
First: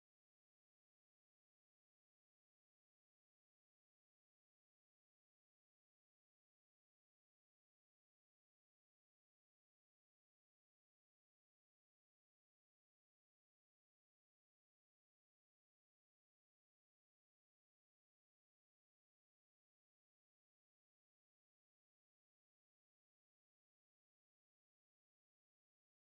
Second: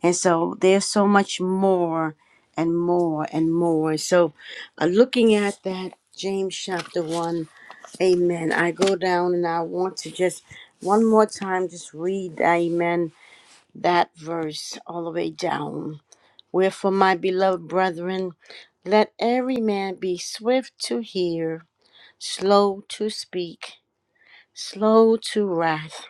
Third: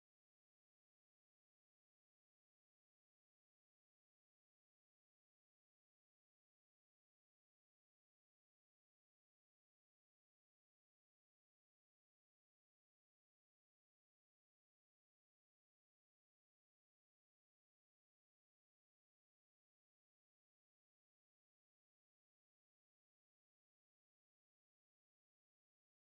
And so there's so much more and more and more. So uh, looking at that, James chapter 1, amen. I go down and I want to just one more time just read, amen, that verse all the way down. Wherefore, my beloved brethren, let every man be swift to hear, slow to speak, slow to wrath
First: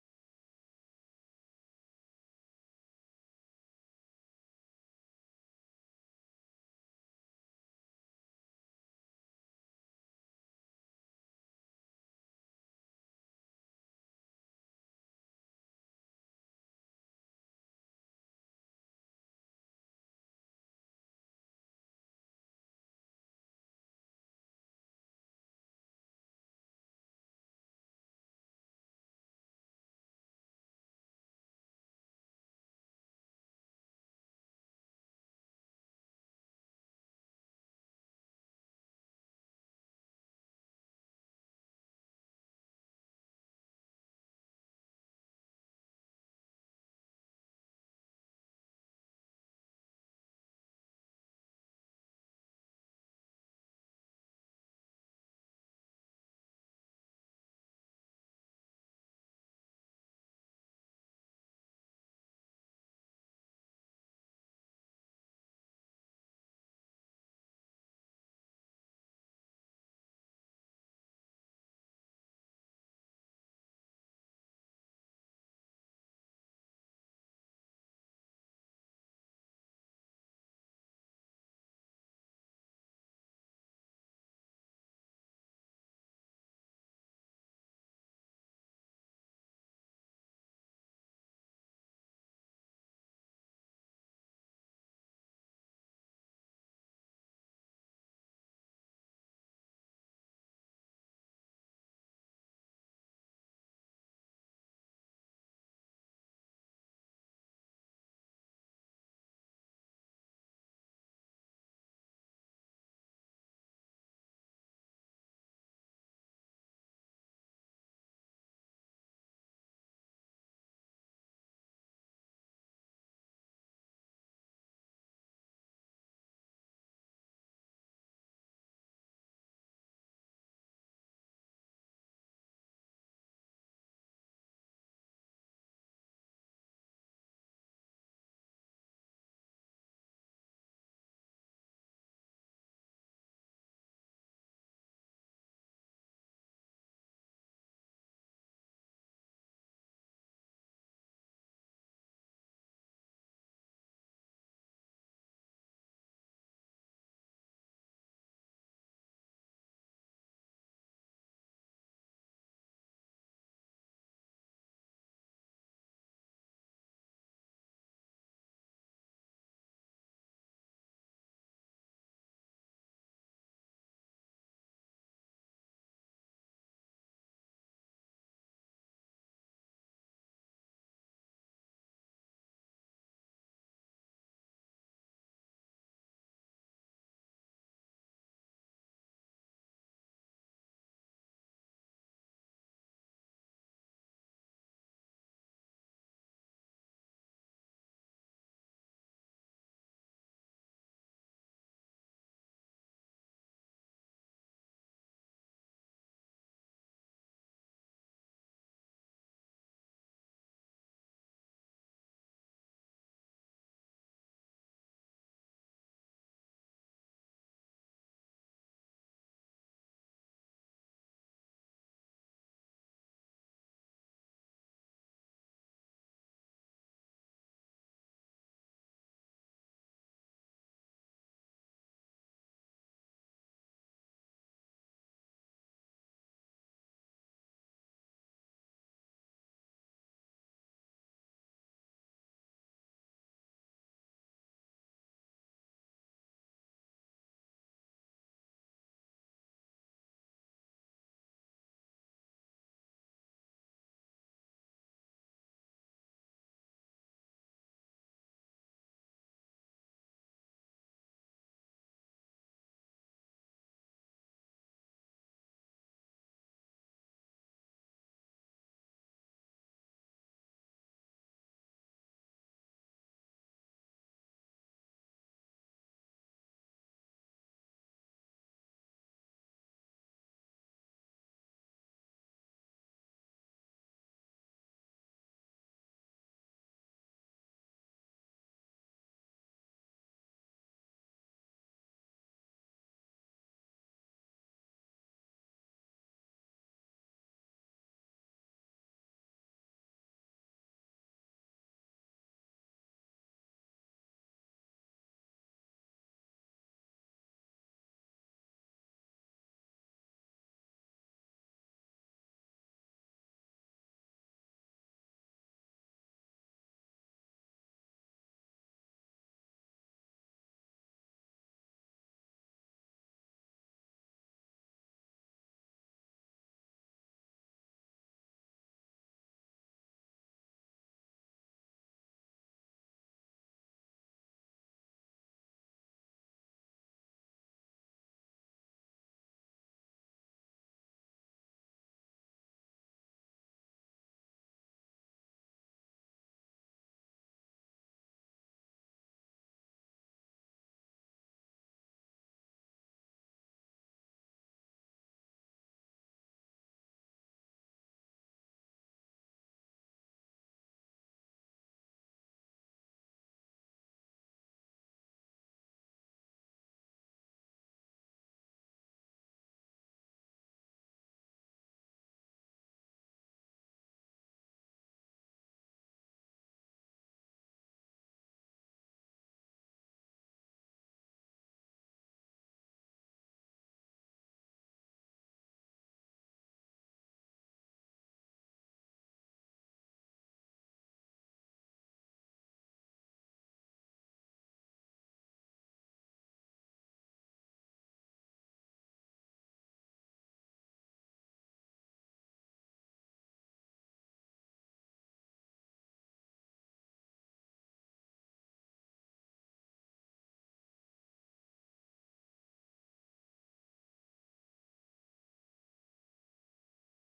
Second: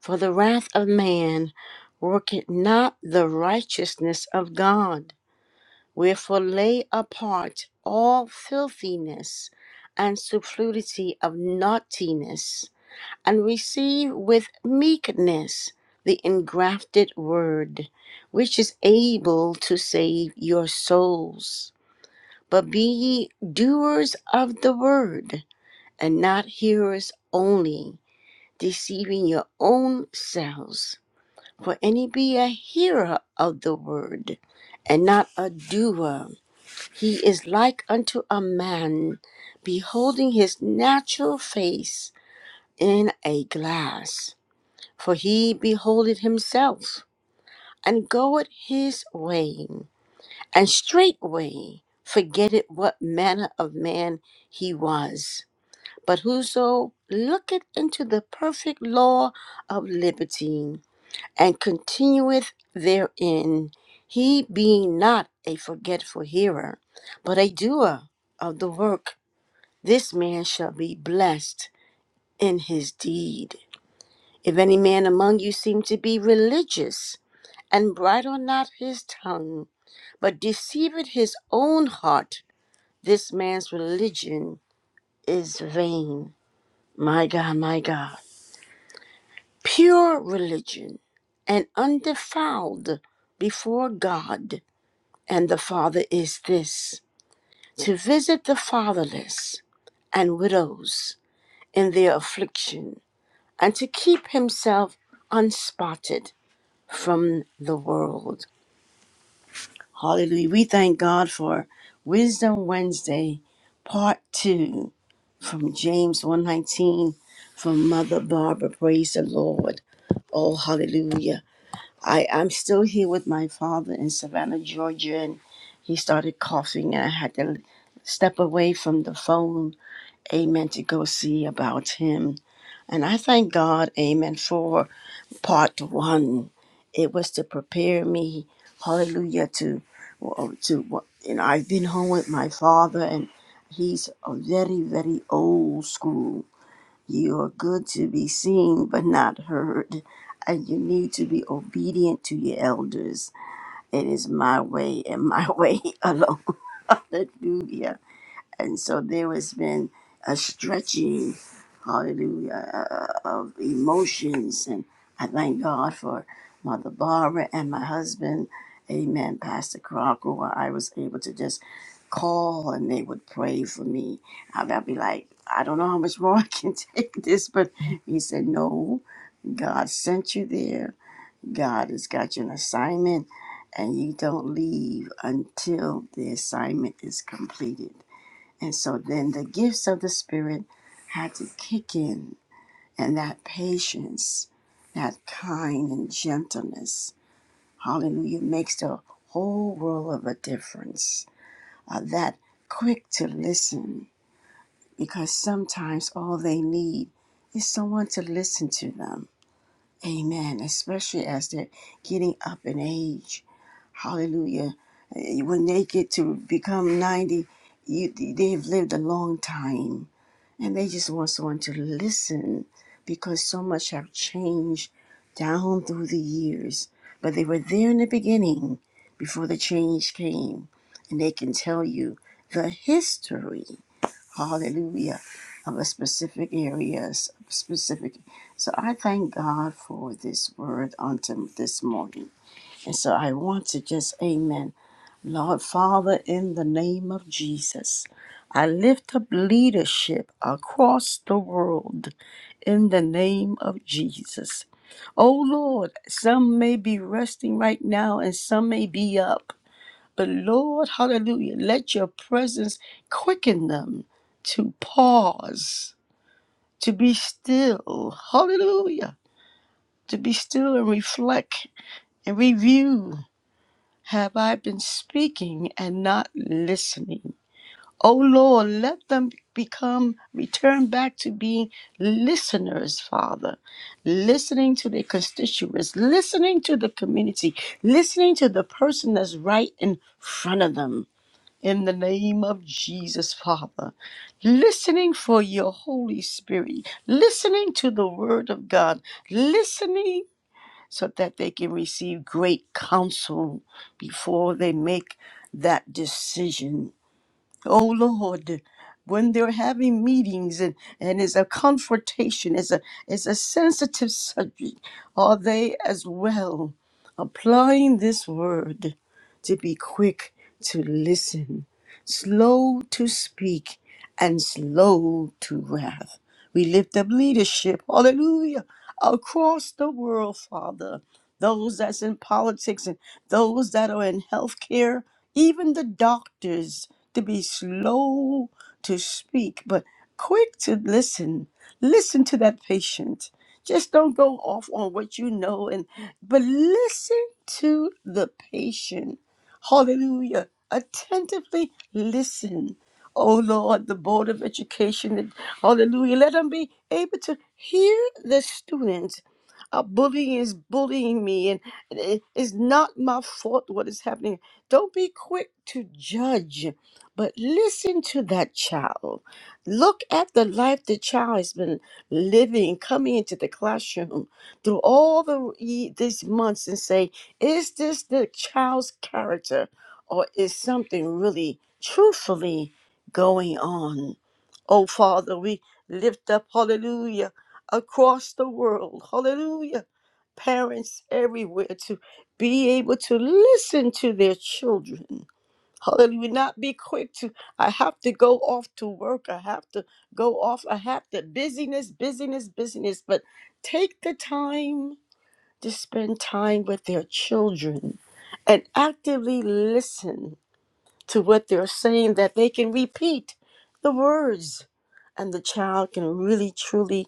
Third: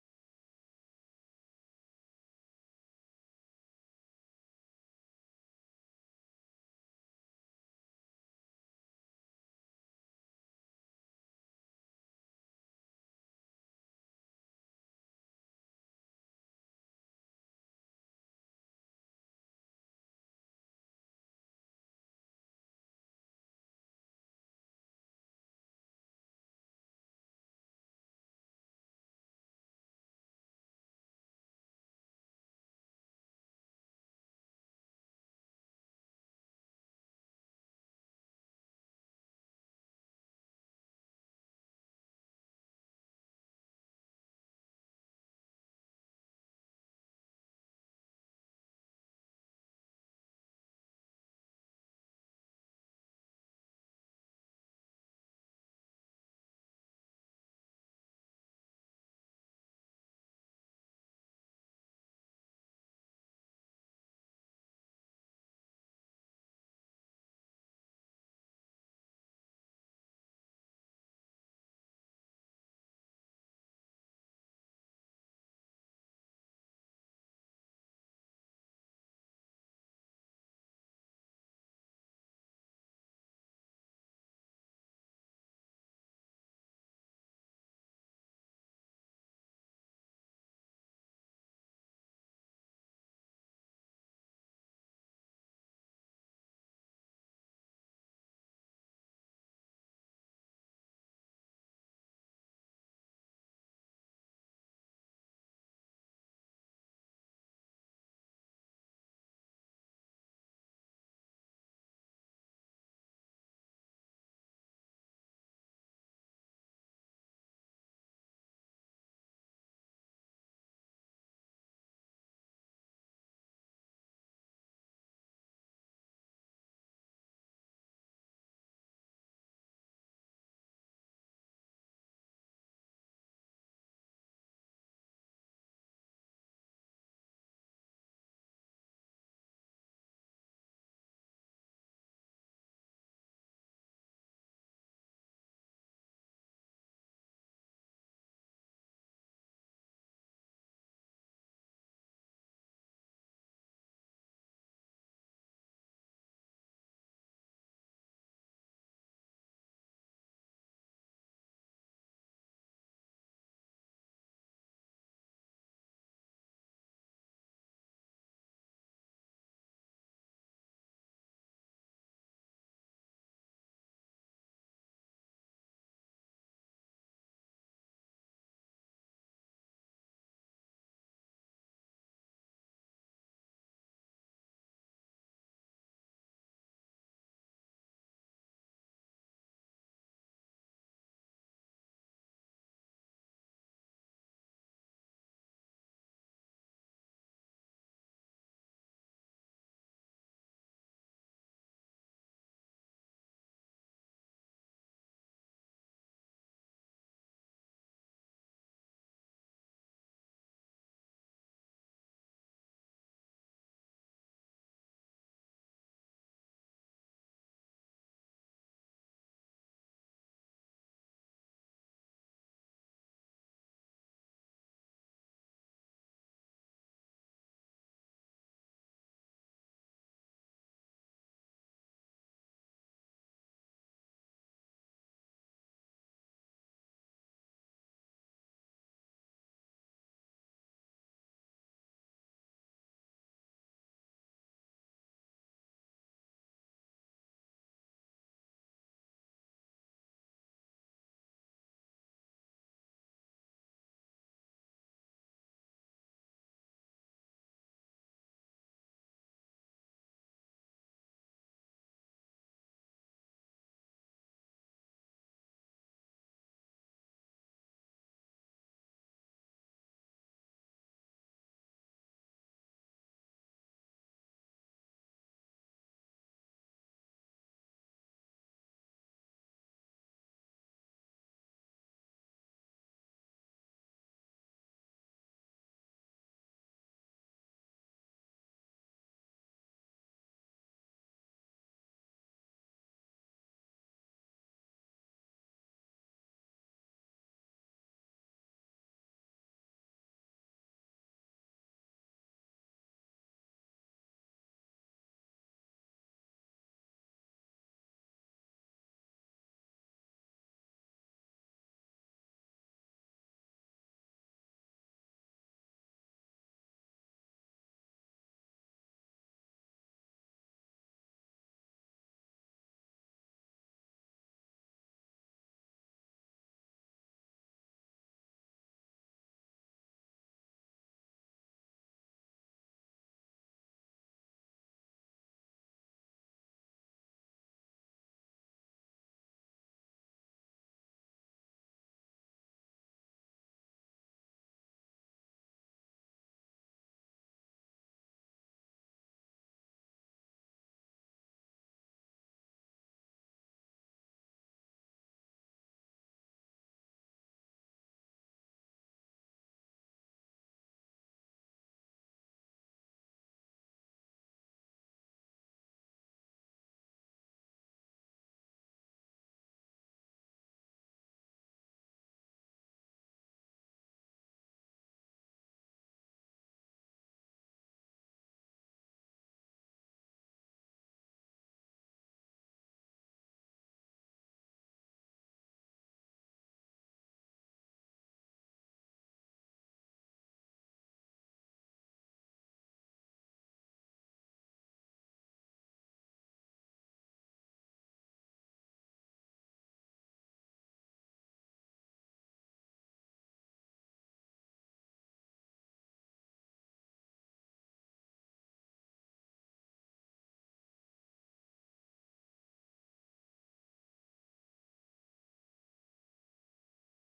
For the wrath of man worketh not the righteousness of God. Wherefore lay apart all filthiness and superfluity of naughtiness, and receive with meekness the engrafted word, which is able to save your souls. But be ye doers of the word, and not hearers only, deceiving your own selves for any be a hearer of the word and not a doer. He is like unto a man beholding his natural face in a glass, for he beholdeth himself and goeth his way, and straightway forgetteth what manner of man he was. But whoso looketh into the perfect law of liberty, and continueth therein, he being not a forgetful hearer, but a doer of the work, this man shall be blessed in his deed. If any man among you seem to be religious, and bridle not his tongue, but deceiveth his own heart, this man's religion is vain. My God, my God. Pure religion and undefiled before God And the Father is this to visit the fatherless and widows in their affliction, and to keep himself unspotted from the world. Hallelujah. We thank God for Wisdom Wednesday, part two, from James 119, from Mother Barbara. Praise the Lord. Oh, hallelujah. I, I'm still here with my father in Savannah, Georgia, and he started coughing, and I had to step away from the phone, amen, to go see about him. And I thank God, amen, for part one. It was to prepare me, hallelujah, to, to, you know, I've been home with my father, and he's a very, very old school. You are good to be seen, but not heard. And you need to be obedient to your elders. It is my way and my way alone. Hallelujah. And so there has been a stretching, hallelujah, uh, of emotions. And I thank God for Mother Barbara and my husband, amen, Pastor Crocker, where I was able to just call and they would pray for me. I'd I'd be like, I don't know how much more I can take this, but he said, No, God sent you there. God has got you an assignment, and you don't leave until the assignment is completed. And so then the gifts of the Spirit had to kick in, and that patience, that kind and gentleness, hallelujah, makes the whole world of a difference. Uh, that quick to listen, because sometimes all they need is someone to listen to them. Amen. Especially as they're getting up in age. Hallelujah. Uh, When they get to become 90, you, they've lived a long time and they just want someone to listen because so much have changed down through the years. But they were there in the beginning before the change came, and they can tell you the history, hallelujah, of a specific areas, specific. So I thank God for this word on to this morning. And so I want to just, amen. Lord Father, in the name of Jesus, I lift up leadership across the world in the name of Jesus. Oh Lord, some may be resting right now and some may be up. But Lord, hallelujah, let your presence quicken them to pause, to be still. Hallelujah. To be still and reflect and review. Have I been speaking and not listening? O Lord, let them become, return back to being listeners, Father, listening to their constituents, listening to the community, listening to the person that's right in front of them. In the name of Jesus, Father, listening for your Holy Spirit, listening to the Word of God, listening so that they can receive great counsel before they make that decision Oh Lord, when they're having meetings and, and it's a confrontation, it's a it's a sensitive subject, are they as well applying this word to be quick to listen, slow to speak, and slow to wrath? We lift up leadership, hallelujah, across the world, Father. Those that's in politics and those that are in healthcare, even the doctors to be slow to speak, but quick to listen. Listen to that patient. Just don't go off on what you know and but listen to the patient. Hallelujah. Attentively listen. Oh Lord, the Board of Education, hallelujah. Let them be able to hear the students. Uh, bullying is bullying me, and it- it's not my fault what is happening. Don't be quick to judge, but listen to that child. Look at the life the child has been living, coming into the classroom through all the ye- these months, and say, is this the child's character, or is something really truthfully going on? Oh Father, we lift up Hallelujah across the world. Hallelujah, parents everywhere to be able to listen to their children. Hallelujah. Not be quick to, I have to go off to work. I have to go off. I have to busyness, busyness, busyness. But take the time to spend time with their children and actively listen to what they're saying that they can repeat the words and the child can really truly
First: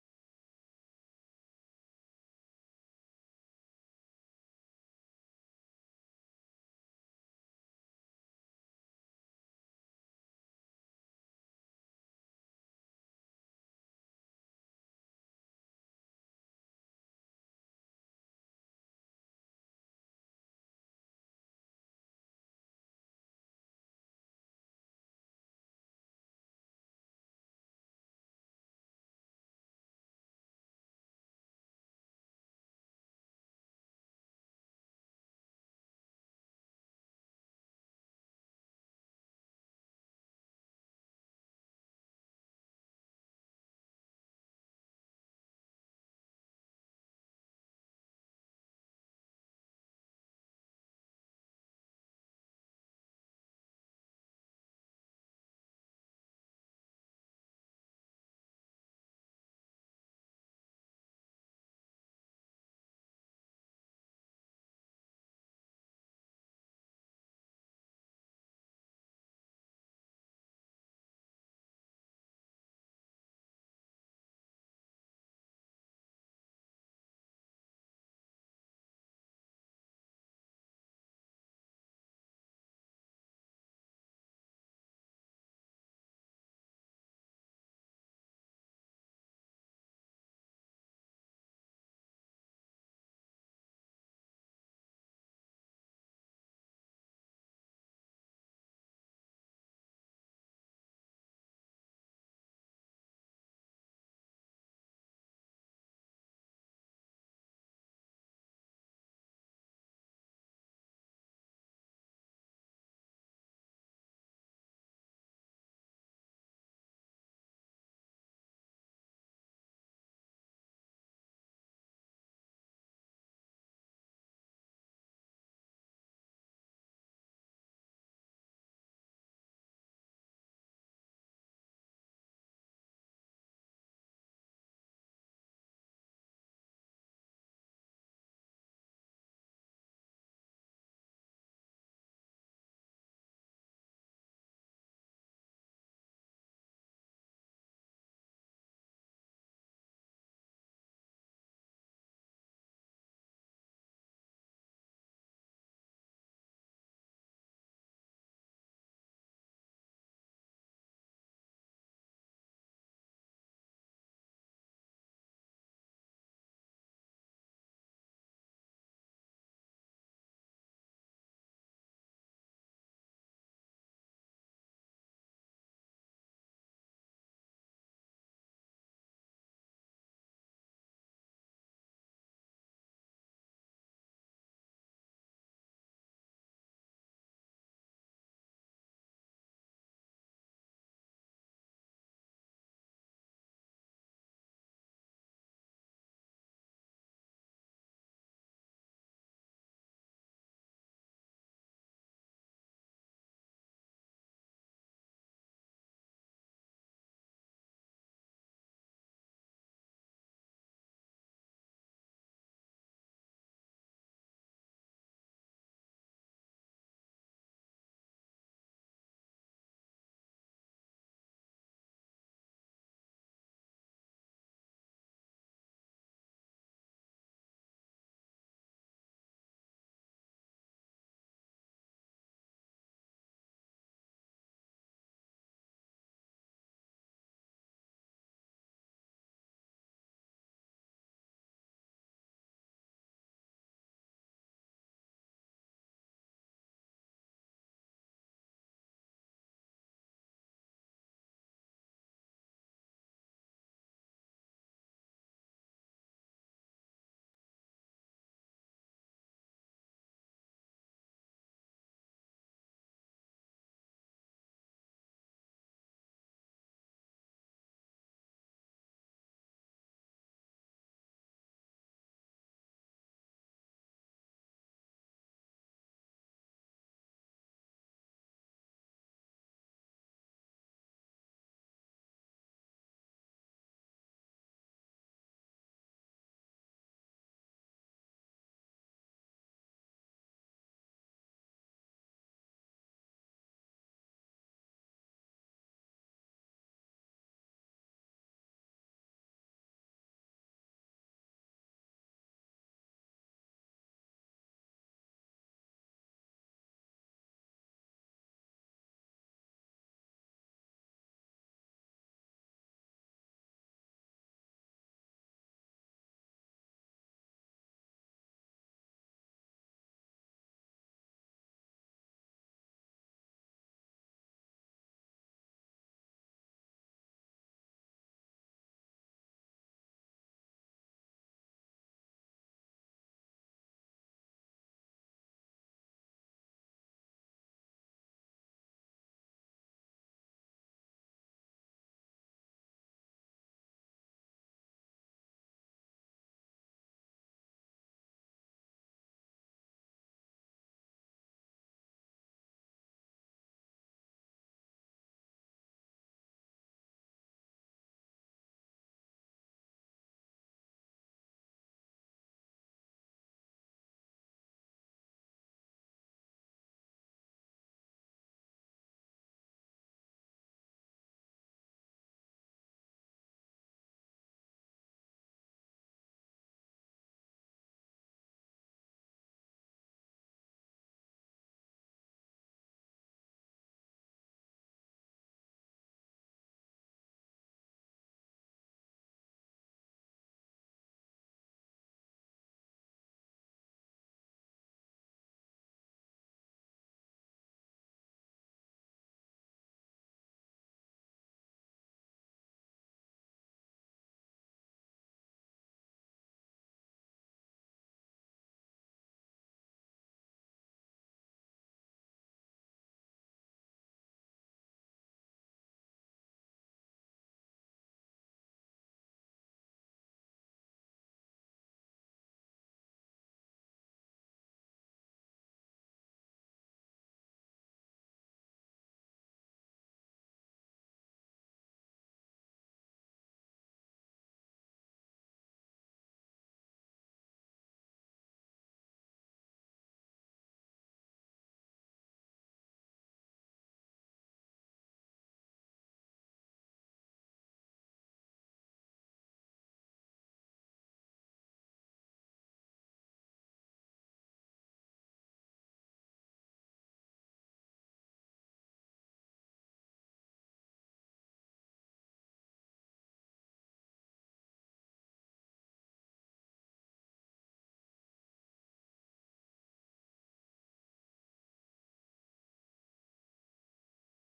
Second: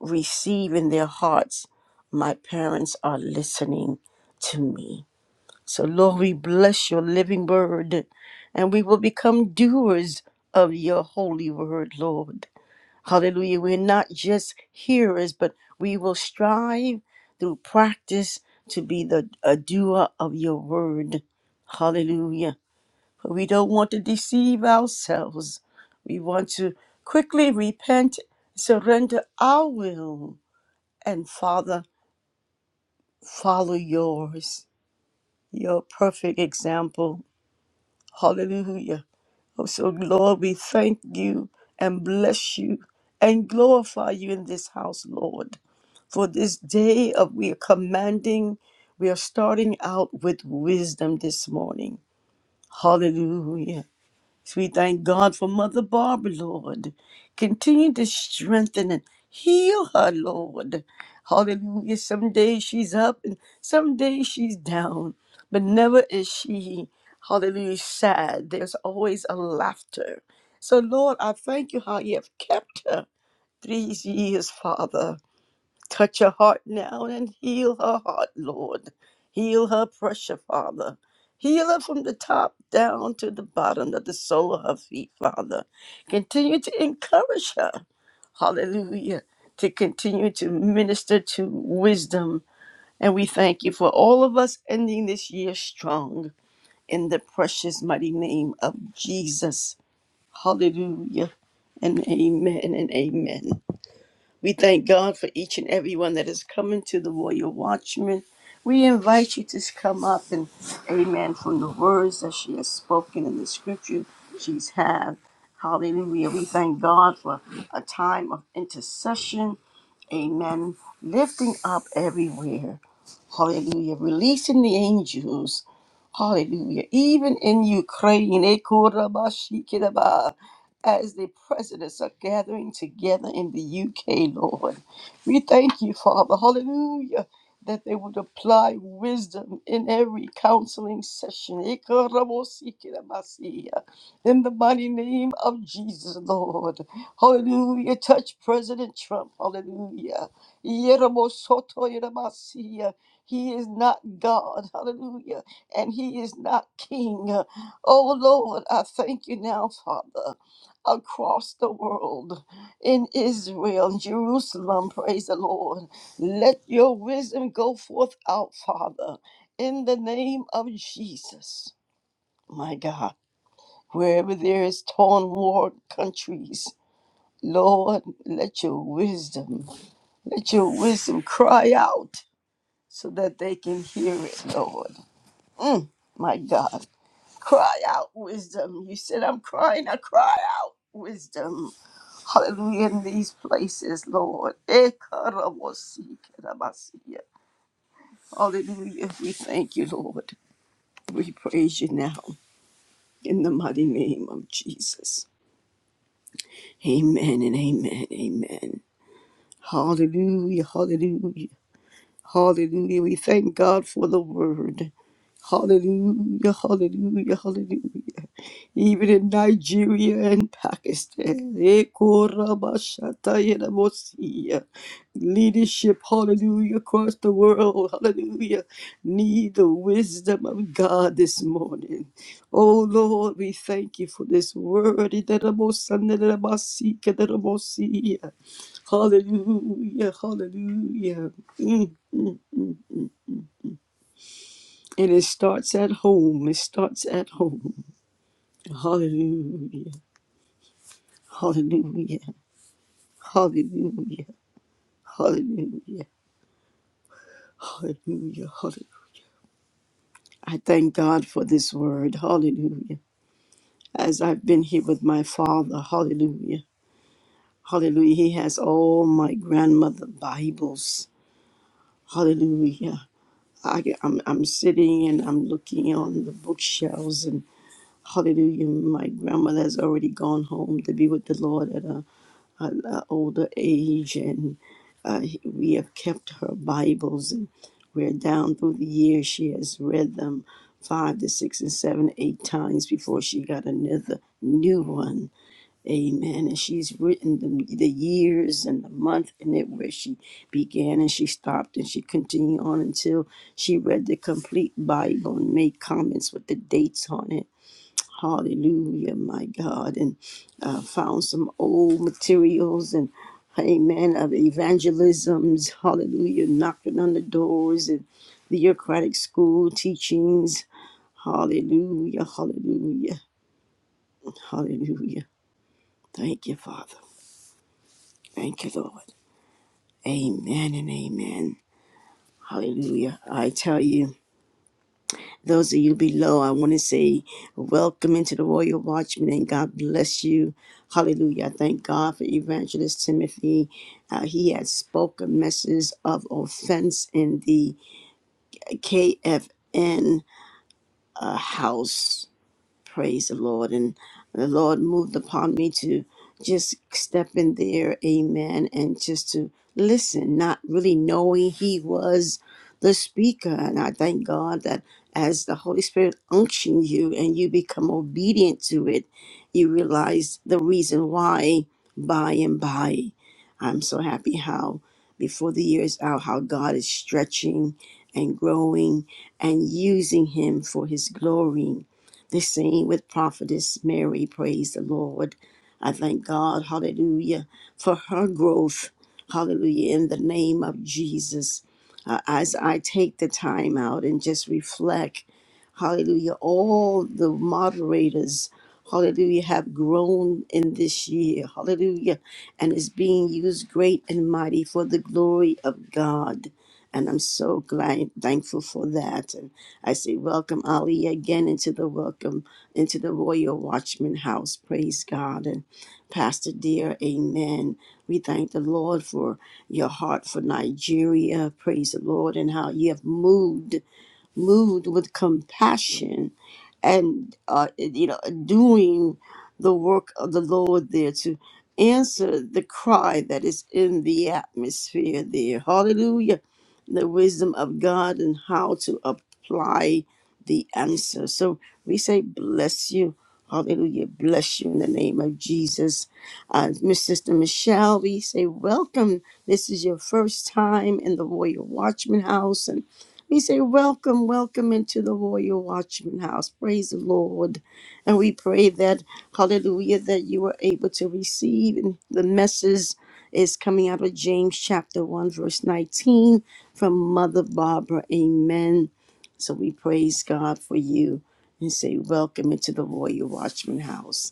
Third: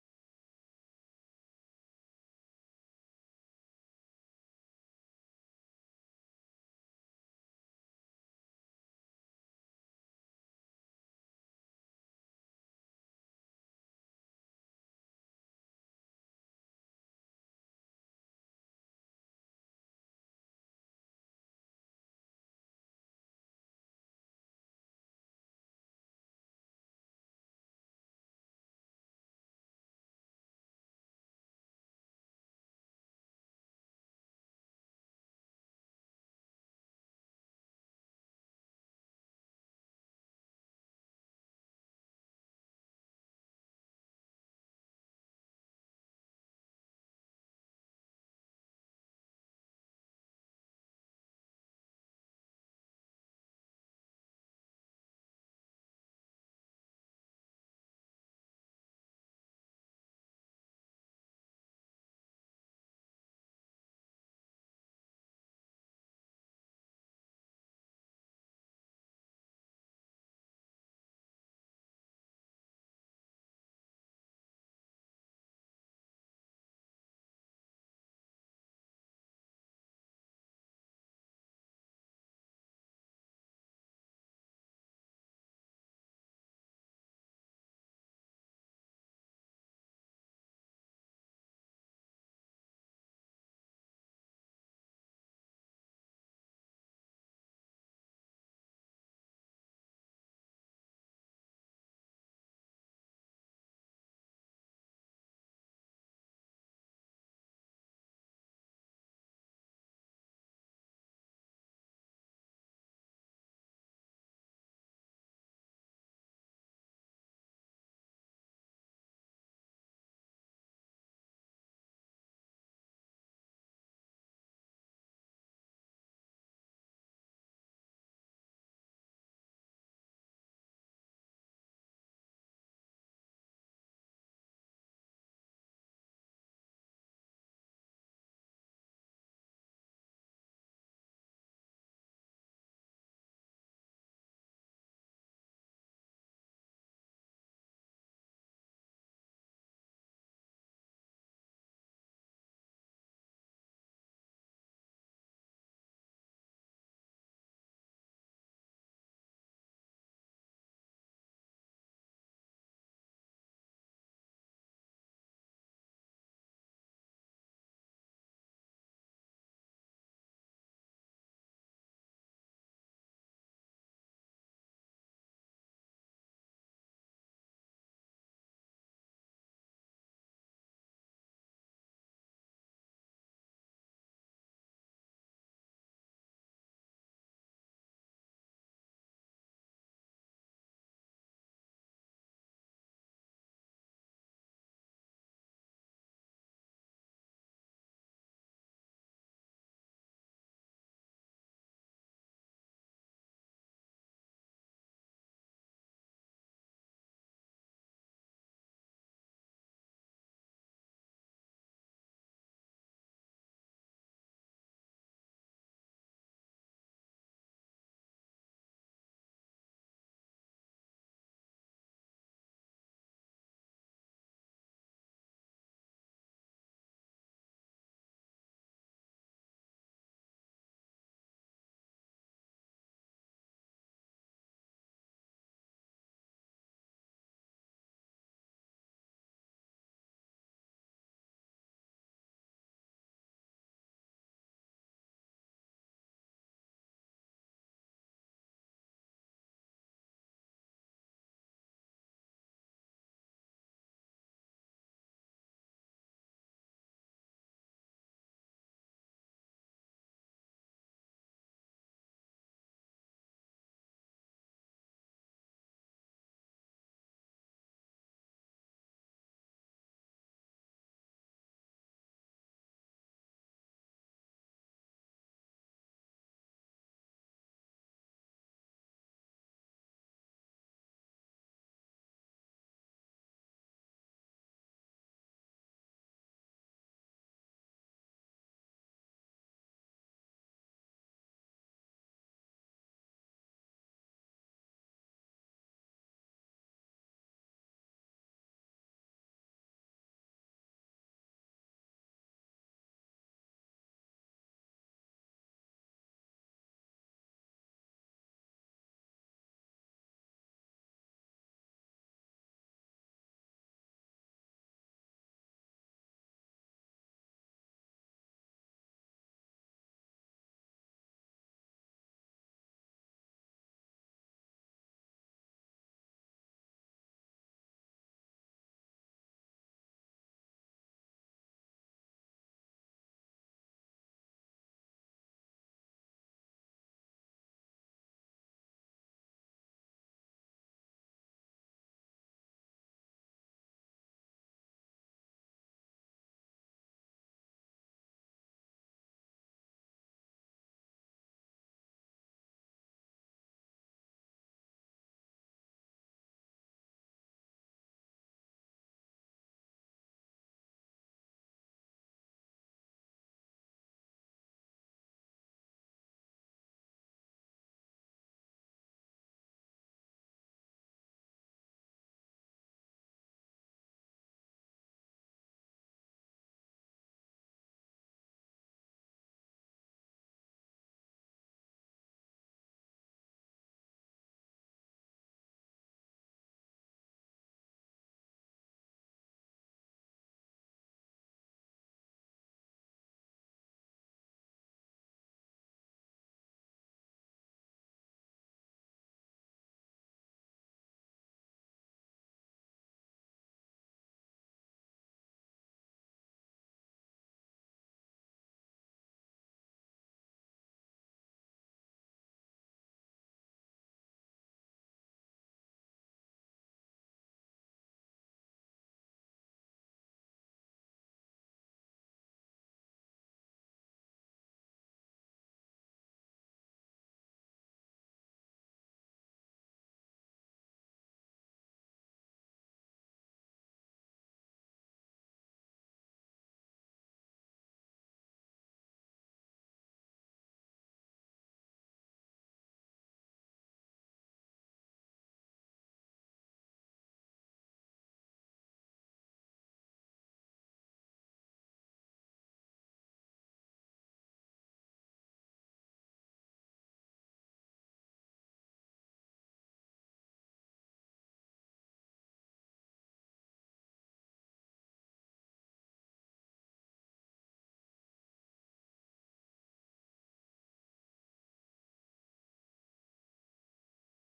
receive in their hearts. My parents are listening to me. So, Lord, we bless your living word and we will become doers of your holy word, Lord. Hallelujah. We're not just hearers, but we will strive through practice to be the a doer of your word. Hallelujah. For we don't want to deceive ourselves. We want to quickly repent, surrender our will, and Father, follow yours, your perfect example. Hallelujah. Oh, so, Lord, we thank you and bless you and glorify you in this house, Lord, for this day of we are commanding, we are starting out with wisdom this morning. Hallelujah. So we thank God for Mother Barbara, Lord. Continue to strengthen and heal her, Lord. Hallelujah. Some days she's up and some days she's down, but never is she, hallelujah, sad. There's always a laughter. So, Lord, I thank you how you have kept her these years, Father. Touch her heart now and heal her heart, Lord. Heal her pressure, Father. Heal her from the top down to the bottom of the sole of her feet, Father. Continue to encourage her. Hallelujah. To continue to minister to wisdom. And we thank you for all of us ending this year strong in the precious mighty name of Jesus. Hallelujah. And amen and amen. We thank God for each and every one that is coming to the Royal Watchman. We invite you to come up and amen from the words that she has spoken in the scripture she's had. Hallelujah. We thank God for a time of intercession. Amen. Lifting up everywhere. Hallelujah. Releasing the angels. Hallelujah. Even in Ukraine, eh, korabashikiraba, as the presidents are gathering together in the UK, Lord. We thank you, Father. Hallelujah. That they would apply wisdom in every counseling session. eh, korabosikirabasiya. In the mighty name of Jesus, Lord. Hallelujah. Touch President Trump. Hallelujah. Yerobosoto he is not God, hallelujah, and He is not King. Oh Lord, I thank you now, Father, across the world, in Israel, Jerusalem, praise the Lord. Let your wisdom go forth out, Father, in the name of Jesus, my God. Wherever there is torn war countries, Lord, let your wisdom, let your wisdom cry out so that they can hear it, Lord. my God. Cry out wisdom. You said, I'm crying. I cry out wisdom. Hallelujah. In these places, Lord. Ekarabosikerabasiya. Hallelujah. We thank you, Lord. We praise you now in the mighty name of Jesus. Amen and amen. Amen. Hallelujah. Hallelujah. Hallelujah. We thank God for the word. Hallelujah. Hallelujah. Hallelujah. even in Nigeria and Pakistan. Ekorabashatayenamosia. Leadership, hallelujah, across the world, hallelujah. Need the wisdom of God this morning. Oh Lord, we thank you for this word. Itanamosanamasikenamosia. Hallelujah, hallelujah. Mm, mm. And it starts at home. It starts at home. Hallelujah. Hallelujah. Hallelujah. Hallelujah. Hallelujah. Hallelujah. I thank God for this word. Hallelujah. As I've been here with my father. Hallelujah. Hallelujah. He has all my grandmother Bibles. Hallelujah. I, I'm, I'm sitting and I'm looking on the bookshelves and hallelujah. My grandmother has already gone home to be with the Lord at a. an uh, older age, and uh, we have kept her Bibles, and where down through the years. She has read them five to six and seven, eight times before she got another new one. Amen. And she's written the, the years and the month and it where she began and she stopped and she continued on until she read the complete Bible and made comments with the dates on it Hallelujah, my God. And uh, found some old materials and, amen, of evangelisms. Hallelujah, knocking on the doors and the Eucharistic school teachings. Hallelujah, hallelujah, hallelujah. Thank you, Father. Thank you, Lord. Amen and amen. Hallelujah. I tell you. Those of you below, I want to say welcome into the Royal Watchman and God bless you. Hallelujah. I Thank God for Evangelist Timothy. Uh, he has spoken messages of offense in the KFN uh, house. Praise the Lord. And the Lord moved upon me to just step in there, amen, and just to listen, not really knowing He was the speaker. And I thank God that as the Holy Spirit unctions you and you become obedient to it, you realize the reason why by and by. I'm so happy how before the year is out, how God is stretching and growing and using him for his glory they sing with prophetess Mary, praise the Lord. I thank God, hallelujah, for her growth, hallelujah, in the name of Jesus. Uh, as I take the time out and just reflect, hallelujah, all the moderators, hallelujah, have grown in this year, hallelujah, and is being used great and mighty for the glory of God. And I'm so glad, thankful for that. And I say, welcome Ali again into the welcome into the Royal Watchman House. Praise God and Pastor dear, Amen. We thank the Lord for your heart for Nigeria. Praise the Lord and how you have moved moved with compassion and uh, you know doing the work of the Lord there to answer the cry that is in the atmosphere there. Hallelujah. The wisdom of God and how to apply the answer. So we say, bless you. Hallelujah. Bless you in the name of Jesus. Uh, Miss Sister Michelle, we say, welcome. This is your first time in the Royal Watchman House. and. We say, Welcome, welcome into the Warrior Watchman House. Praise the Lord. And we pray that, hallelujah, that you are able to receive. And the message is coming out of James chapter 1, verse 19 from Mother Barbara. Amen. So we praise God for you and say, Welcome into the Warrior Watchman House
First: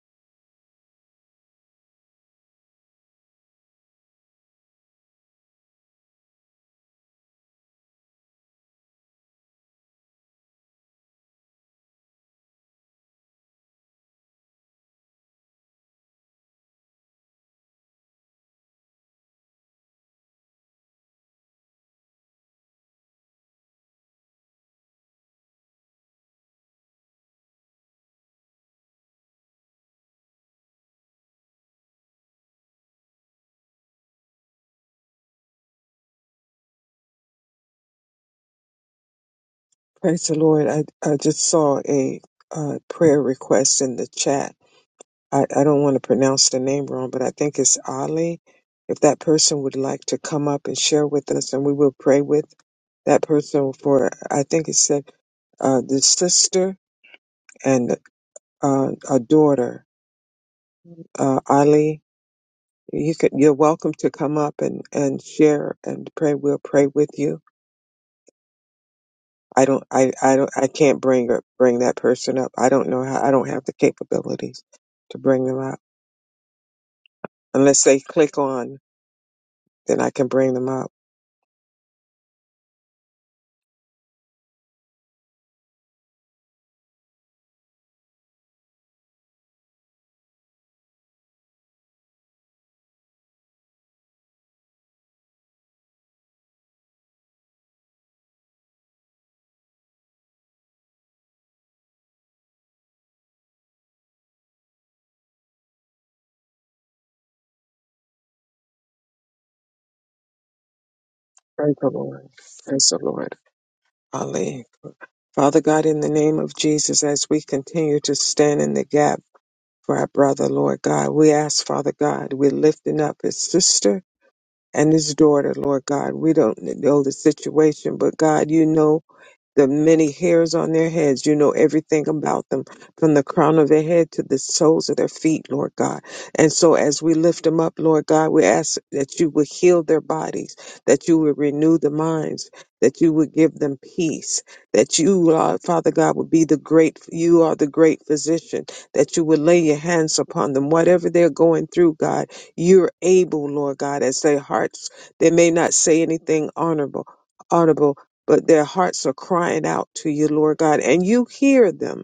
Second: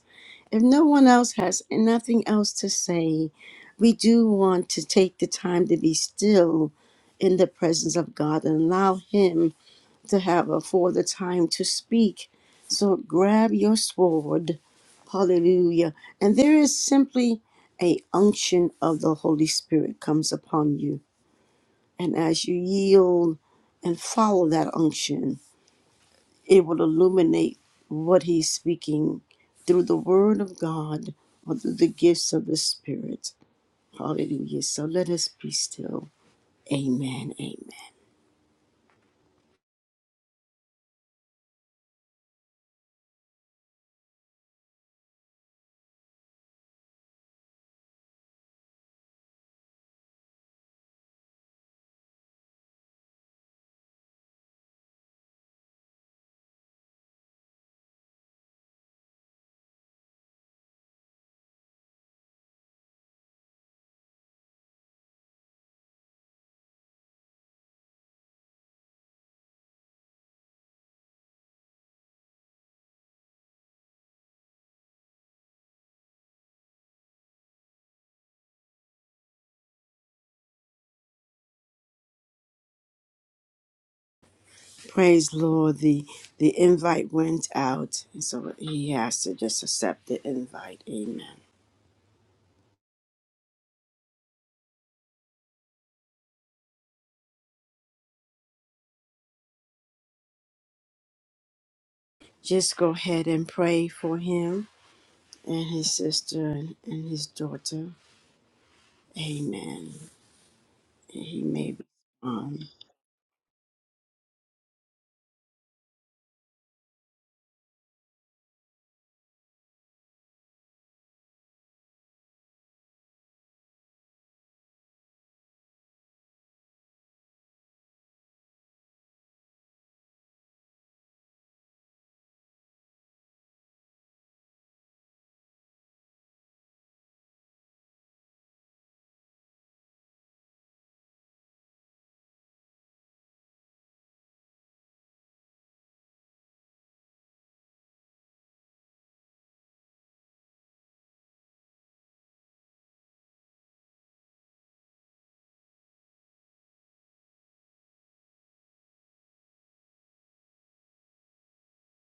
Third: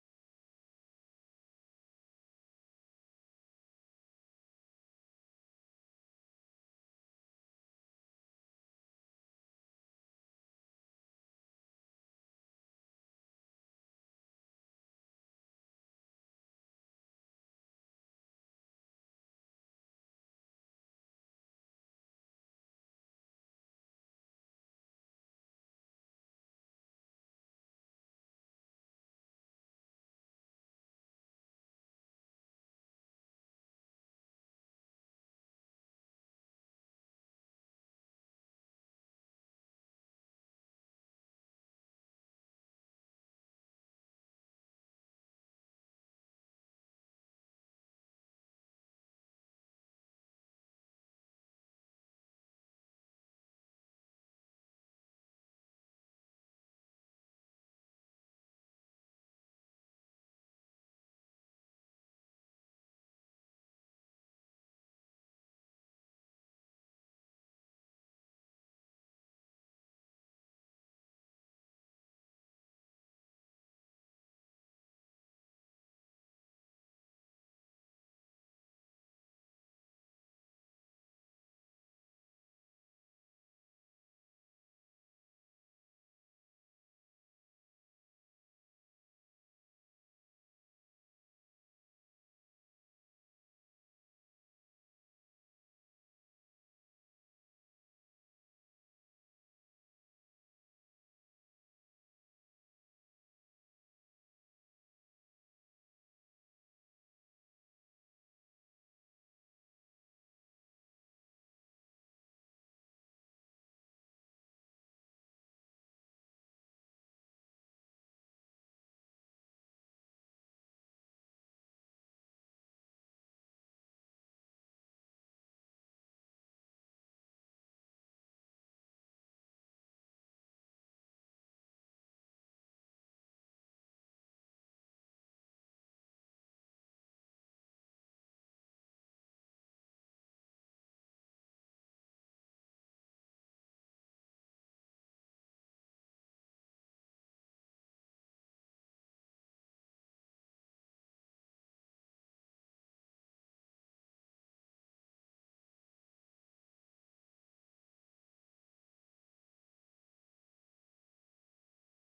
if no one else has nothing else to say, we do want to take the time to be still in the presence of God and allow Him to have a for the time to speak. So grab your sword, hallelujah. And there is simply a unction of the Holy Spirit comes upon you. And as you yield and follow that unction, it will illuminate what he's speaking through the word of God or through the gifts of the Spirit. Hallelujah. So let us be still. Amen. Amen.
Praise the Lord. I, I just saw a uh, prayer request in the chat. I, I don't want to pronounce the name wrong, but I think it's Ali. If that person would like to come up and share with us, and we will pray with that person for, I think it said uh, the sister and uh, a daughter. Uh, Ali, you could, you're welcome to come up and, and share and pray. We'll pray with you I don't I I don't I can't bring up bring that person up. I don't know how I don't have the capabilities to bring them up. Unless they click on, then I can bring them up.
Praise Lord. The the invite went out. And so he has to just accept the invite. Amen. Just go ahead and pray for him and his sister and, and his daughter. Amen. He may
Praise
be
the Lord.
um,
Praise the Lord. Ali. Father God, in the name of Jesus, as we continue to stand in the gap for our brother, Lord God, we ask, Father God, we're lifting up his sister and his daughter, Lord God. We don't know the situation, but God, you know the many hairs on their heads. You know everything about them from the crown of their head to the soles of their feet, Lord God. And so as we lift them up, Lord God, we ask that you would heal their bodies, that you would renew the minds, that you would give them peace, that you, Lord, Father God, would be the great, you are the great physician, that you would lay your hands upon them, whatever they're going through, God, you're able, Lord God, as their hearts, they may not say anything honorable, audible, but their hearts are crying out to you, Lord God, and you hear them.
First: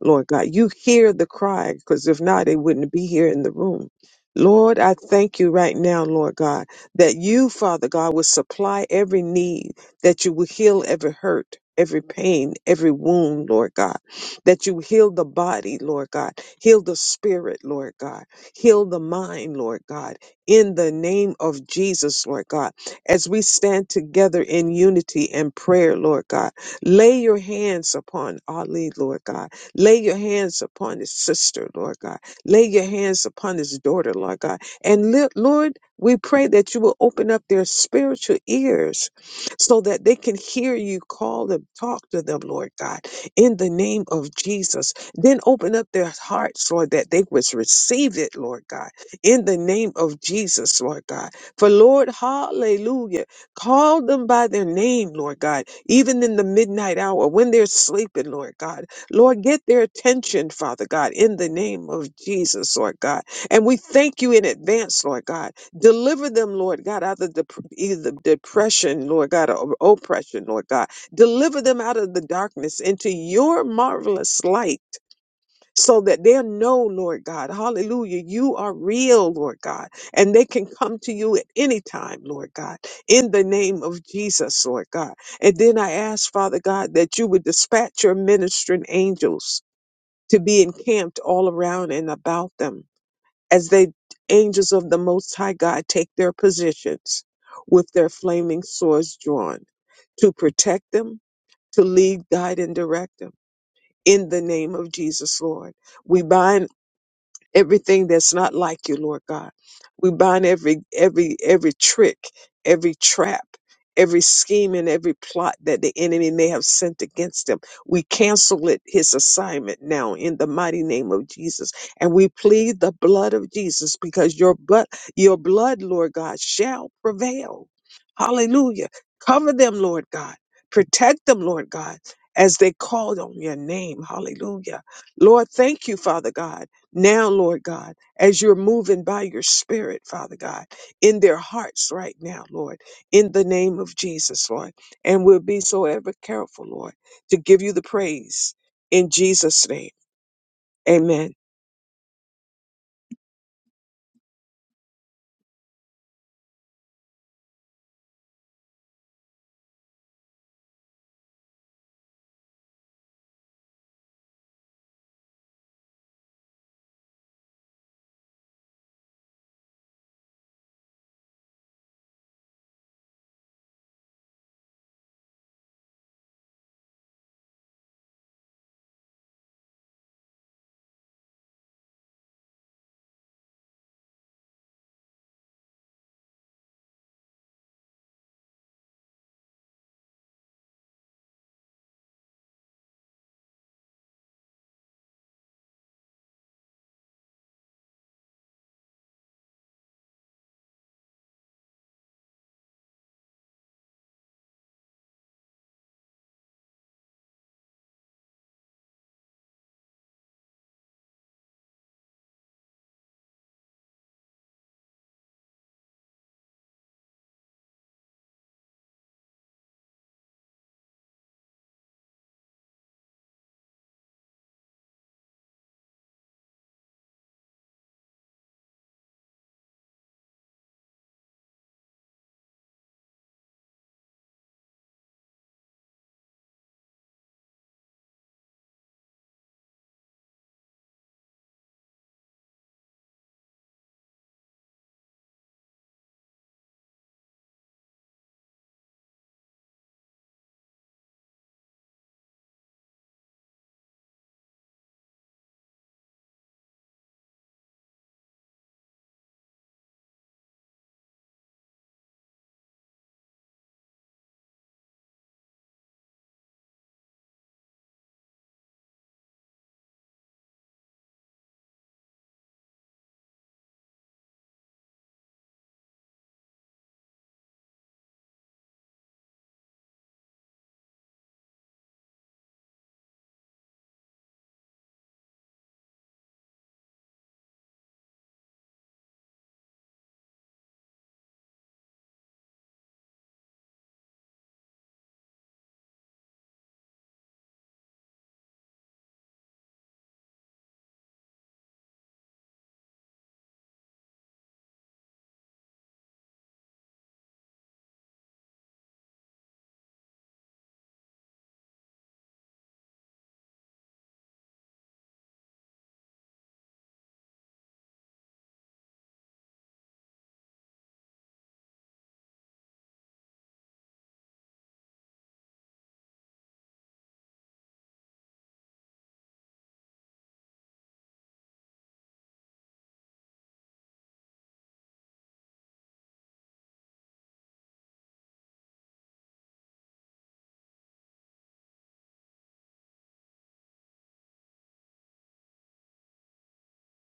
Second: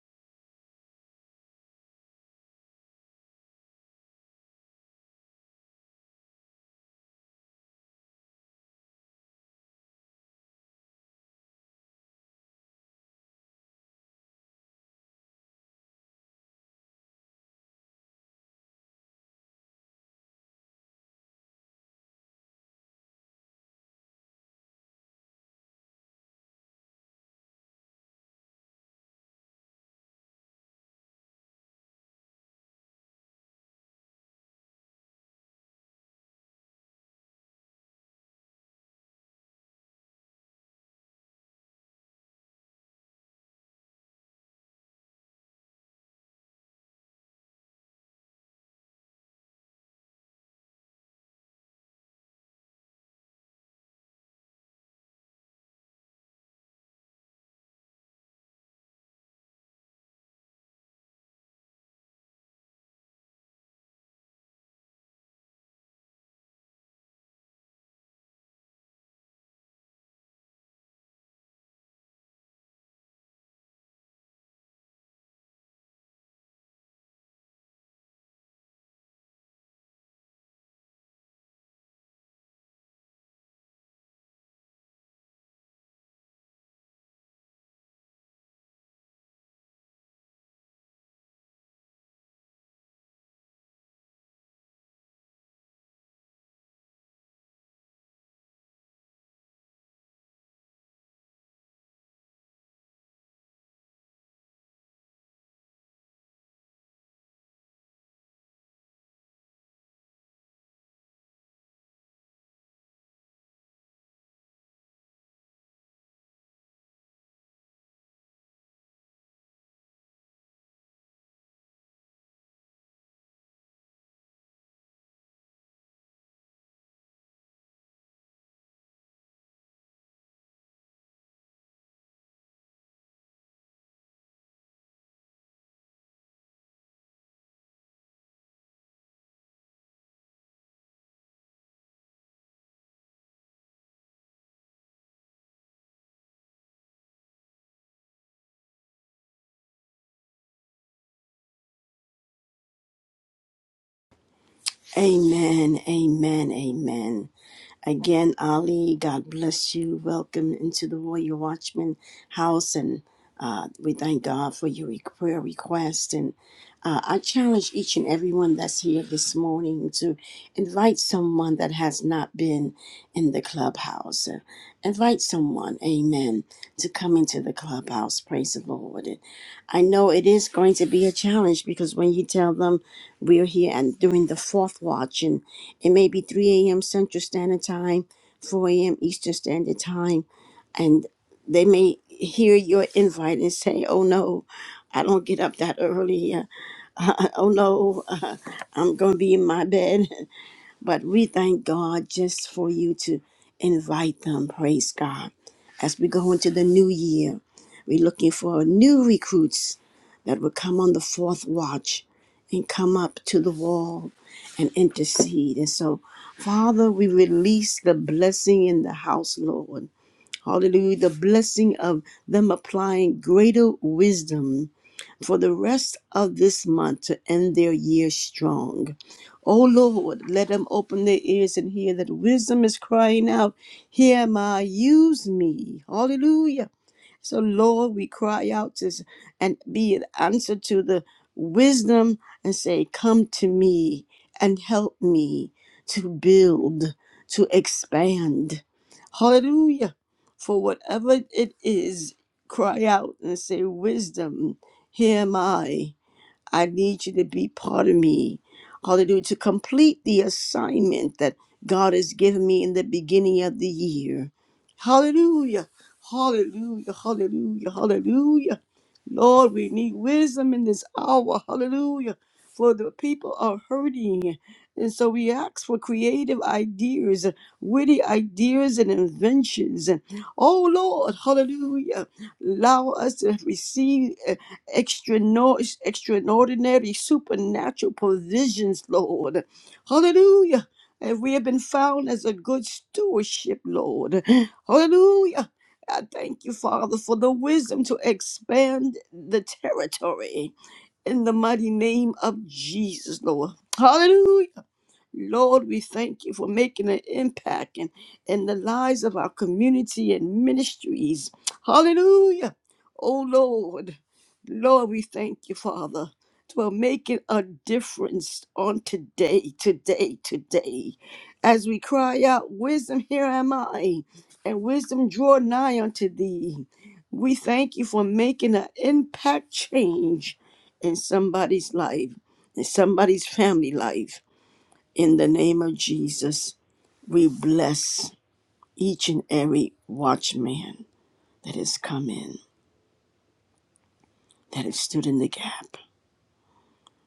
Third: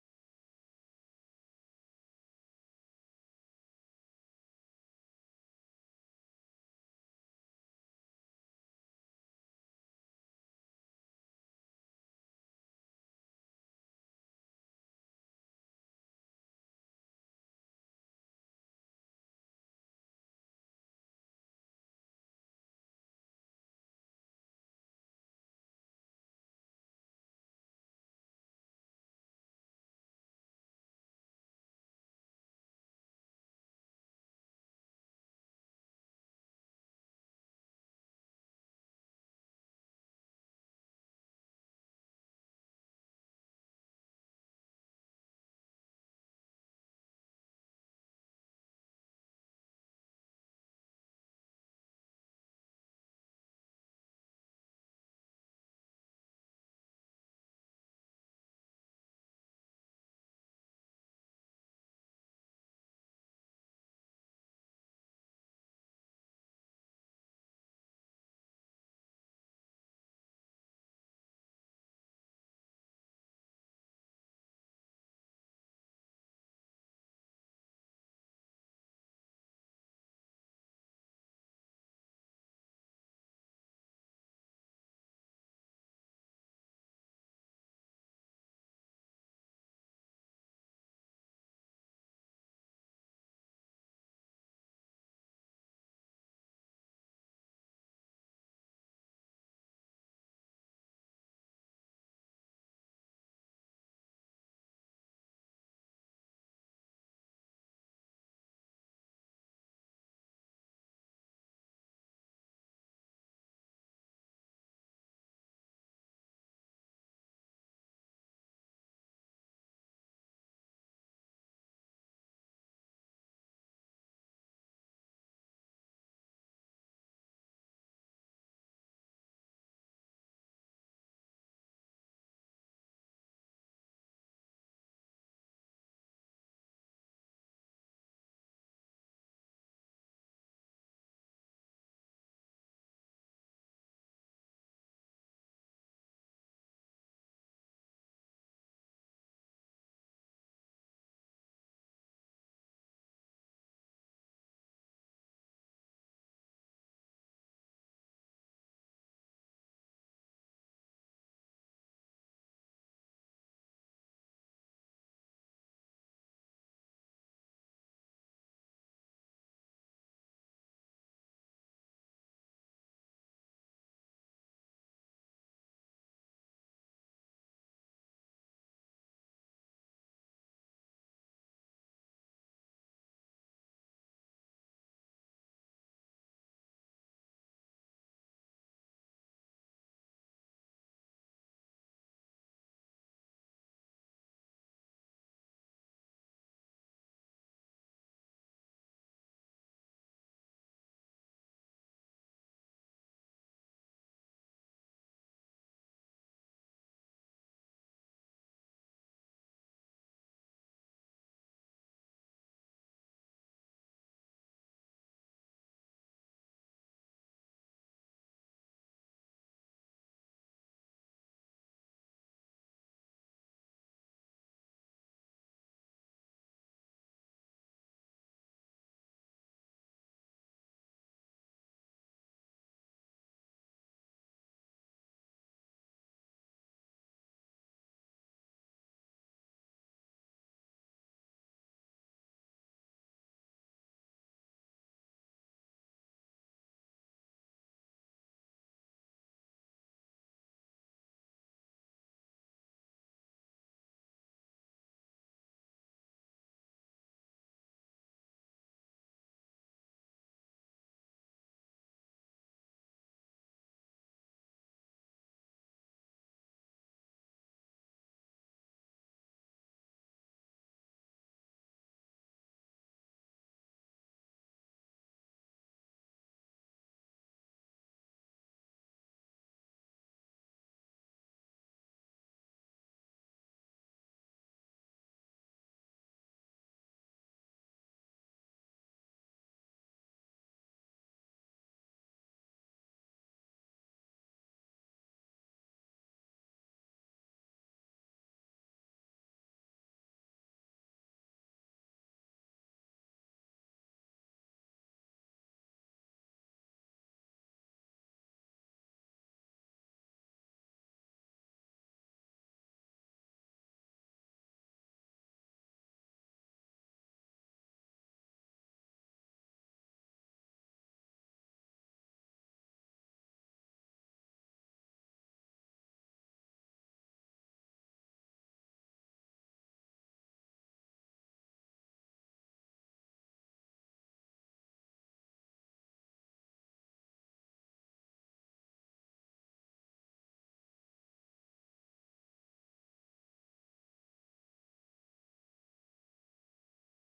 Lord God. You hear the cry, because if not, they wouldn't be here in the room. Lord, I thank you right now, Lord God, that you, Father God, will supply every need, that you will heal every hurt, every pain, every wound, Lord God, that you heal the body, Lord God, heal the spirit, Lord God, heal the mind, Lord God, in the name of Jesus, Lord God, as we stand together in unity and prayer, Lord God. Lay your hands upon Ali, Lord God Lay your hands upon his sister, Lord God. Lay your hands upon his daughter, Lord God. And li- Lord, we pray that you will open up their spiritual ears so that they can hear you call them, talk to them, Lord God, in the name of Jesus. Then open up their hearts, Lord, that they would receive it, Lord God, in the name of Jesus, Lord God. For Lord, hallelujah, call them by their name, Lord God, even in the midnight hour when they're sleeping, Lord God. Lord, get their attention, Father God, in the name of Jesus, Lord God. And we thank you in advance, Lord God. Deliver them, Lord God, out of the either depression, Lord God, or oppression, Lord God. Deliver them out of the darkness into your marvelous light. So that they'll know, Lord God, hallelujah, you are real, Lord God, and they can come to you at any time, Lord God, in the name of Jesus, Lord God. And then I ask, Father God, that you would dispatch your ministering angels to be encamped all around and about them as they angels of the most high god take their positions with their flaming swords drawn to protect them to lead guide and direct them in the name of jesus lord we bind everything that's not like you, Lord God. We bind every every every trick, every trap, every scheme and every plot that the enemy may have sent against him. We cancel it his assignment now in the mighty name of Jesus. And we plead the blood of Jesus because your blood your blood, Lord God, shall prevail. Hallelujah. Cover them, Lord God. Protect them, Lord God, as they called on your name. Hallelujah. Lord, thank you, Father God now, Lord God, as you're moving by your spirit, Father God, in their hearts right now, Lord, in the name of Jesus, Lord, and we'll be so ever careful, Lord, to give you the praise in Jesus' name. Amen.
Amen. Amen. Amen. Again, Ali, God bless you. Welcome into the Royal Watchman house. And uh, we thank God for your re- prayer request. And uh, I challenge each and everyone that's here this morning to invite someone that has not been in the clubhouse. Uh, invite someone, amen, to come into the clubhouse. Praise the Lord. And I know it is going to be a challenge because when you tell them we're here and during the fourth watch, it may be 3 a.m. Central Standard Time, 4 a.m. Eastern Standard Time, and they may hear your invite and say, Oh no, I don't get up that early. Uh, oh no, uh, I'm going to be in my bed. But we thank God just for you to invite them, praise God. As we go into the new year, we're looking for new recruits that will come on the fourth watch and come up to the wall and intercede. And so, Father, we release the blessing in the house, Lord. Hallelujah. The blessing of them applying greater wisdom for the rest of this month to end their year strong. O Lord, let them open their ears and hear that wisdom is crying out, Here am I, use me. Hallelujah. So, Lord, we cry out to, and be an answer to the wisdom and say, Come to me and help me to build, to expand. Hallelujah. For whatever it is, cry out and say, Wisdom, here am I. I need you to be part of me. Hallelujah. To complete the assignment that God has given me in the beginning of the year. Hallelujah. Hallelujah. Hallelujah. Hallelujah. Lord, we need wisdom in this hour. Hallelujah. For the people are hurting. And so we ask for creative ideas, witty ideas and inventions. And oh Lord, hallelujah. Allow us to receive extraordinary, extraordinary supernatural provisions, Lord. Hallelujah. And we have been found as a good stewardship, Lord. Hallelujah. I thank you, Father, for the wisdom to expand the territory in the mighty name of Jesus, Lord. Hallelujah. Lord, we thank you for making an impact in, in the lives of our community and ministries. Hallelujah. Oh, Lord. Lord, we thank you, Father, for making a difference on today, today, today. As we cry out, Wisdom, here am I, and wisdom, draw nigh unto thee. We thank you for making an impact change in somebody's life, in somebody's family life in the name of Jesus, we bless each and every watchman that has come in, that has stood in the gap,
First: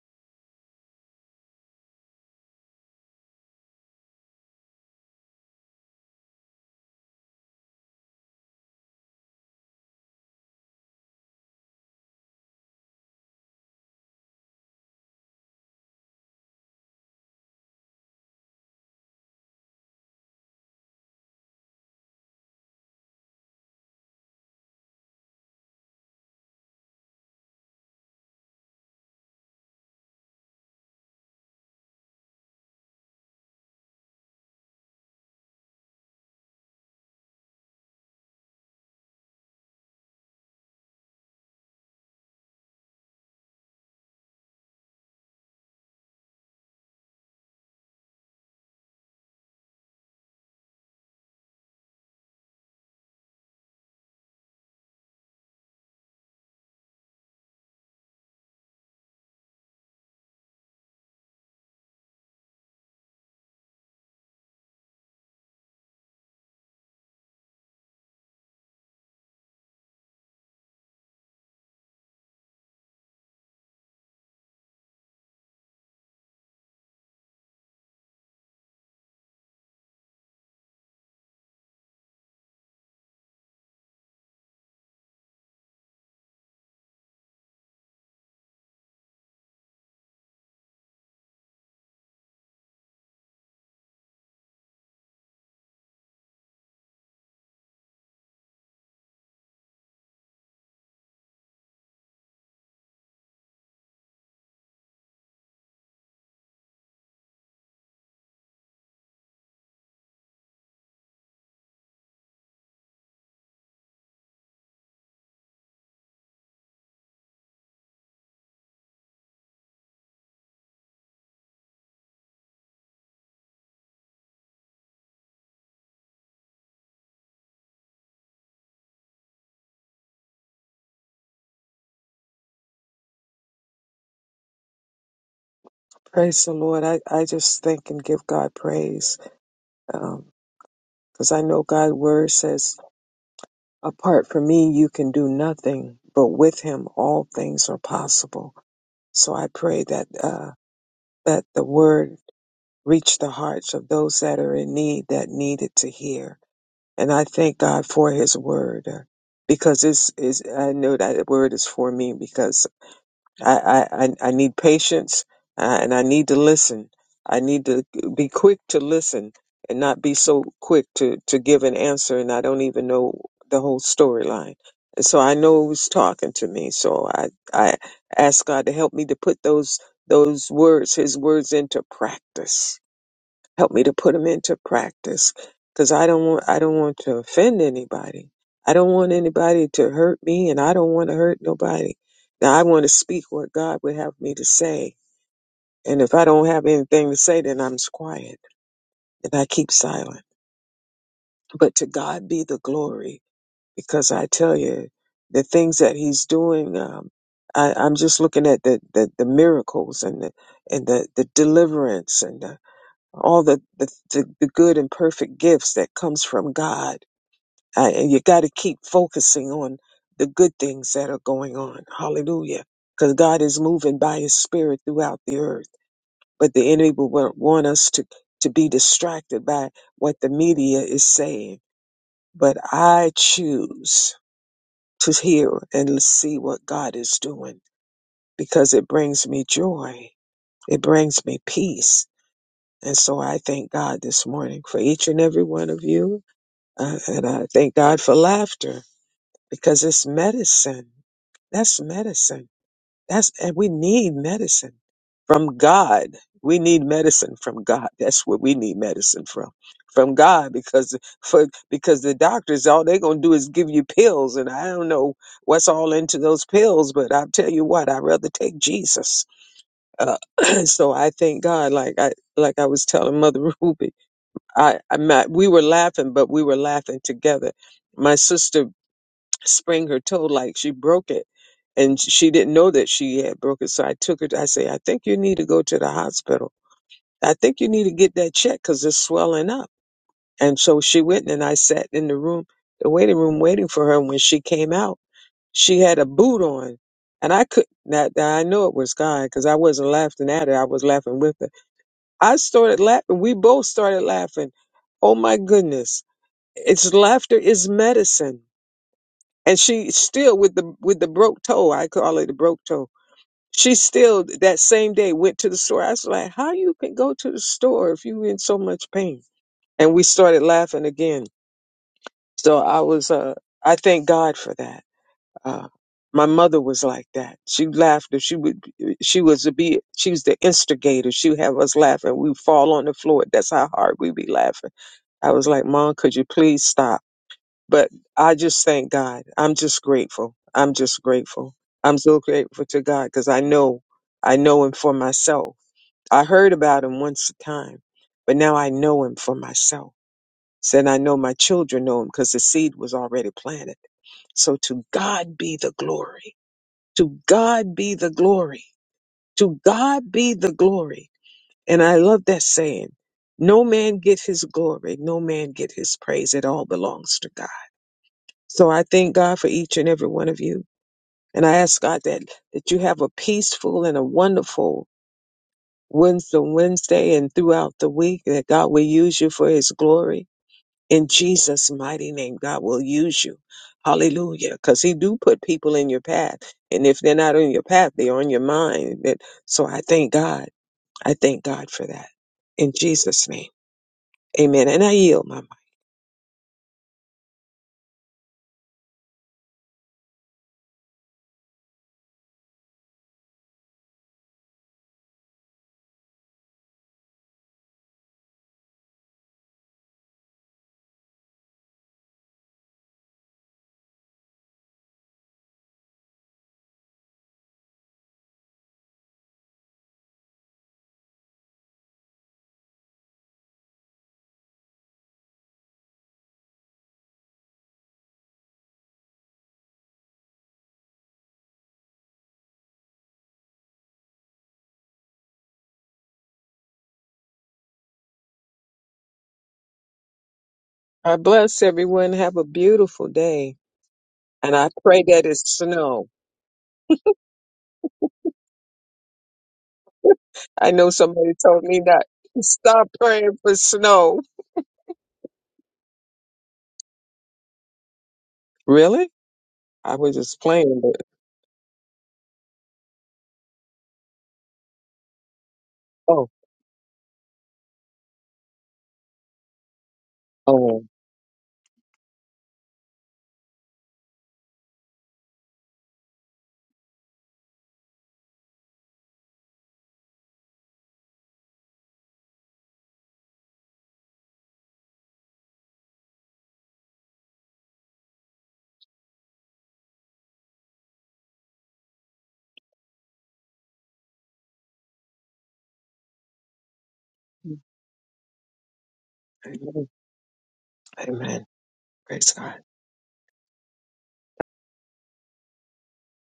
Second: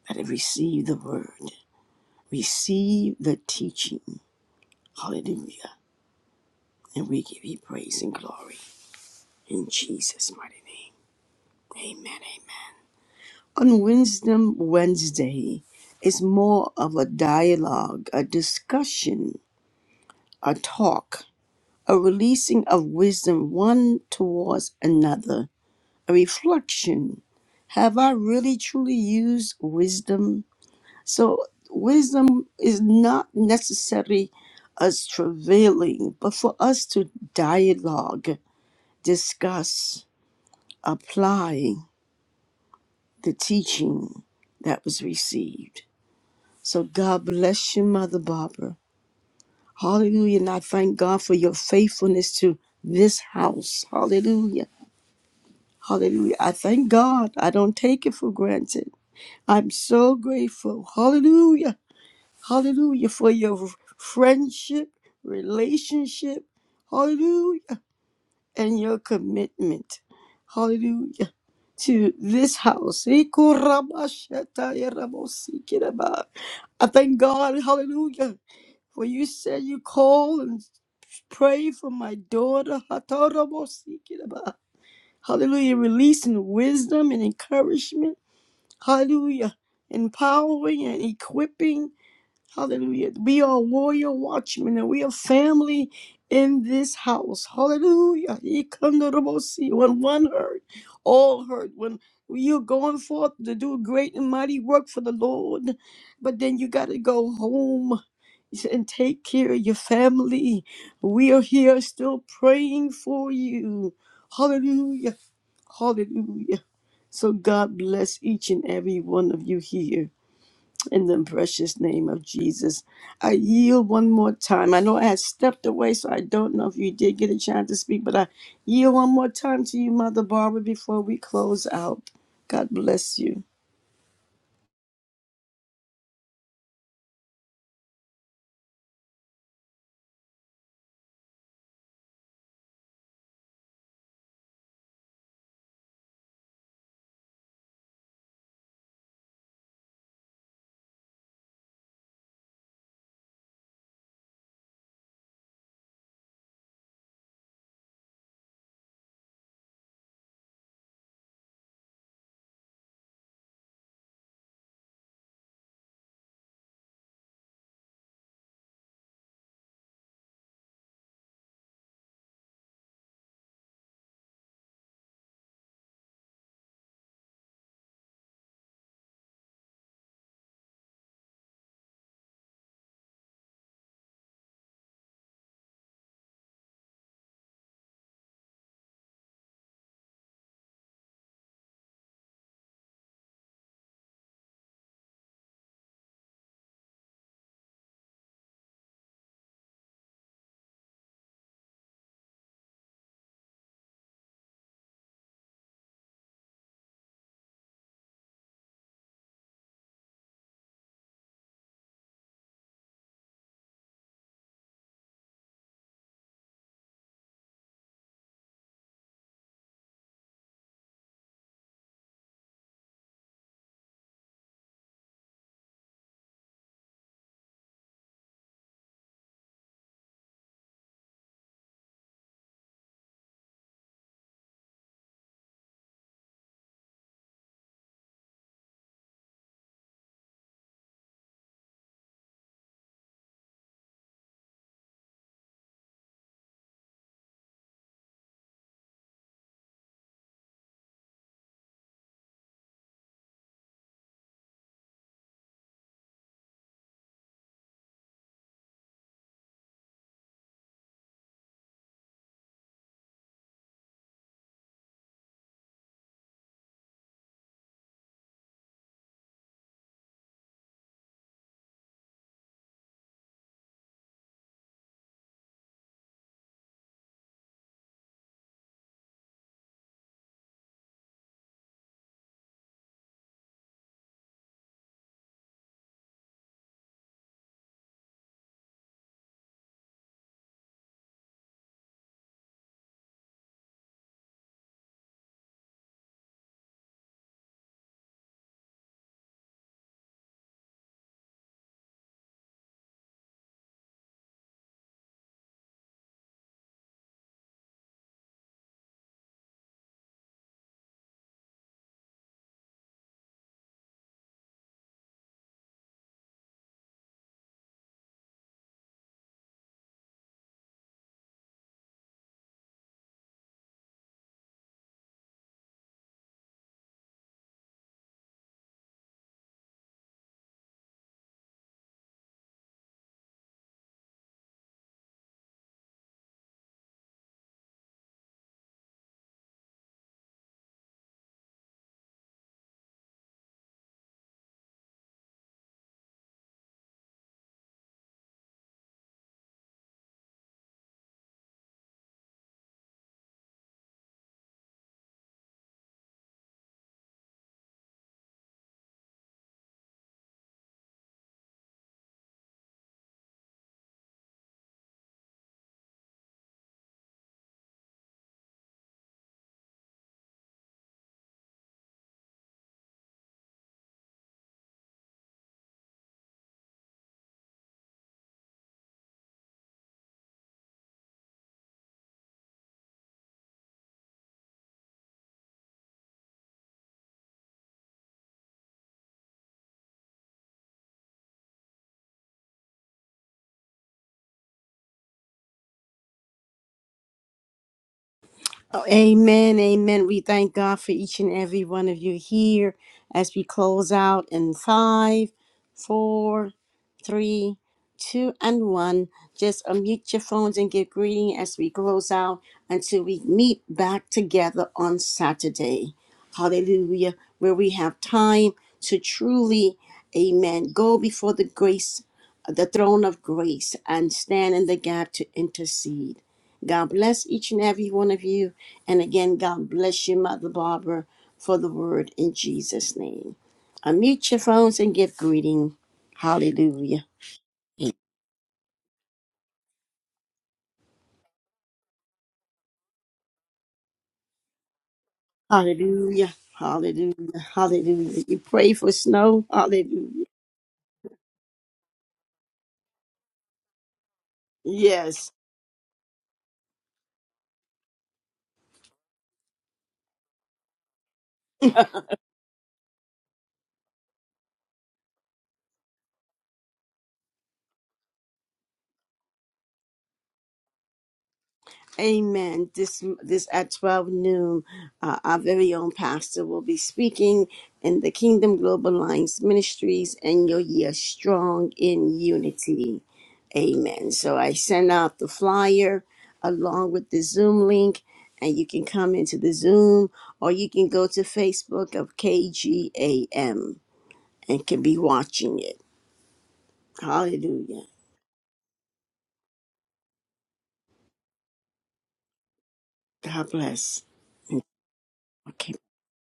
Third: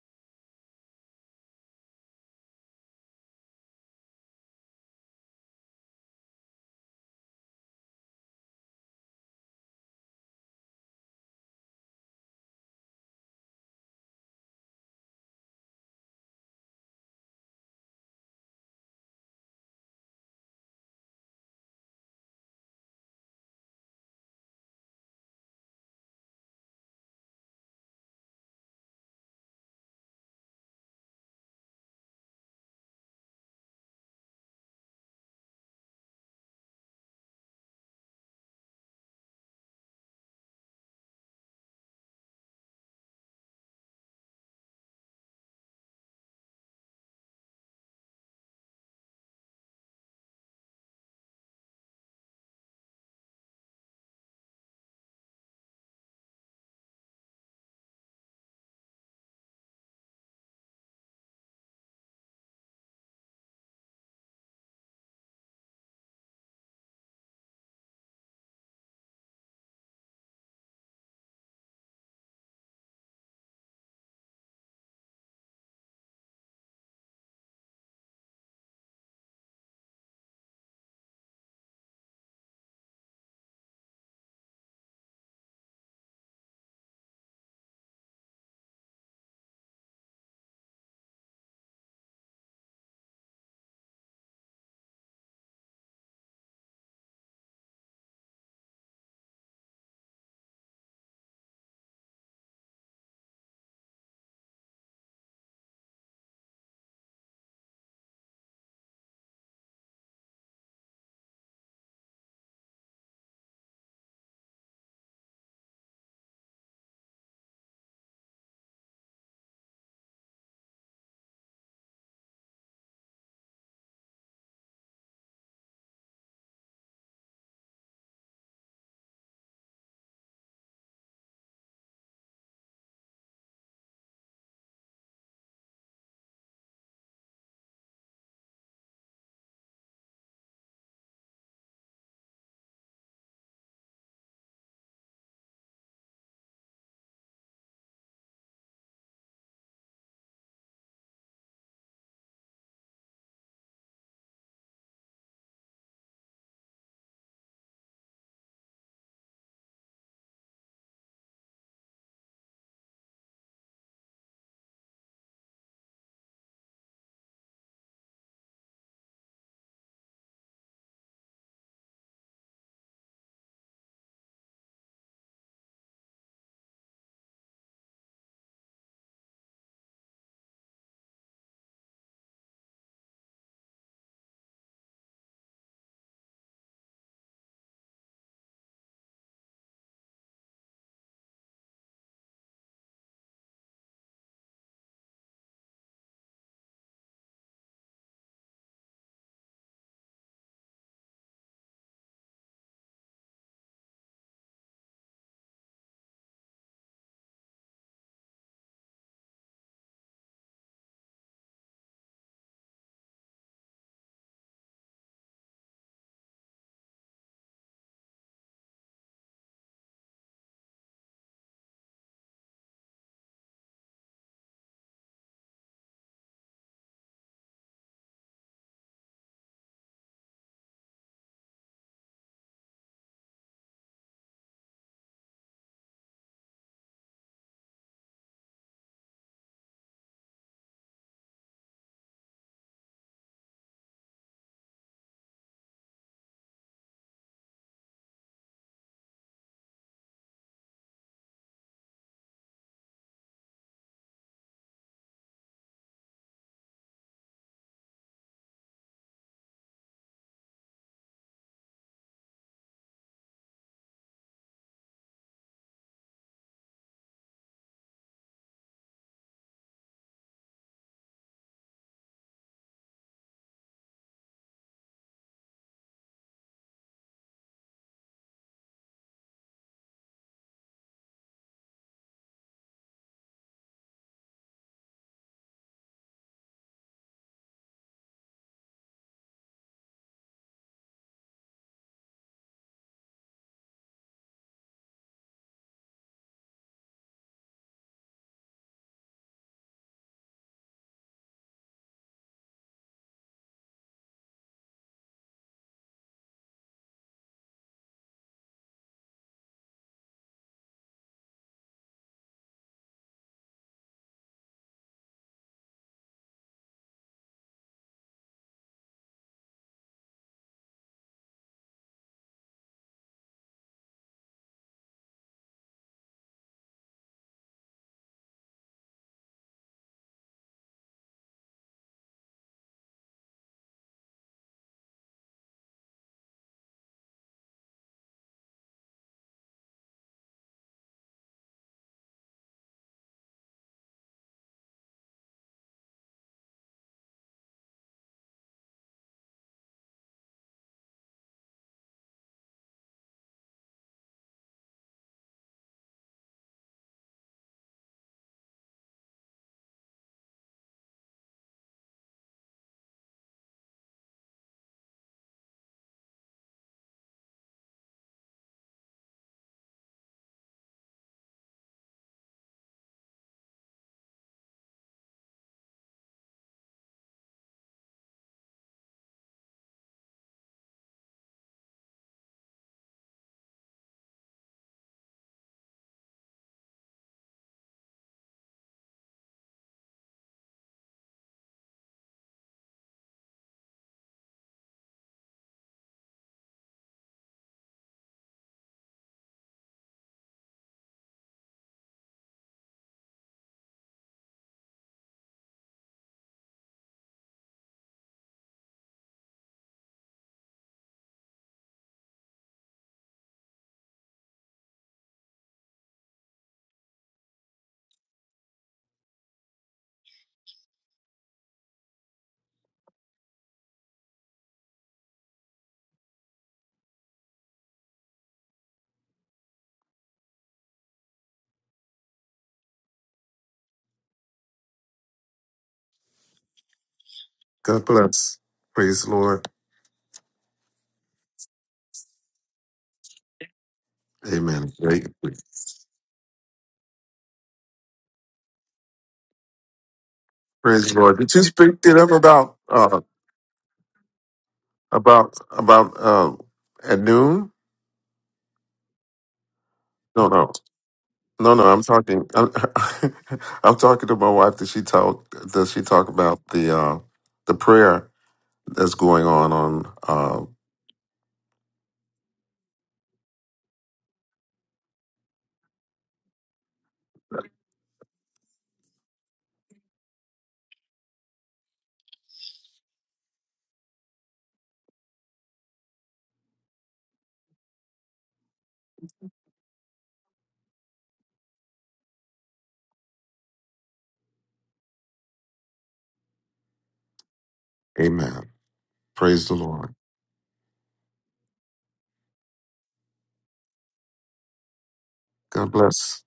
that have received the word, received the teaching. Hallelujah. And we give you praise and glory in Jesus' mighty name. Amen. Amen. On Wisdom Wednesday, it's more of a dialogue, a discussion, a talk, a releasing of wisdom one towards another reflection have i really truly used wisdom so wisdom is not necessarily us travailing but for us to dialogue discuss apply the teaching that was received so god bless you mother barbara hallelujah and i thank god for your faithfulness to this house hallelujah hallelujah i thank god i don't take it for granted I'm so grateful. Hallelujah. Hallelujah for your friendship, relationship. Hallelujah. And your commitment. Hallelujah. To this house. I thank God. Hallelujah. For you said you call and pray for my daughter. Hallelujah. Releasing wisdom and encouragement. Hallelujah. Empowering and equipping Hallelujah. We are warrior watchmen and we are family in this house. Hallelujah. Ikandorobosi. When one heard, all heard. When you're going forth to do great and mighty work for the Lord, but then you got to go home and take care of your family. We are here still praying for you. Hallelujah. Hallelujah. So God bless each and every one of you here. In the precious name of Jesus, I yield one more time. I know I had stepped away, so I don't know if you did get a chance to speak, but I yield one more time to you, Mother Barbara, before we close out. God bless you.
Praise the Lord. I, I just think and give God praise because I know God's word says, apart from me, you can do nothing, but with him, all things are possible. So I pray that, uh, that the word reach the hearts of those that are in need that needed to hear. And I thank God for His Word uh, because it's, it's, I know that Word is for me because I, I, I I need patience uh, and I need to listen. I need to be quick to listen and not be so quick to, to give an answer and I don't even know the whole storyline. And so I know who's talking to me. So I, I ask God to help me to put those those words, his words into practice help me to put them into practice because I don't want I don't want to offend anybody. I don't want anybody to hurt me and I don't want to hurt nobody. Now I want to speak what God would have me to say. And if I don't have anything to say, then I'm s- quiet and I keep silent. But to God be the glory because I tell you, the things that He's doing, um, I, I'm just looking at the, the, the miracles and the, and the, the deliverance and the. all the, the, the, the good and perfect gifts that comes from God. Uh, and you got to keep focusing on the good things that are going on. Hallelujah. Because God is moving by his spirit throughout the earth. But the enemy will wa- want us to, to be distracted by what the media is saying. But I choose to hear and see what God is doing because it brings me joy. It brings me peace. And so I thank God this morning for each and every one of you Uh, and I thank God for laughter because it's medicine. That's medicine. That's and we need medicine from God. We need medicine from God. That's what we need medicine from. From God because for because the doctors all they're gonna do is give you pills and I don't know what's all into those pills, but I'll tell you what, I'd rather take Jesus. Uh, so I thank God like I like I was telling Mother Ruby. I, I'm not, we were laughing, but we were laughing together. My sister sprained her toe like she broke it and she didn't know that she had broke it. So I took her, to, I say, I think you need to go to the hospital. I think you need to get that checked because it's swelling up. And so she went and I sat in the room, the waiting room waiting for her. And when she came out, she had a boot on and I could not, I know it was God because I wasn't laughing at her. I was laughing with her. I started laughing. We both started laughing. Oh my goodness it's laughter is medicine. And she still with the with the broke toe, I call it a broke toe. She still that same day went to the store. I was like, How you can go to the store if you in so much pain? And we started laughing again. So I was uh I thank God for that. Uh my mother was like that. She laughed if she would she was to be she was the instigator. She would have us laughing. We would fall on the floor. That's how hard we be laughing. I was like, Mom, could you please stop? But I just thank God. I'm just grateful. I'm just grateful. I'm so grateful to God because I know, I know Him for myself. I heard about Him once a time, but now I know Him for myself. Said I know my children know Him because the seed was already planted. So to God be the glory. To God be the glory. To God be the glory. And I love that saying. No man get his glory. No man get his praise. It all belongs to God. So I thank God for each and every one of you. And I ask God that, that you have a peaceful and a wonderful Wednesday, Wednesday and throughout the week, that God will use you for his glory. In Jesus' mighty name, God will use you. Hallelujah. Because he do put people in your path. And if they're not on your path, they're on your mind. That- So I thank God. I thank God for that. In Jesus' name. Amen. And I yield my mind.
Oh, amen, amen. We thank God for each and every one of you here as we close out in five, four, three, two, and one. Just unmute your phones and give greeting as we close out until we meet back together on Saturday. Hallelujah, where we have time to truly, amen, go before the grace, the throne of grace, and stand in the gap to intercede. God bless each and every one of you. And again, God bless you, Mother Barbara, for the word in Jesus' name. Unmute your phones and give greeting. Hallelujah.
God bless. Praise the Lord.
I bless everyone. Have a beautiful day. And I
Amen.
pray
Great.
that it snow.
Hallelujah. Hallelujah. Hallelujah. You pray for snow. Hallelujah.
I know
Praise the Lord.
somebody
Did you
told me
speak to
that.
them about?
Stop
uh,
praying for snow.
Yes.
about about uh, at noon.
Really? I was
No,
just
no,
playing, but
no, no. I'm talking. I'm, talking to my wife. That she talk. Does she talk
oh,
about the uh, the prayer that's going on on? Uh,
oh.
Amen. This this at twelve noon, uh, our very own pastor will be speaking in the Kingdom Global Lines Ministries, and your year strong in unity. Amen. So I send out the flyer along with the Zoom link, and you can come into the Zoom, or you can go to Facebook of KGAM and can be watching it.
well.
Hallelujah.
Amen. Praise the
Amen.
Lord.
Amen. Praise God.
God bless. Mm,
God
Okay.
bless.